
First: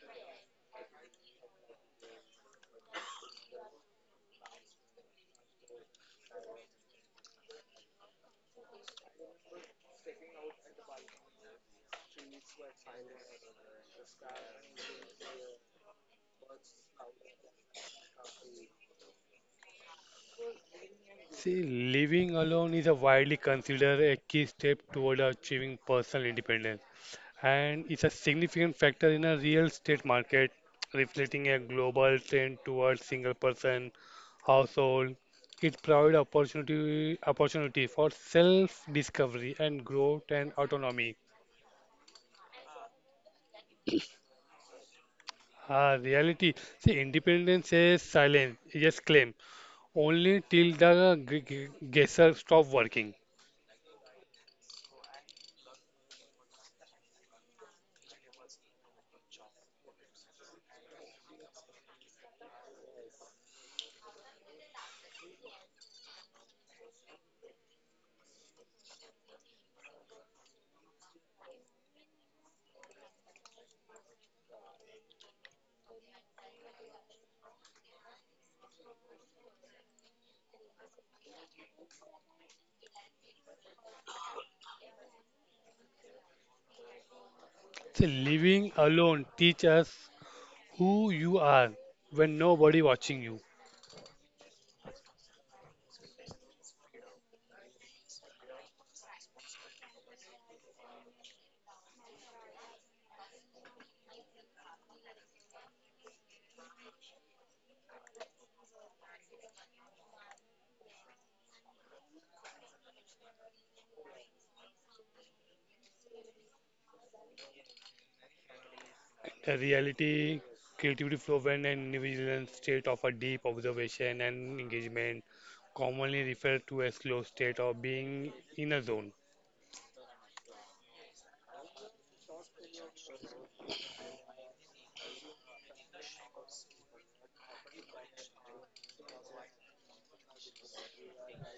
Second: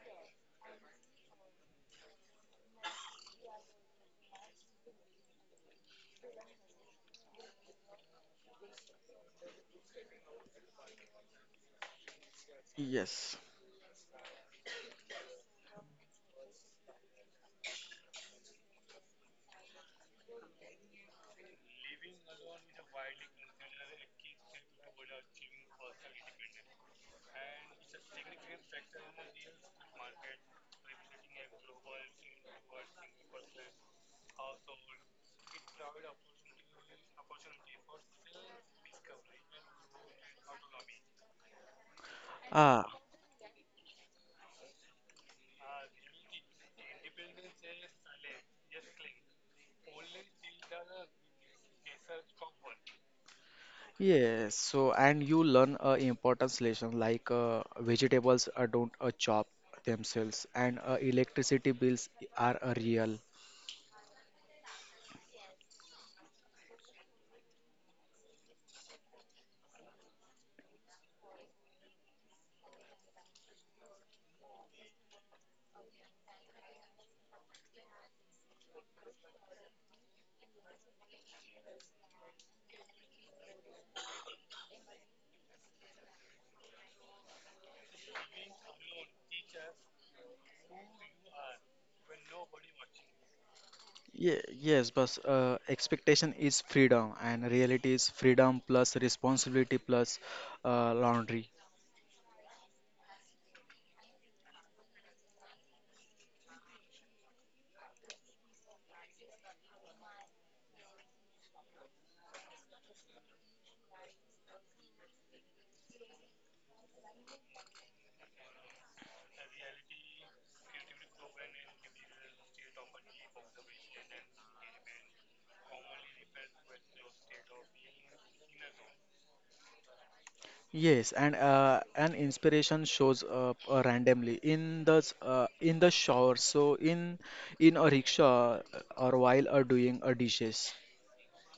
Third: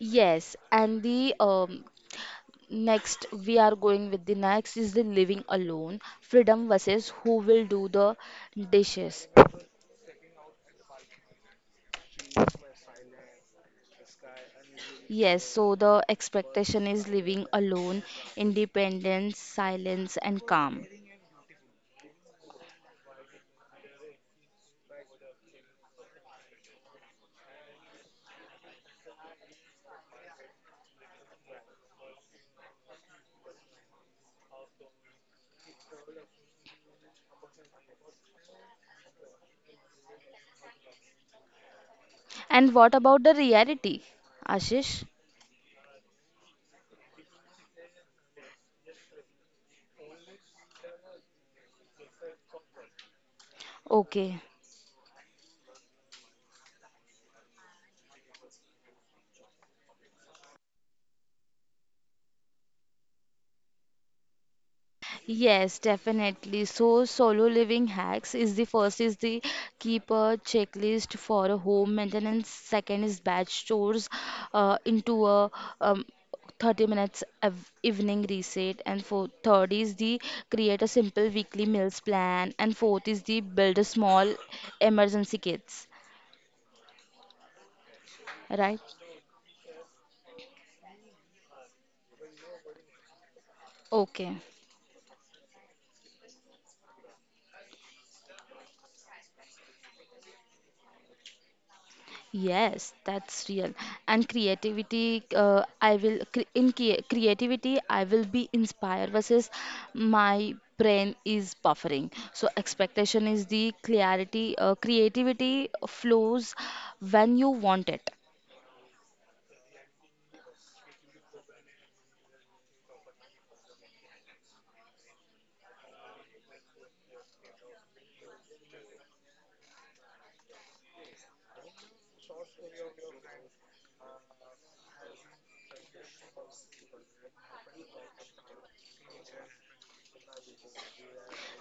S1: Yes, and the next we are going with the next is the living alone, freedom versus who will do the dishes.
S3: Yes.
S1: Yes, so the expectation is living alone, independence, silence, and calm.
S2: See, living alone is a widely considered a key step toward achieving personal independence. And it's a significant factor in a real estate market, reflecting a global trend towards single-person household. It provides opportunity for self-discovery and growth and autonomy.
S1: And
S3: Ah,
S1: what about the reality, Ashish?
S2: Ah, reality. See, independence is silent, yes, claim. Only till the guesser stop working.
S1: Okay,
S3: yes. So, and you learn a importance lesson like vegetables don't chop themselves, and electricity bills are real.
S1: yes, definitely. So solo living hacks is the first is the keep a checklist for a home maintenance. Second is batch chores into a um, 30 minutes of evening reset. And for third is the create a simple weekly meals plan. And fourth is the build a small emergency kits.
S2: See, living
S1: Right?
S2: alone teach us who you are when nobody watching you.
S1: Okay.
S3: Yeah, yes, but expectation is freedom, and reality is freedom plus responsibility plus laundry.
S1: Yes, that's real. And creativity, I will cre- in crea- creativity, I will be inspired versus my brain is buffering. So expectation is the clarity. Creativity flows when you want it.
S2: The reality, creativity flow when an individual state of a deep observation and engagement, commonly referred to as slow state or being in a zone.
S3: Yes, and an inspiration shows up randomly in the in the shower. So in a rickshaw or while doing a dishes.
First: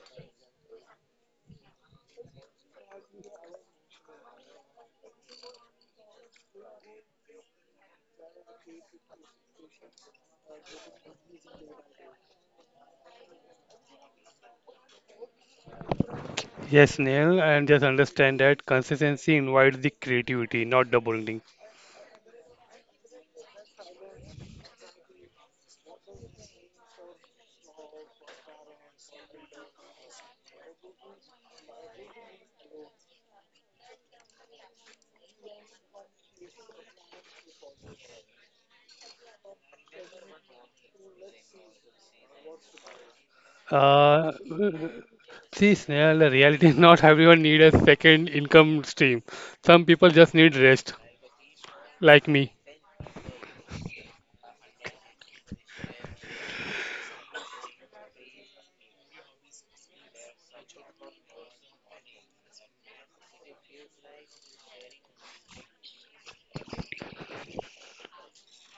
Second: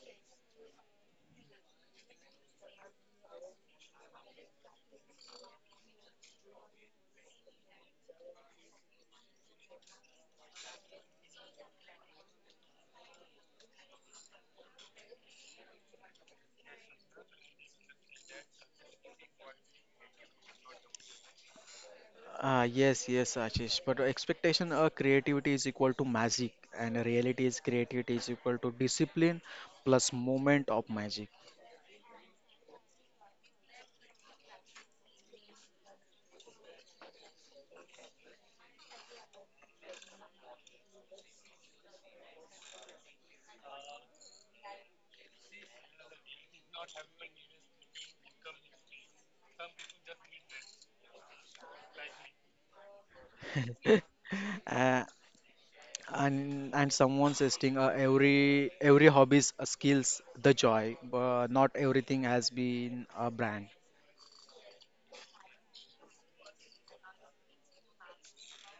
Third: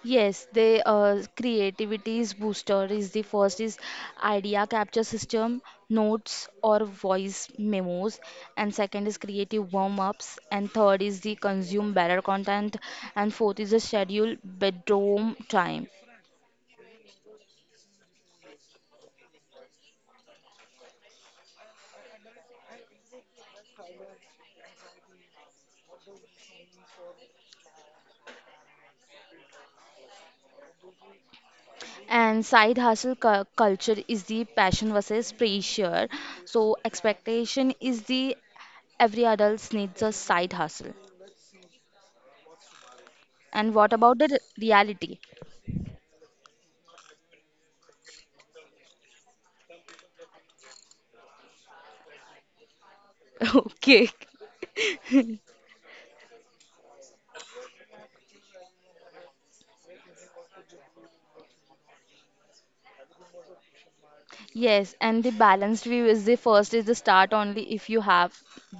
S1: Yes, the creativity's booster is the first is idea capture system, notes or voice memos, and second is creative warm ups, and third is the consume better content, and fourth is the schedule bedroom time.
S2: Yes, Neil, and just understand that consistency invites the creativity, not the bonding.
S3: Ah, yes, yes, Ashish. But expectation or creativity is equal to magic, and reality is creativity is equal to discipline plus moment of magic.
S1: And side hustle culture is the passion versus pressure. So expectation is the every adult needs a side hustle. And what about the
S2: Uh,
S1: reality?
S2: See, Snail, the reality is not everyone need a second income stream. Some people just need rest, like me.
S1: Okay.
S3: Uh, and someone's testing every hobby's skills the joy, but not everything has been a brand.
S1: Yes, and the balanced view is the first is the start only if you have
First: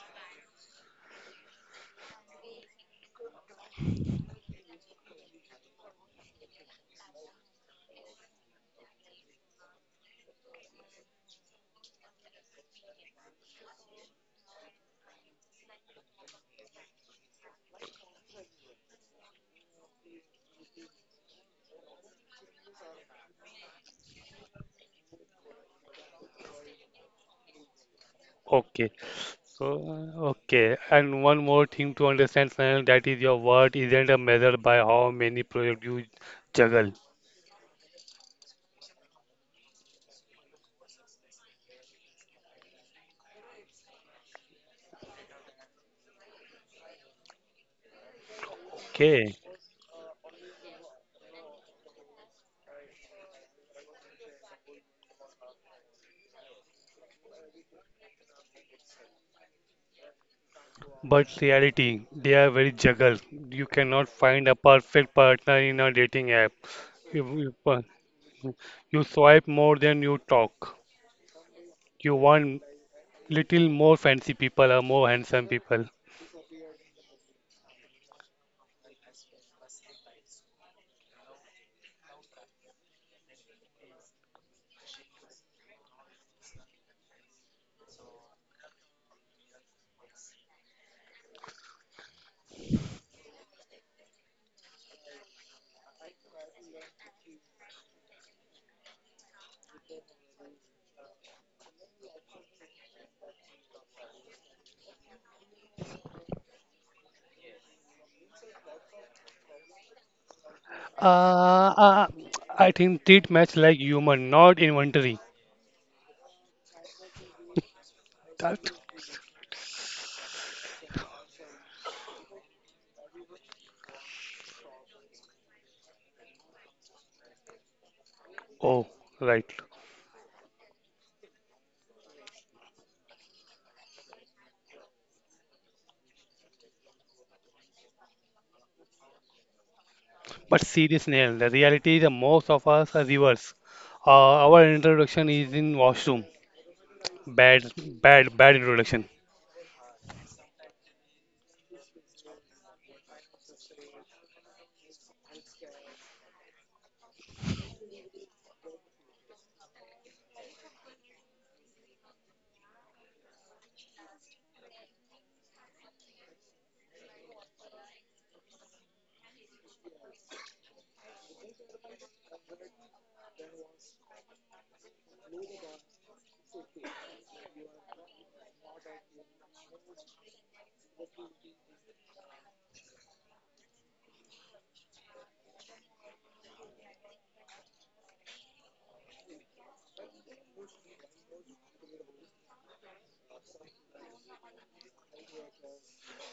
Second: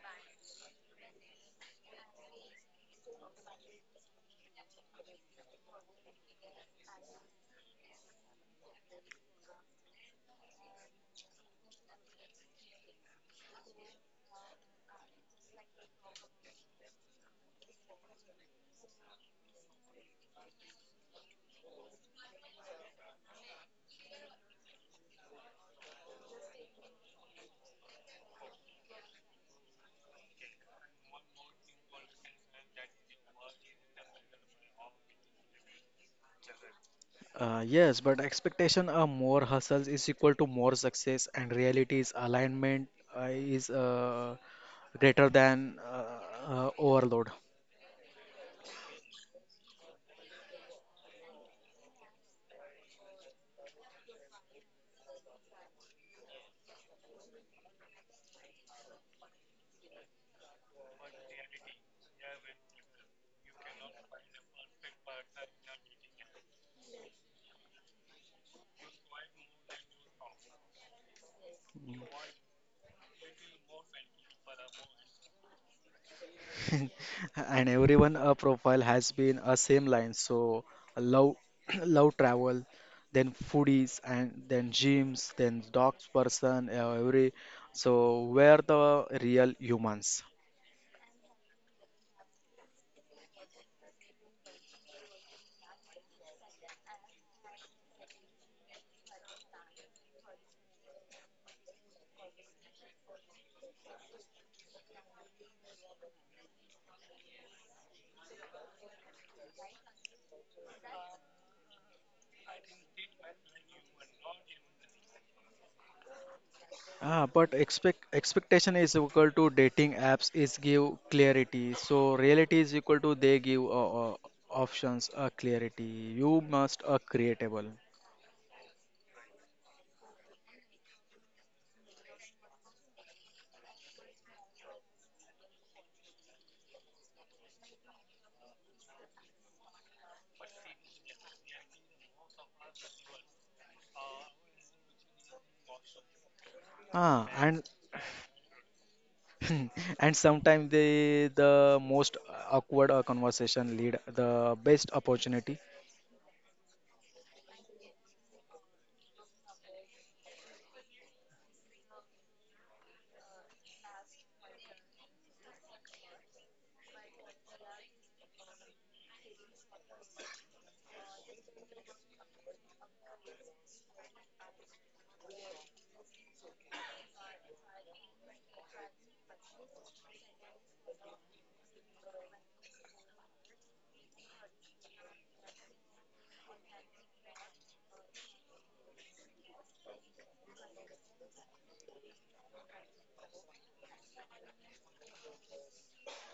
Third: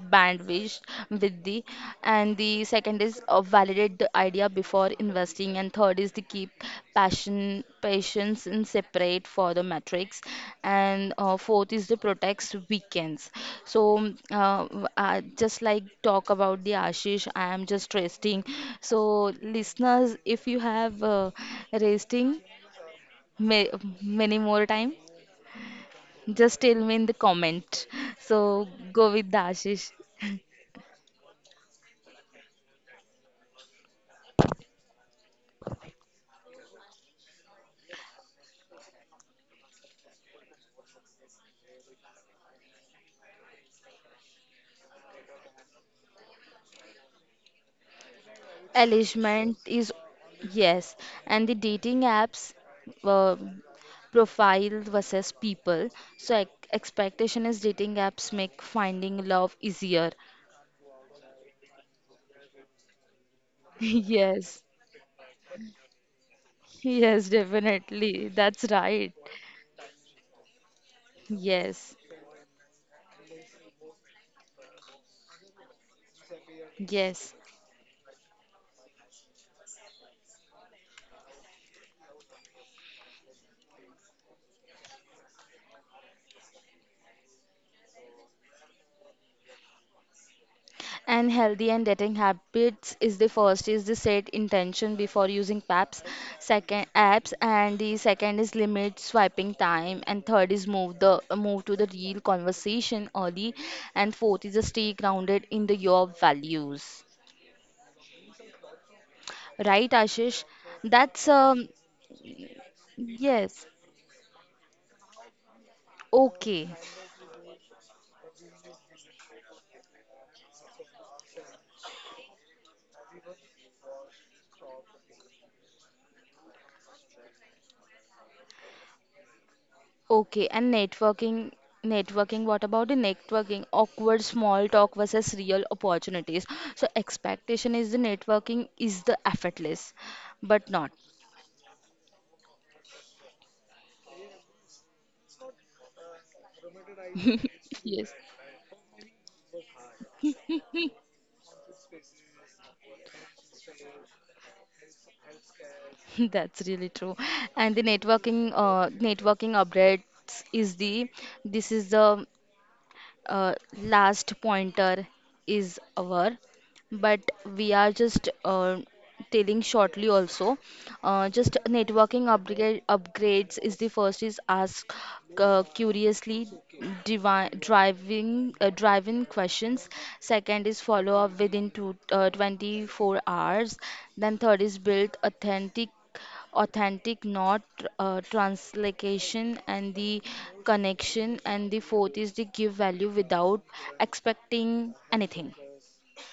S1: bandwidth with the and the second is validate the idea before investing and third is to keep passion patience in separate for the metrics and fourth is the protects weekends. So just like talk about the Ashish, I am just resting. So listeners, if you have resting may, many more time. Just tell me in the comment. So
S2: Okay.
S1: go with the
S2: So,
S1: Ashish.
S2: okay. And one more thing to understand, Snehal, that is your worth isn't a measure by how many projects you juggle.
S3: Yes, but expectation of more hustles is equal to more success, and reality is alignment is greater than overload.
S2: Okay.
S1: Alishment is yes, and the dating apps uh, profile versus people. So ex expectation is dating apps make finding love easier.
S2: But reality, they are very juggled. You cannot find a
S1: Yes,
S2: perfect partner in a dating app.
S1: yes,
S2: You, you, pa-
S1: definitely. That's
S2: you
S1: right.
S2: swipe more than you talk.
S1: Yes,
S2: You want little more fancy people or more handsome people.
S1: yes.
S3: And everyone profile has been a same line. So love love travel, then foodies, and then gyms, then dogs person, every. So where the real humans?
S1: And healthy and dating habits is the first is the set intention before using apps, and the second is limit swiping time, and third is move to the real conversation early, and fourth is the stay grounded in the your values. Right, Ashish? That's
S2: Uh, uh, I think treat match
S1: yes.
S2: like human, not inventory.
S1: Okay.
S3: Ah, but expect
S2: That,
S3: expectation is equal to dating apps is give clarity. So reality is equal to they give options clarity. You must creatable.
S2: oh, right.
S1: Okay, and networking, what about the networking? Awkward small talk versus real opportunities. So expectation is the networking is the effortless,
S2: But
S1: but not.
S2: serious Neil, the reality is most of us are reverse. Our introduction is in washroom.
S3: Ah, and
S2: Bad,
S1: Yes,
S2: Bad introduction.
S3: and sometimes the most awkward conversation lead the best opportunity.
S1: that's really true. And the networking, networking updates is the, this is the uh, last pointer is our but we are just telling shortly also just networking upgrades is the first is ask curiously driving driving questions, second is follow up within 24 hours, then third is build authentic, not translocation, and the connection. And the fourth is the give value without expecting anything.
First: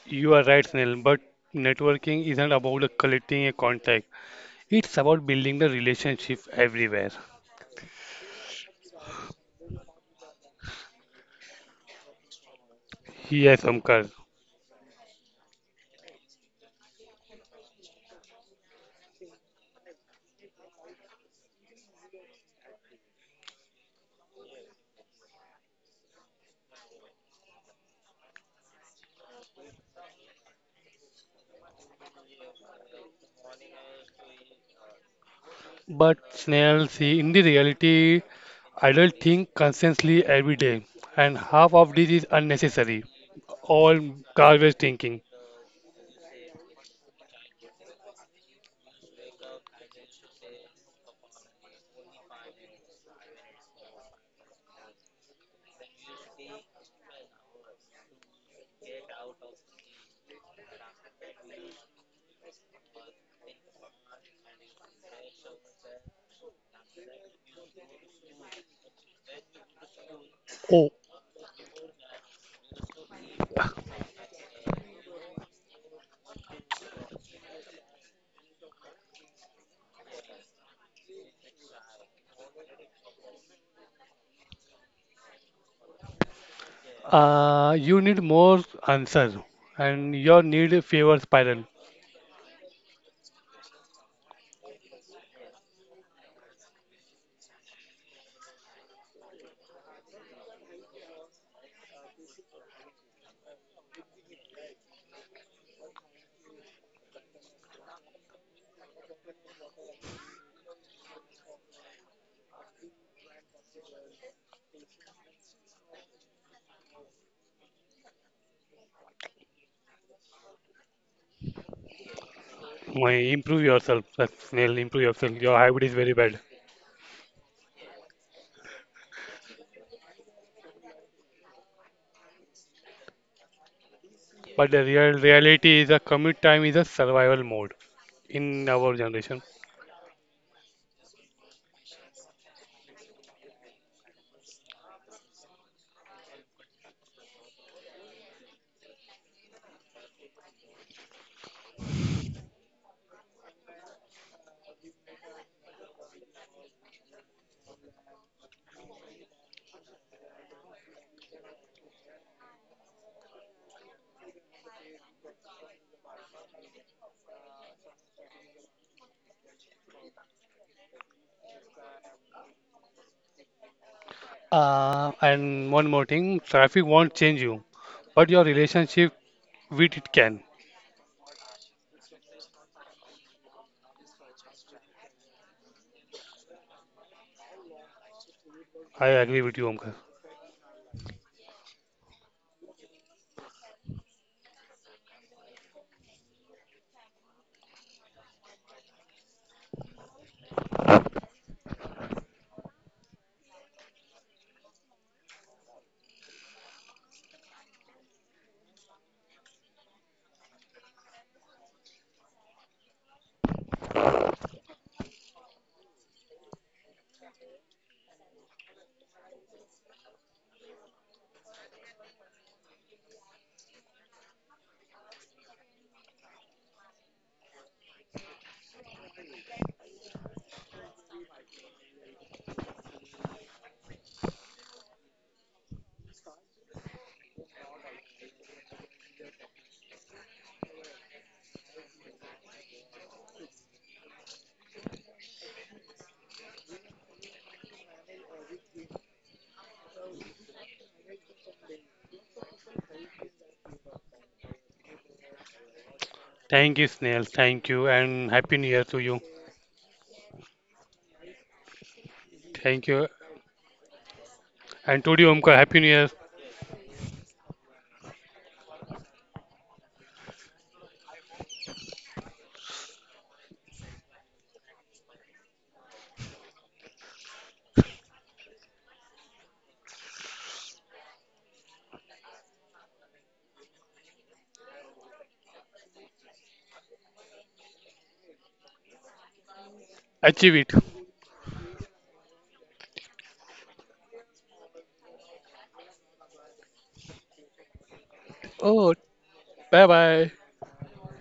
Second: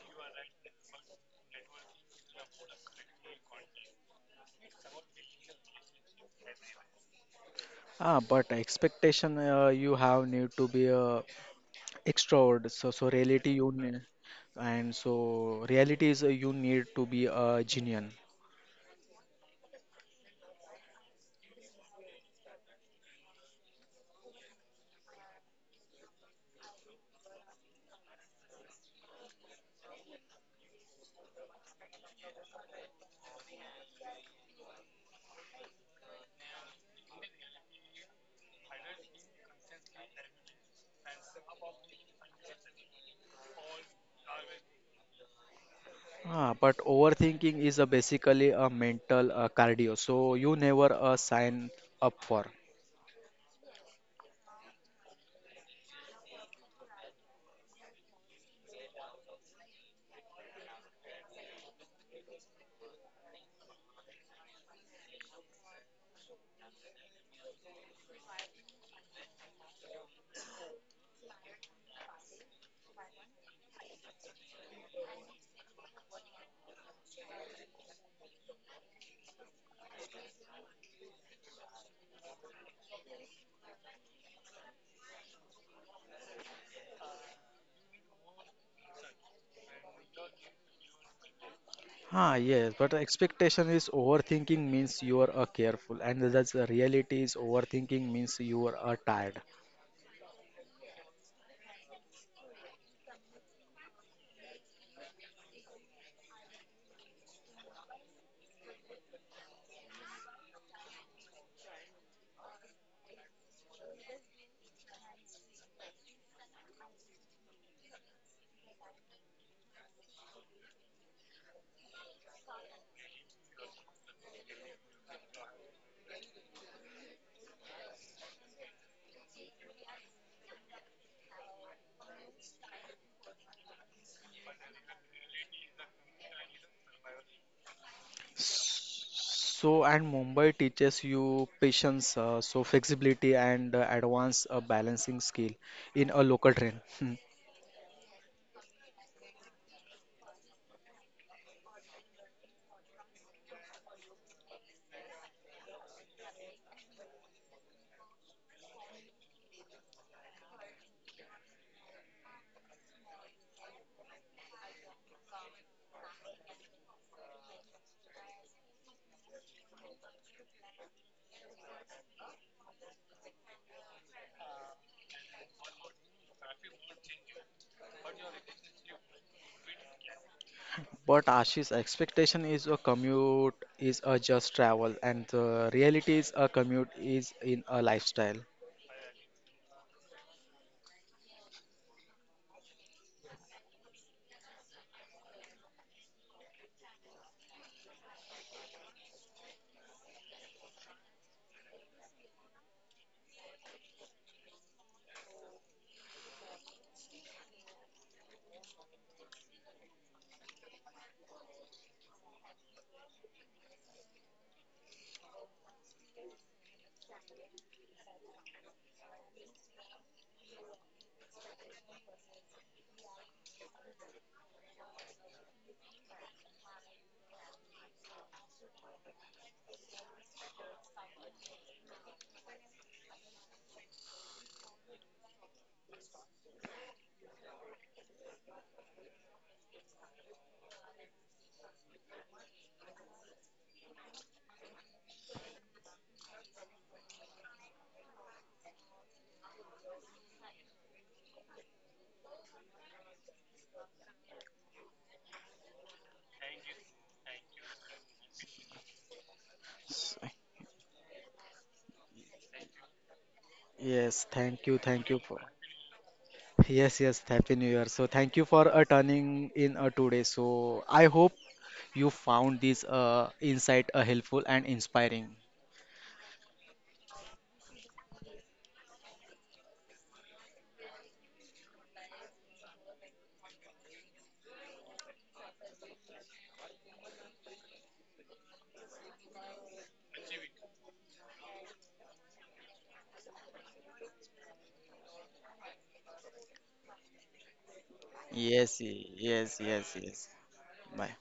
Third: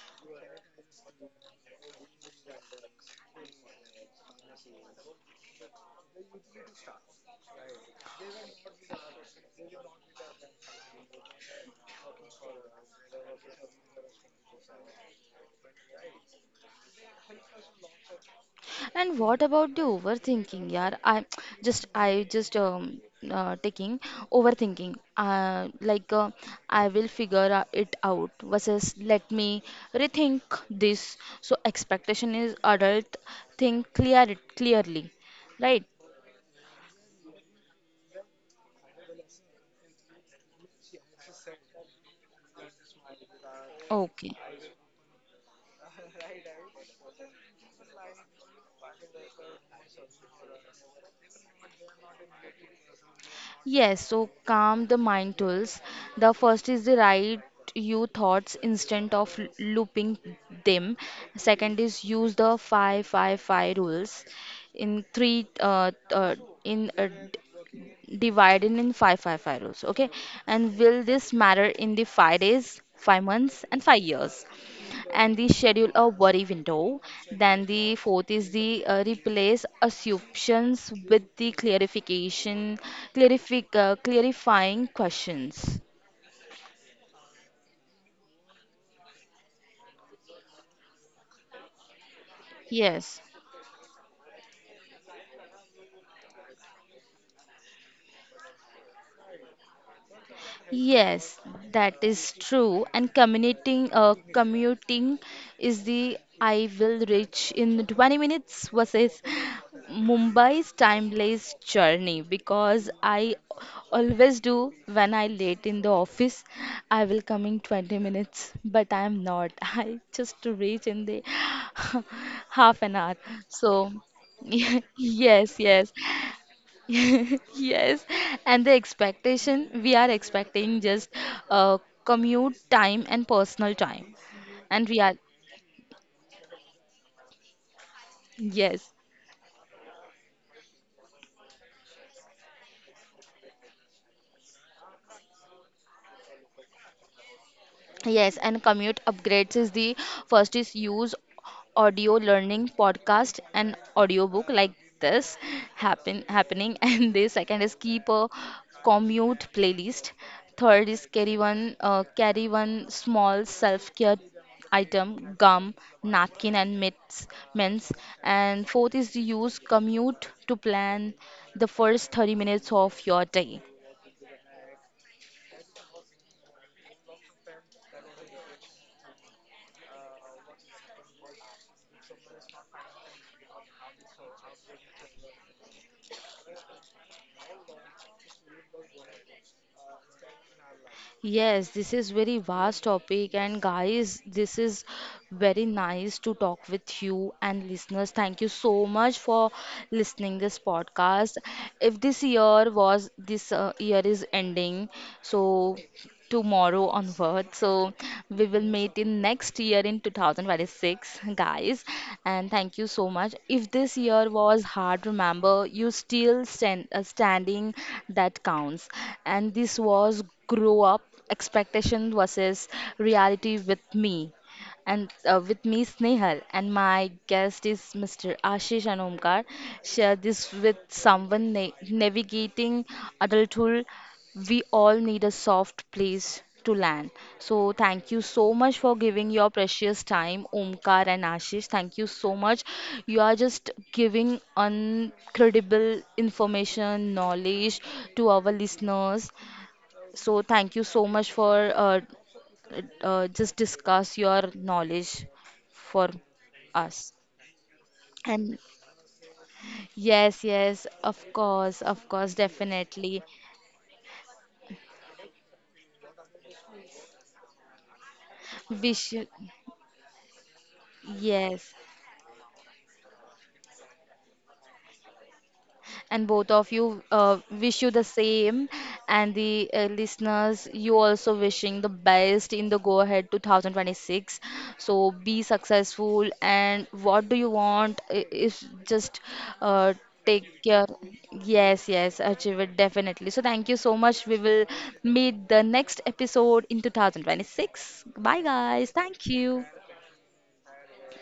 S2: You are right, Neil, but networking isn't about collecting a contact. It's about building the relationship everywhere.
S3: Ah, but expectation, you have need to be extrovert. So reality
S2: Yes,
S3: you need,
S2: Omkar.
S3: and so reality is you need to be genuine.
S1: And what about the overthinking, yaar? I just I just taking overthinking. I will figure it out versus let me rethink this. So expectation is adult think clearly, right?
S2: But Snail, see, in the reality, I don't think constantly every day, and half of this is unnecessary. All
S1: Okay.
S2: garbage thinking.
S3: Ah, but overthinking is basically a mental cardio. So you never sign up for.
S1: Yes, so calm the mind tools. The first is the write you thoughts instead of looping them. Second is use the five five five rules. In three in d- divide in five five five rules. Okay, and
S2: Oh,
S1: will this matter in the 5 days, 5 months, and 5 years? And the schedule a worry window. Then the fourth is the replace assumptions with the clarifying questions.
S2: You need more answer, and your need favor spiral.
S3: Ah, yes, but
S1: Yes.
S3: expectation is overthinking means you are careful, and that's the reality is overthinking means you are tired.
S1: Yes, that is true. And commuting is the I will reach in 20 minutes versus Mumbai's timeless journey because I always do when I late in the office, I will come in 20 minutes, but I am not. I just reach in the half an
S2: My
S1: hour.
S2: improve
S1: So
S2: yourself, that's Snail. Improve yourself. Your
S1: yes,
S2: hybrid is
S1: yes.
S2: very bad.
S1: Yes, and the expectation we are expecting just uh, commute time and personal time,
S2: But the
S1: and we
S2: real
S1: are
S2: reality is a commute time is a survival mode in
S1: yes,
S2: our generation.
S3: So, and Mumbai teaches you patience, so flexibility, and advanced balancing skill in a local train. Hmm.
S1: yes, and commute upgrades is the first is use audio learning podcast and audiobook like this happen happening and the second is keep a commute playlist, third is carry one small self-care item, gum, napkin and mitts mints, and fourth is to use commute to plan the first 30 minutes of your day.
S2: And one more thing, traffic won't change you, but your relationship with it can.
S3: But Ashish, expectation is a commute is a just travel, and the reality is a commute is in a lifestyle.
S2: I agree with you, Omkar.
S1: Yes, this is very vast topic and guys, this is very nice to talk with you and listeners. Thank you so much for listening this podcast. If this year is ending, so tomorrow onward. So we will meet in next year in 2026, guys. And thank you so much. If this year was hard, remember you still standing. That counts. And this was grow up expectation versus reality with me and with me Snehal and my guest is Mr. Ashish and Omkar. Share this with someone navigating adulthood. We all need a soft place to land. So thank you so much for giving your precious time, Omkar and Ashish. Thank you so much. You are just giving incredible information, knowledge to our listeners. So thank you so much for just discuss your knowledge for
S2: Thank you,
S1: us.
S2: Snail. Thank you, and Happy New Year to you.
S3: S-
S1: Yes, yes, of course,
S2: Thank you,
S1: definitely.
S3: Yes,
S2: and
S3: thank
S2: to
S3: you
S2: you,
S3: for.
S2: Omkar. Happy New Year.
S3: Yes, yes, Happy New Year. So thank you for
S1: Wish,
S3: turning in today. So I hope
S1: yes,
S3: you found this insight helpful and inspiring.
S1: and both of you wish you the same and the listeners you also wishing the best in the go ahead 2026, so be successful and what do you want is just uh,
S2: Achieve
S1: take
S2: it.
S1: care. Yes, yes, achieve it, definitely, so thank you so much. We will meet the next episode in 2026. Bye
S3: Yes,
S1: guys,
S2: Oh,
S1: thank
S3: yes,
S1: you.
S2: bye
S3: yes, yes.
S2: bye.
S3: Bye.